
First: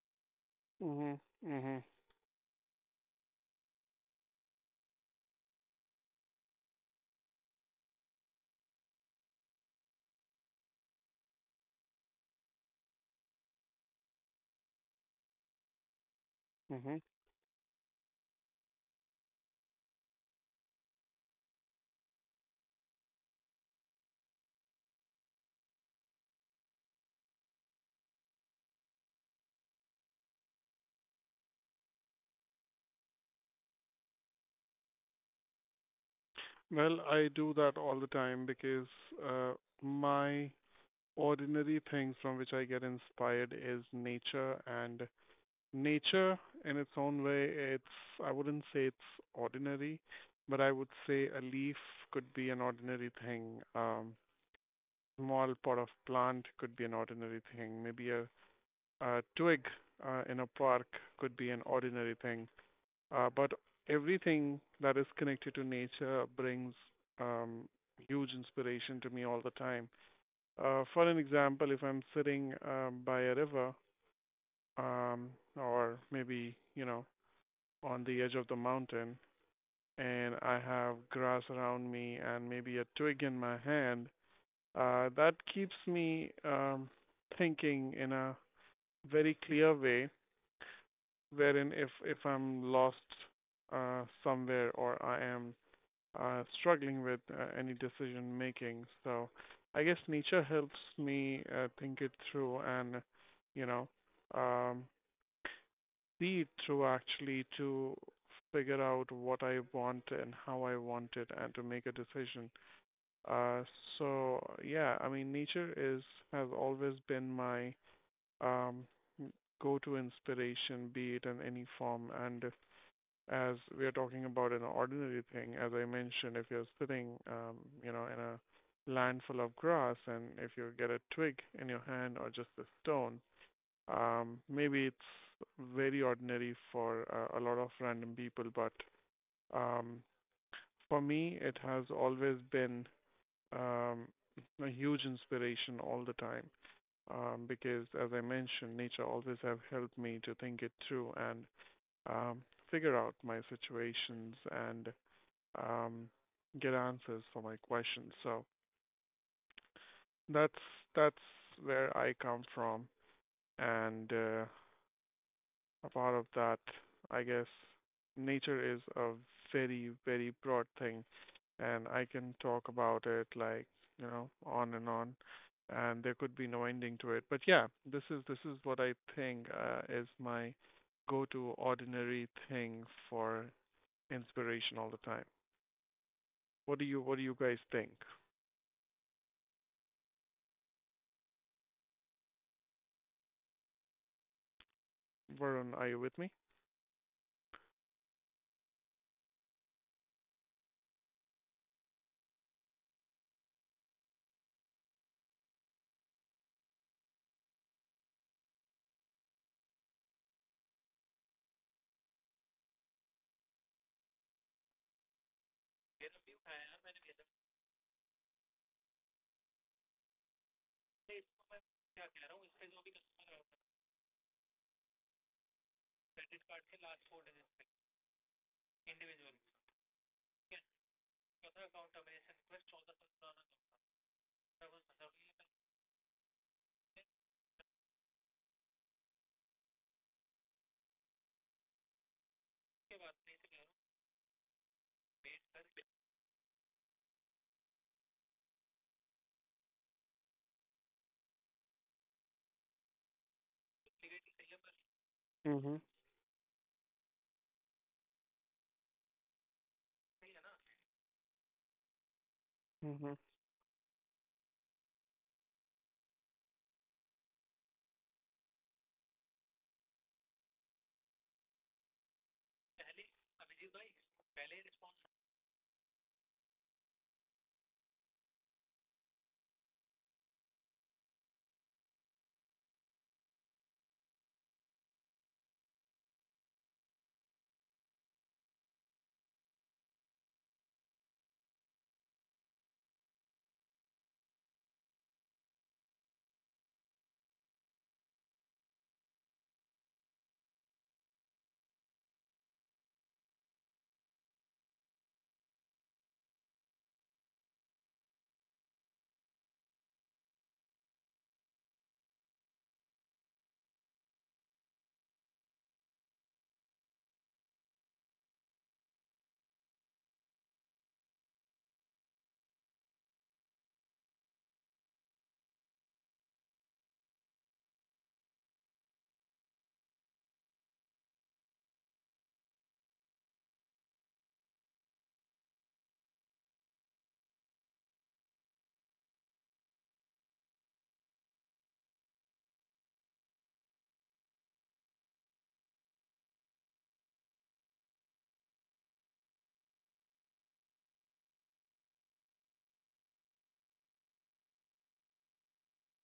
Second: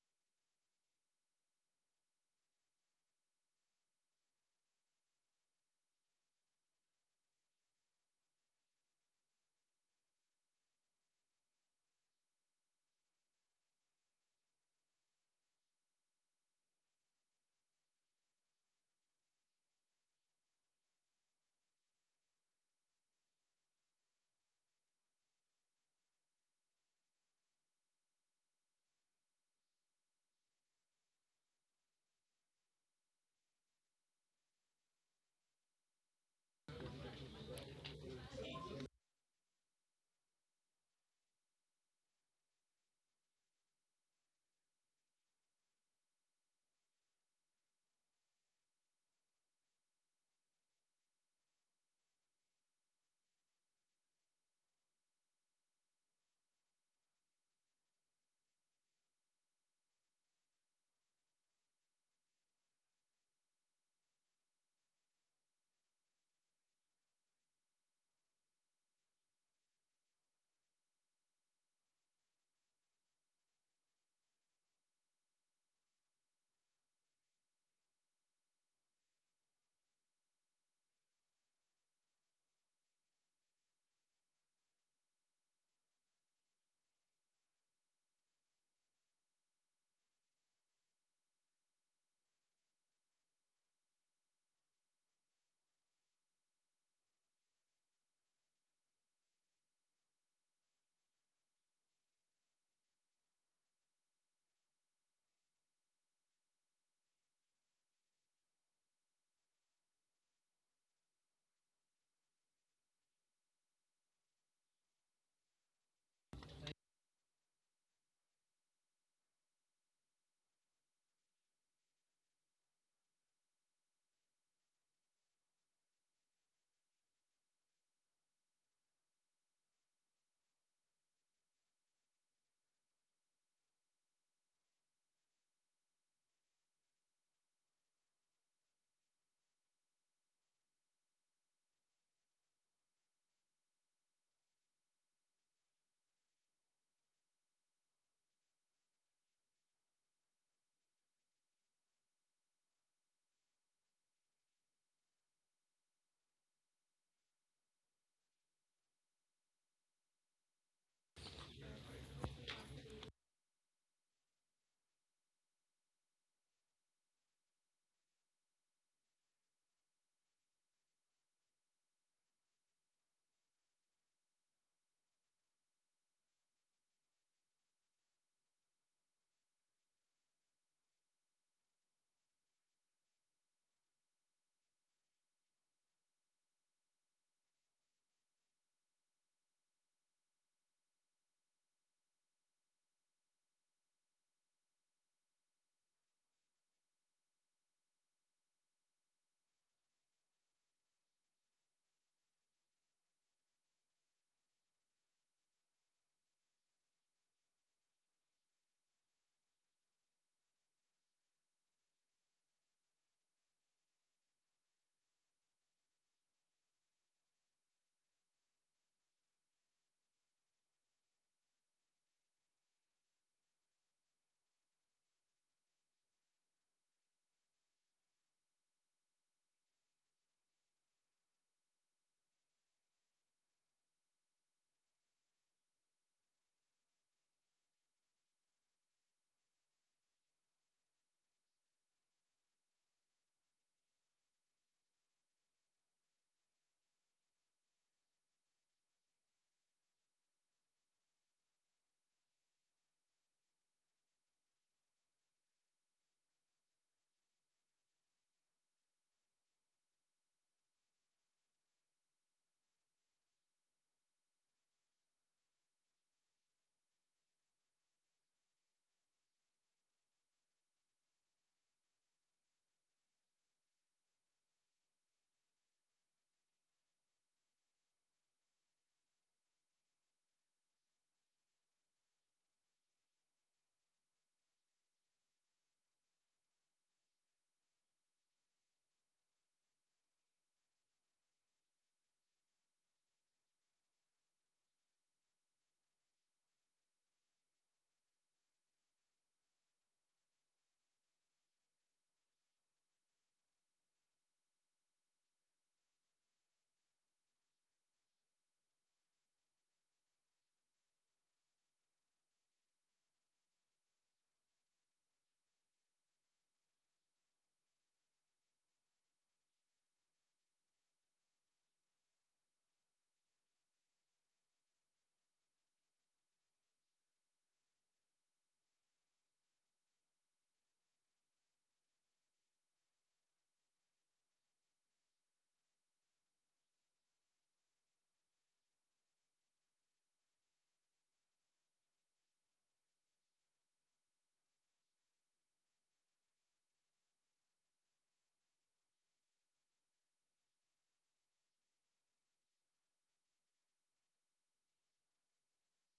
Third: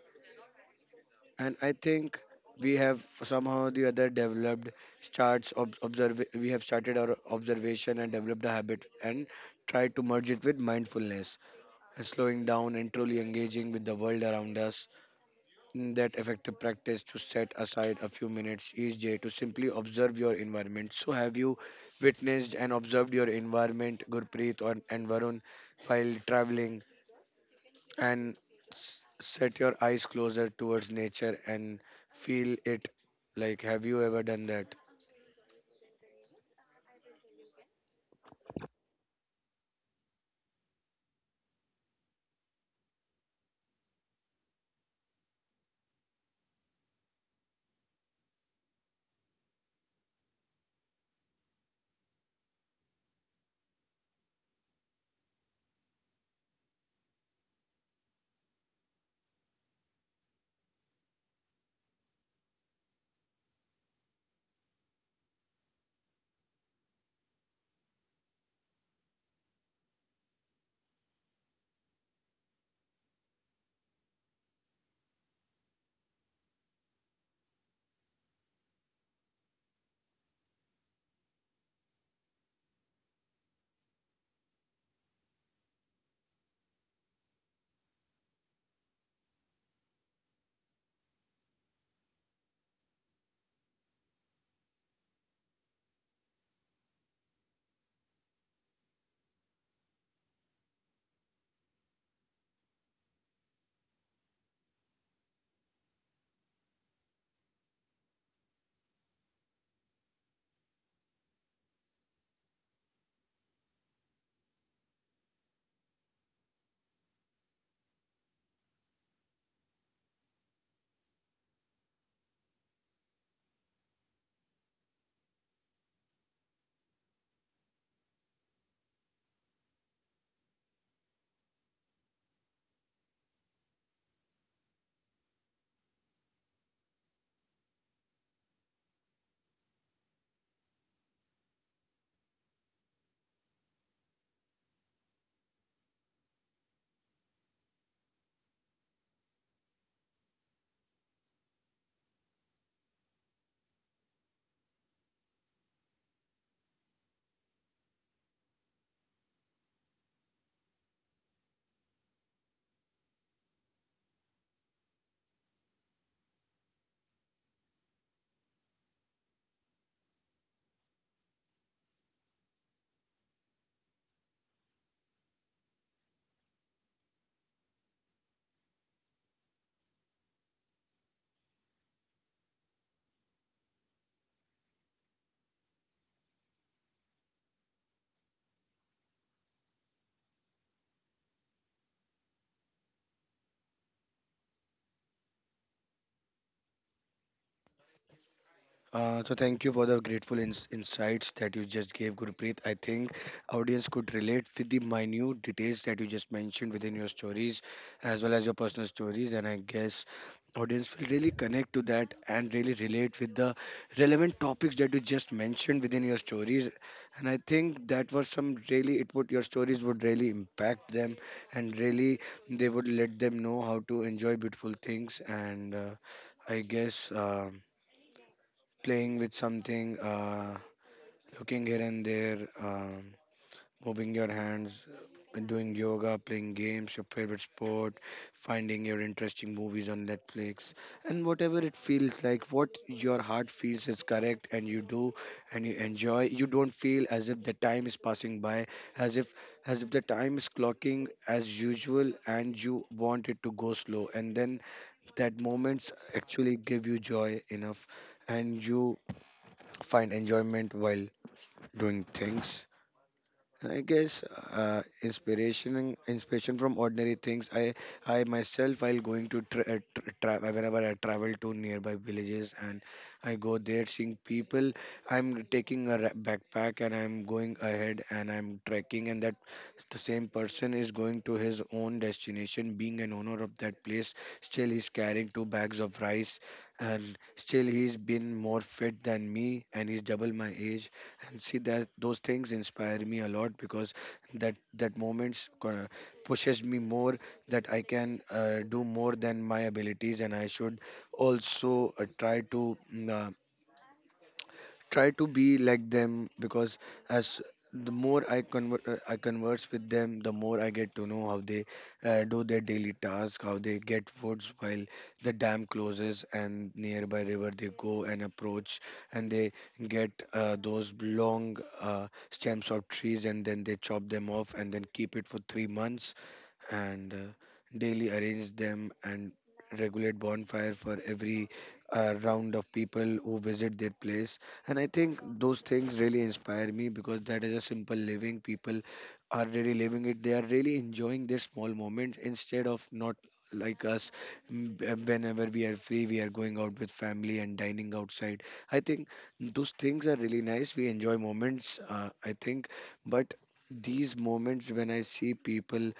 [SPEAKER 3] Mhm.
[SPEAKER 1] And I
[SPEAKER 3] Mhm.
[SPEAKER 1] think we have somehow or the other developed starts observe, we have started our observation and developed a habit, and tried to merge it with mindfulness and slowing down and truly engaging with the world around us. That effective
[SPEAKER 3] Mhm.
[SPEAKER 1] practice to set aside a few minutes each day to simply observe your environment. So, have you witnessed and observed your environment, Gurpreet or and Varun, while traveling and set your eyes closer towards nature and feel it? Like, have you ever done that?
[SPEAKER 3] Well, I do that all the time because uh, my ordinary things from which I get inspired is nature and nature, in its own way, it's. I wouldn't say it's ordinary, but I would say a leaf could be an ordinary thing. Small pot of plant could be an ordinary thing. Maybe a twig in a park could be an ordinary thing. But everything that is connected to nature brings um, huge inspiration to me all the time. For an example, if I'm sitting by a river, um, or maybe you know on the edge of the mountain and I have grass around me and maybe a twig in my hand, that keeps me thinking in a very clear way. Wherein, if I'm lost somewhere or I am struggling with any decision making, so I guess nature helps me think it through and you know um, see through actually to figure out what I want and how I want it and to make a decision. Uh, so yeah, I mean nature is. Has always been my um, go-to inspiration, be it in any form. And if, as we are talking about an ordinary thing, as I mentioned, if you're sitting, you know, in a land full of grass, and if you get a twig in your hand or just a stone, maybe it's very ordinary for a lot of random people, but um, for me, it has always been um, a huge inspiration all the time. Because, as I mentioned, nature always have helped me to think it through and um, figure out my situations and um, get answers for my questions. So that's that's where I come from, and a part of that. I guess nature is a very, very broad thing, and I can talk about it like, you know, on, and there could be no ending to it. But yeah, this is what I think is my go-to ordinary thing for inspiration all the time. What do you guys think? Varun, are you with me?
[SPEAKER 1] So thank you for the grateful insights that you just gave, Gurpreet. I think audience could relate with the minute details that you just mentioned within your stories, as well as your personal stories, and I guess audience will really connect to that and really relate with the relevant topics that you just mentioned within your stories. And I think that was some really, it would, your stories would really impact them, and really they would let them know how to enjoy beautiful things. And I guess, playing with something, looking here and there, moving your hands, doing yoga, playing games, your favorite sport, finding your interesting movies on Netflix, and whatever it feels like, what your heart feels is correct, and you do, and you enjoy. You don't feel as if the time is passing by, as if as if the time is clocking as usual, and you want it to go slow, and then that
[SPEAKER 3] Mhm.
[SPEAKER 1] moments actually give you joy enough, and you find enjoyment while doing things.
[SPEAKER 3] Mhm.
[SPEAKER 1] And I guess, inspiration from ordinary things. I myself, while going to whenever I travel to nearby villages and I go there seeing people. I'm taking a backpack and I'm going ahead and I'm trekking, and that the same person is going to his own destination, being an owner of that place. Still, he's carrying two bags of rice, and still he's been more fit than me, and he's double my age, and see that those things inspire me a lot, because that moments pushes me more, that I can do more than my abilities, and I should also try to. Try to be like them, because as the more I I converse with them, the more I get to know how they do their daily task, how they get foods while the dam closes and nearby river they go and approach, and they get those long stems of trees, and then they chop them off and then keep it for 3 months, and daily arrange them and regulate bonfire for every round of people who visit their place. And I think those things really inspire me, because that is a simple living. People are really living it, they are really enjoying their small moments, instead of not like us. Whenever we are free, we are going out with family and dining outside. I think those things are really nice, we enjoy moments, I think. But these moments, when I see people,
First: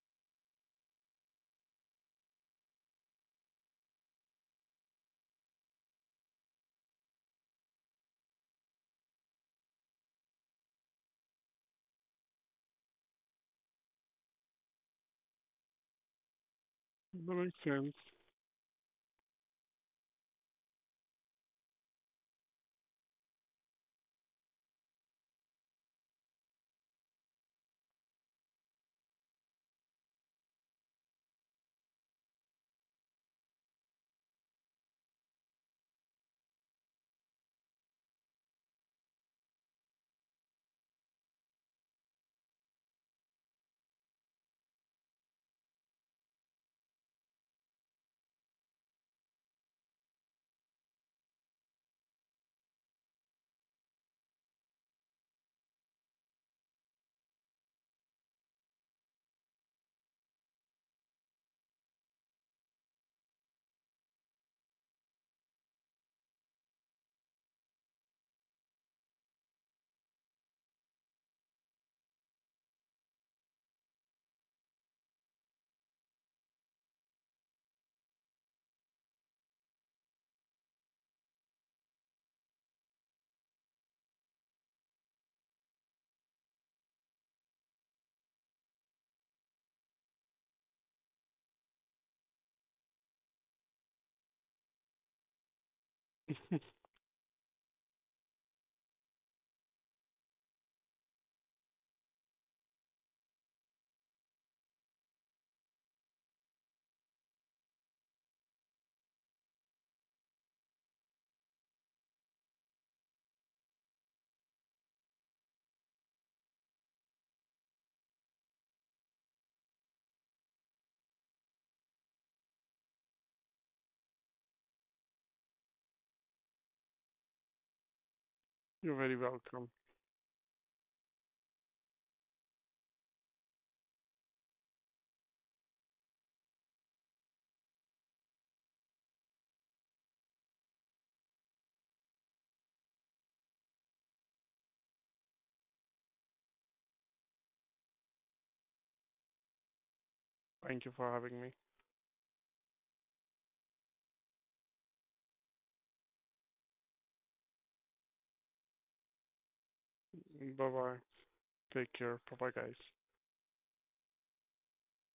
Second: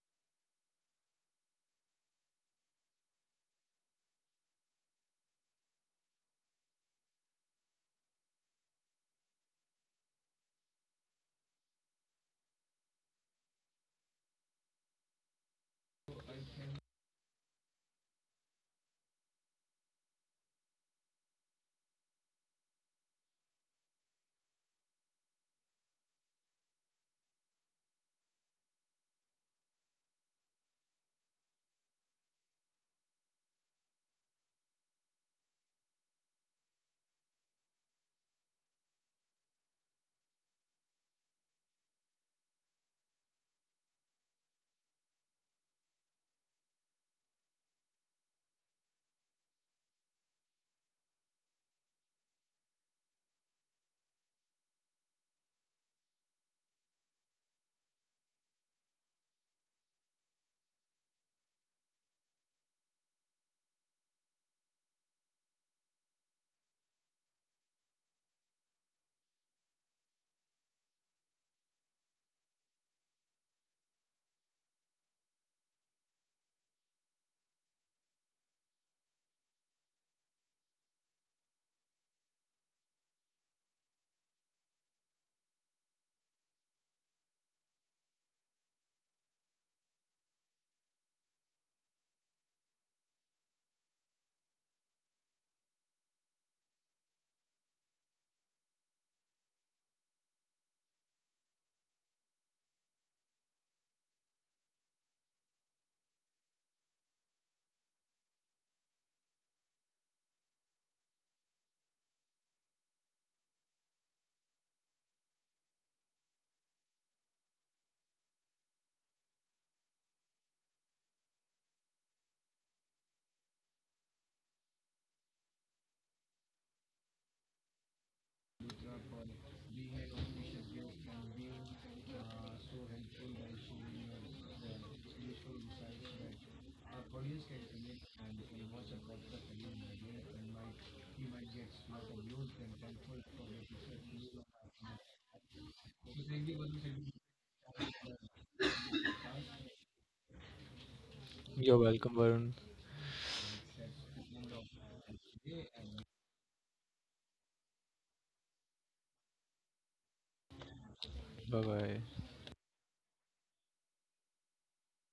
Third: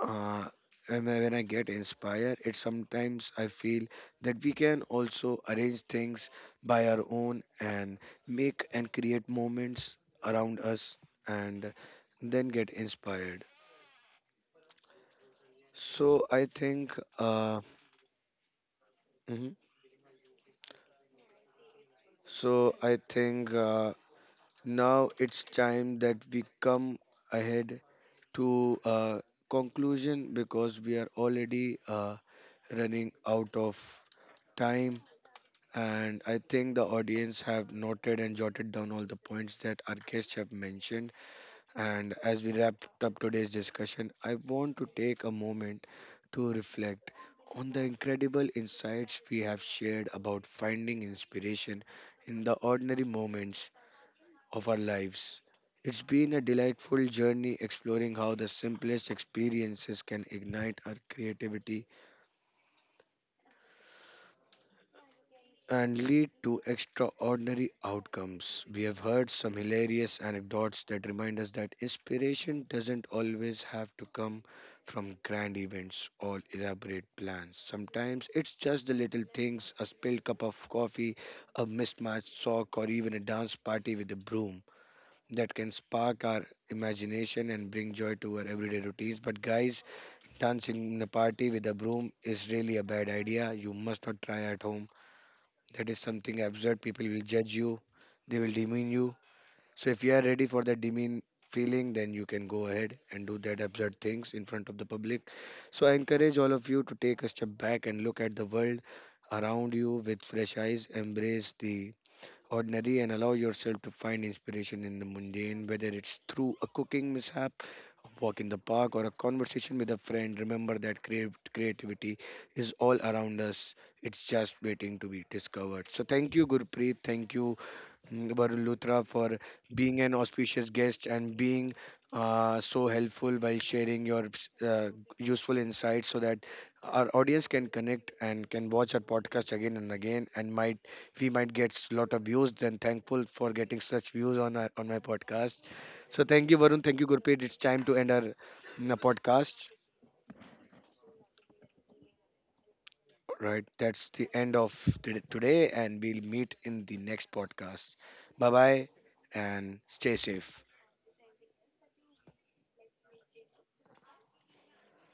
[SPEAKER 1] uh, when I get inspired, it sometimes I feel that we can also arrange things by our own and make and create moments around us and then get inspired. So I think,
[SPEAKER 3] That makes sense.
[SPEAKER 1] mhm. so I think now it's time that we come ahead to a conclusion, because we are already running out of time. And I think the audience have noted and jotted down all the points that our guests have mentioned. And as we wrap up today's discussion, I want to take a moment to reflect on the incredible insights we have shared about finding inspiration in the ordinary moments of our lives. It's been a delightful journey exploring how the simplest experiences can ignite our creativity and lead to extraordinary outcomes. We have heard some hilarious anecdotes that remind us that inspiration doesn't always have to come from grand events or elaborate plans. Sometimes it's just the little things: a spilled cup of coffee, a mismatched sock, or even a dance party with a broom, that can spark our imagination and bring joy to our everyday routines. But, guys, dancing in a party with a broom is really a bad idea. You must not try at home, that is something absurd. People will judge you, they will demean you. So if you are ready for that demean feeling, then you can go ahead and do that absurd things in front of the public. So I encourage all of you to take a step back and look at the world around you with fresh eyes. Embrace the ordinary and allow yourself to find inspiration in the mundane, whether it's through a cooking mishap, a walk in the park, or a conversation with a friend. Remember that creativity is all around us, it's just waiting to be discovered. So, thank you, Gurpreet. Thank you, Varun
[SPEAKER 3] You're
[SPEAKER 1] Luthra,
[SPEAKER 3] very
[SPEAKER 1] for
[SPEAKER 3] welcome.
[SPEAKER 1] being an auspicious guest and being so helpful while sharing your uh, useful insights, so that our audience can connect and can watch our podcast again and again, and might we might get a lot of views. Then thankful for getting such views on on my podcast. So thank you, Varun. Thank you, Gurpreet. It's time to end our podcast.
[SPEAKER 3] Thank you for having me.
[SPEAKER 2] You're welcome, Varun.
[SPEAKER 1] Right, that's the end of today, and we'll meet in the next podcast. Bye bye, and stay safe.
[SPEAKER 3] Bye bye.
[SPEAKER 2] Bye
[SPEAKER 3] Take care.
[SPEAKER 2] bye.
[SPEAKER 3] Bye-bye, guys.